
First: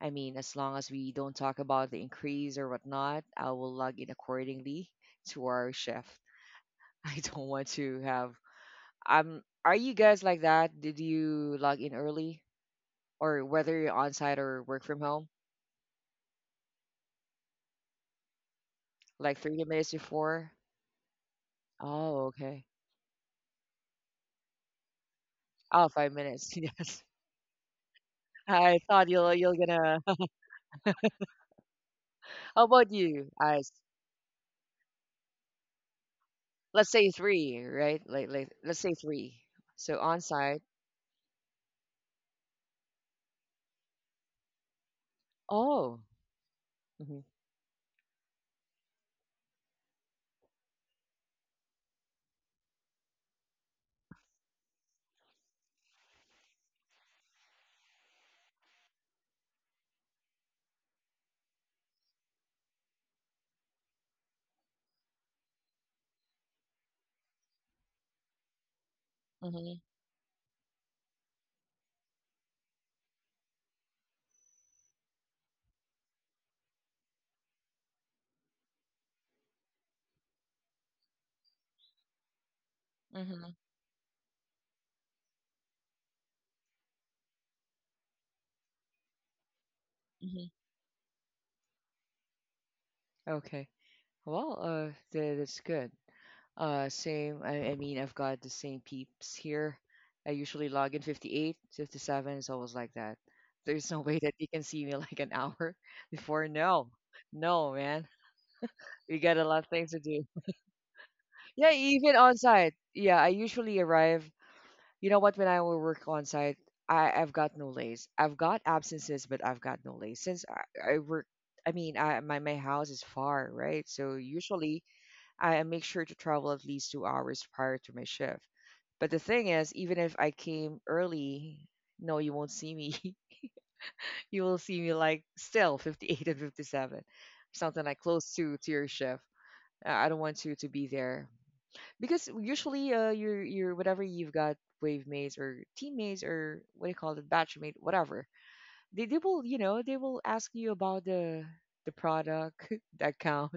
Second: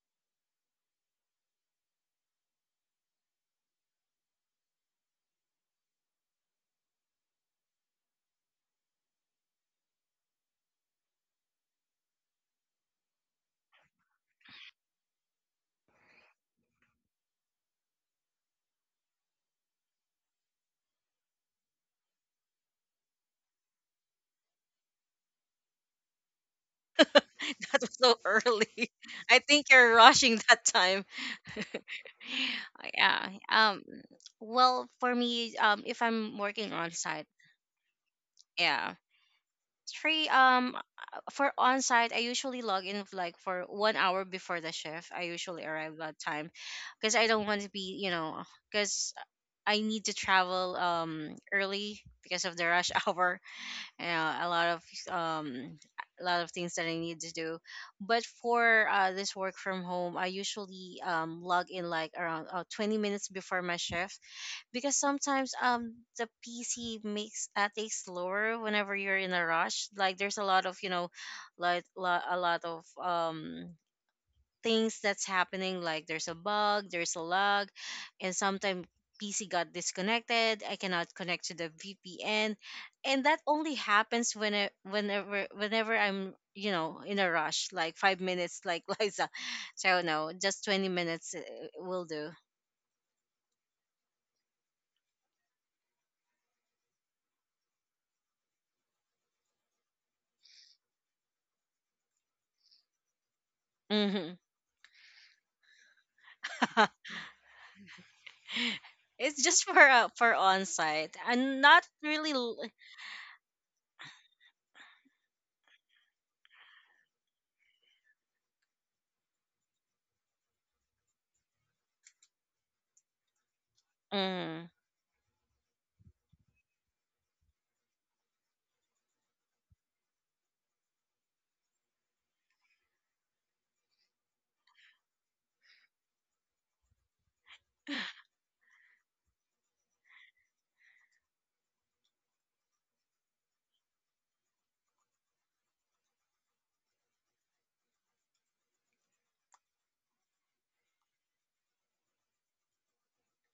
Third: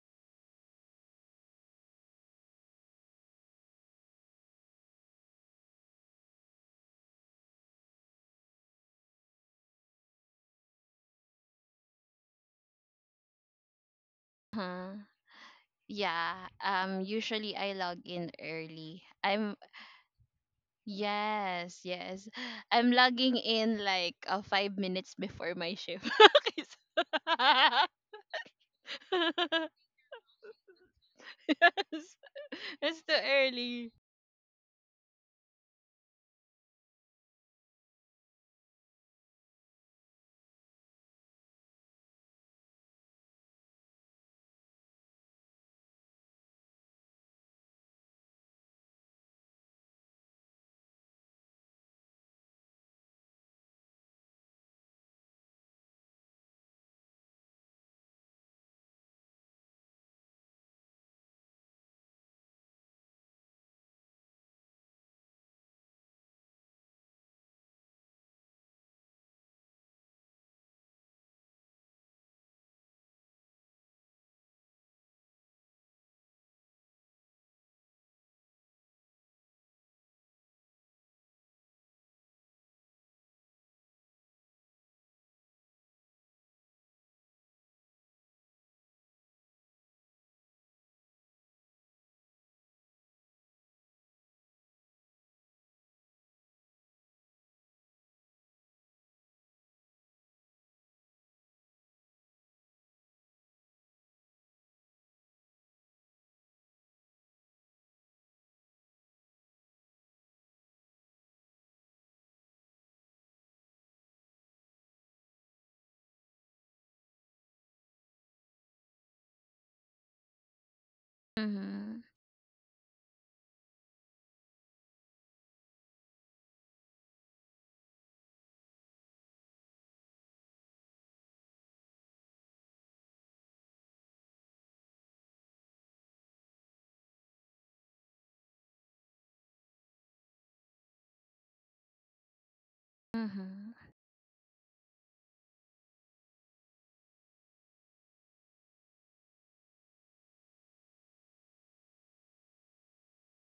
I mean, as long as we don't talk about the increase or whatnot, I will log in accordingly to our shift. I don't want to have. Are you guys like that? Did you log in early, or whether you're on site or work Huh. from home, Yeah. Um, usually I log in early. like I'm— 30 minutes before? yes, Oh, yes. okay. I'm logging in like 5 minutes before my Oh, shift. five minutes. Okay, so— was so Yes, I early. thought I you're think you're gonna. rushing that time. yes. How about It's too Yeah. you? I early. Well, for me, if I'm working Let's on say site, three, right? Like, let's say yeah, three. So on three. site. For on site, I usually log in like for 1 hour before the shift. I usually arrive Oh. that time because Mm-hmm. I don't want to be, you know, because I need to travel um, early because of the rush hour. Yeah, a lot of um, a lot of things that I need to do. But for, this work from home, I usually, log in like around, 20 minutes before my shift, because sometimes, um, the PC makes, takes slower whenever you're in a Mm-hmm. rush. Like there's a lot of, you know, like a lot of um, things that's happening, like there's a bug, there's a lag, and sometimes PC got disconnected, I cannot connect to the VPN. And that Mm-hmm. only happens when whenever whenever I'm, you know, in a rush, like 5 minutes like Liza. So no, Mm-hmm. just 20 minutes, will do. Okay. Well, that's good. Same. I mean, I've got the same peeps here. I usually log in 58, 57. It's always like that. There's no way that Hmm. you can see me like an hour before. No, no, man. We got It's a lot just of for, things to do. for on site, and Yeah, not even really on site. Yeah, I usually arrive. You know what? When I will work on site, I've got no lays. I've got absences, but I've got no lays since I work. I mean, Mm-hmm. I my my house is far, right? So mm. usually I make sure to travel at least 2 hours prior to my shift. But the thing is, even if I came early, no, you won't see me. You will see me like still 58 and 57, something like close to your shift. I don't want you to be there, because usually, Mm-hmm. your whatever you've got, wave mates or teammates or what do you call it, batchmate, whatever, they will, they will ask you about the product the account.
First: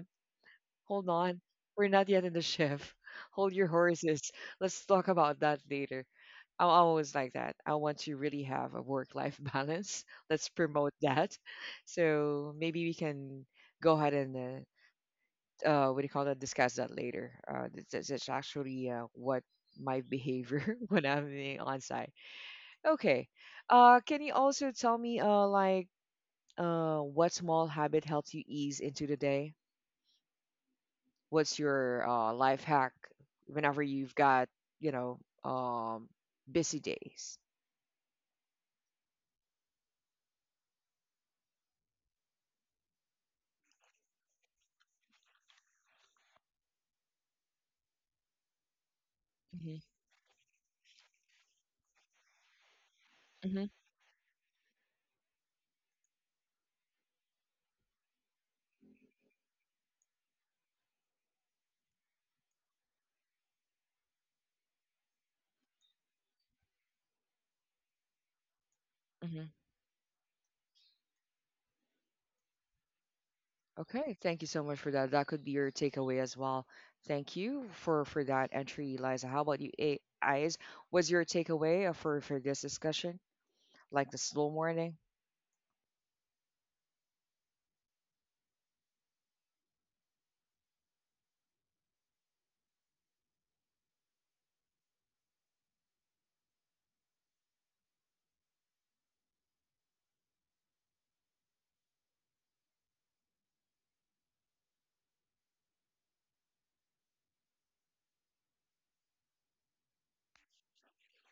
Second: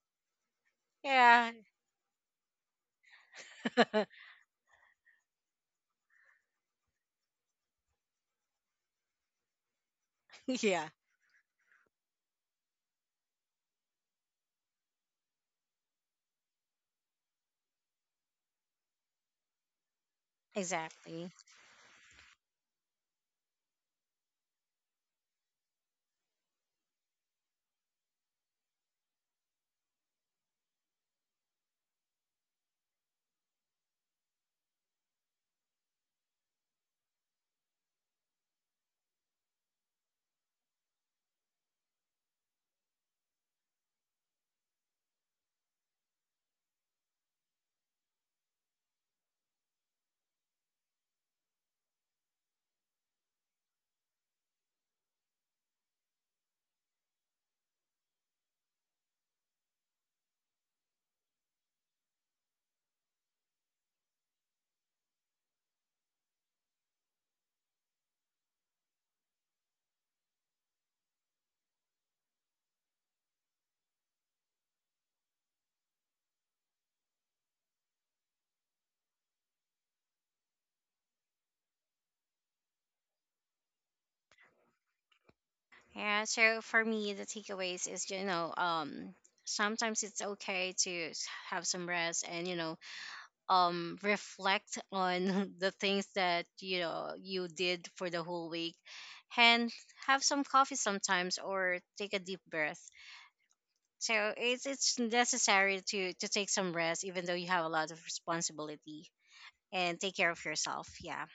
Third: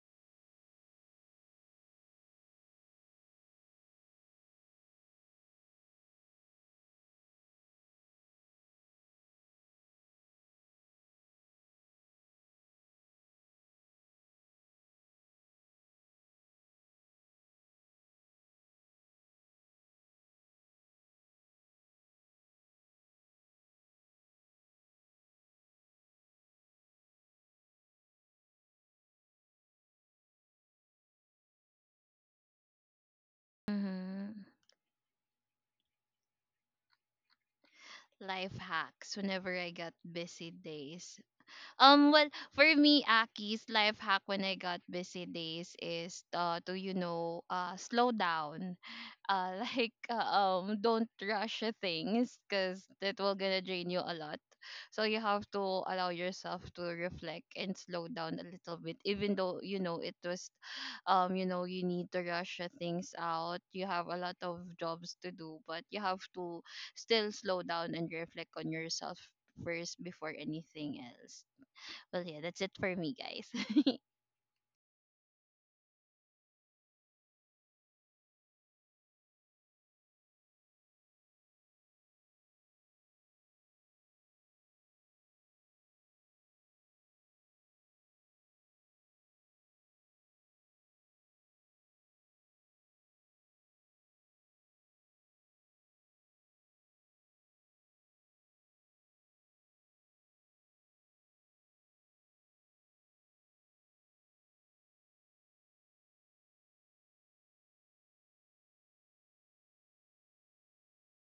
Hold on. Yeah. We're not yet in the shift. Hold your horses. Let's talk about that later. I'm always like that. I want to really have a work life balance. Let's Yeah, promote that. So maybe we can go ahead and, what do you call that, discuss that later. That's actually, what my behavior when I'm exactly. being on site. Okay. Can you also tell me, like, what small habit helps you ease into the day? What's your, life hack whenever you've Mm-hmm. got, you know um, busy days? Life hacks whenever I got busy days. Well, for me, Aki's life hack when I got busy days is to you know slow down, Hmm. like don't rush things because that will gonna Hmm. drain you a lot. So you have to allow yourself to reflect and slow down a little bit, even though you know it was, you know you need to rush things out. You have a lot of jobs to do, but you have to still slow down and reflect on yourself Hmm. first before anything else. Well, yeah, that's it for me, guys. Okay, thank you so much for that. That could be your takeaway as well. Thank you for that entry, Eliza. How about you, Eyes? Was your takeaway, for this discussion, like the slow morning? Yeah, so for me, the takeaways is, you know, sometimes it's okay to have some rest and, you know, reflect on the things that, you know, you did for the whole week, and have some coffee sometimes, or take a deep breath. So it's necessary to take some rest, even though you have a lot of responsibility, and take care of yourself. Yeah.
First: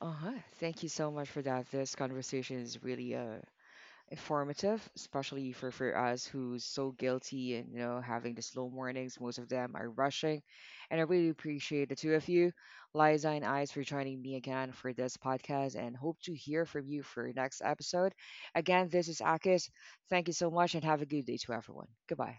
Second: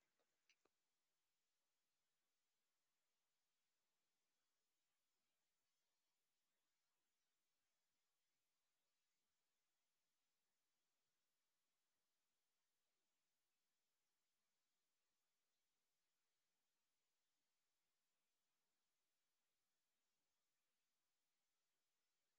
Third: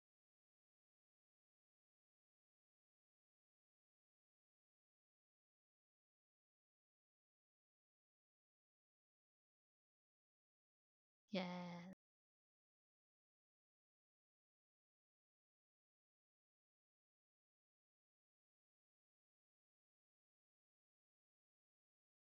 Uh-huh. Thank you so much for that. This conversation is really, informative, especially for us who's so guilty and having the slow mornings. Most of them are rushing, and I really appreciate the Yes. two of you, Liza and Ice, for joining me again for this podcast, and hope to hear from you for next episode. Again, this is Akis. Thank you so much, and have a good day to everyone. Goodbye.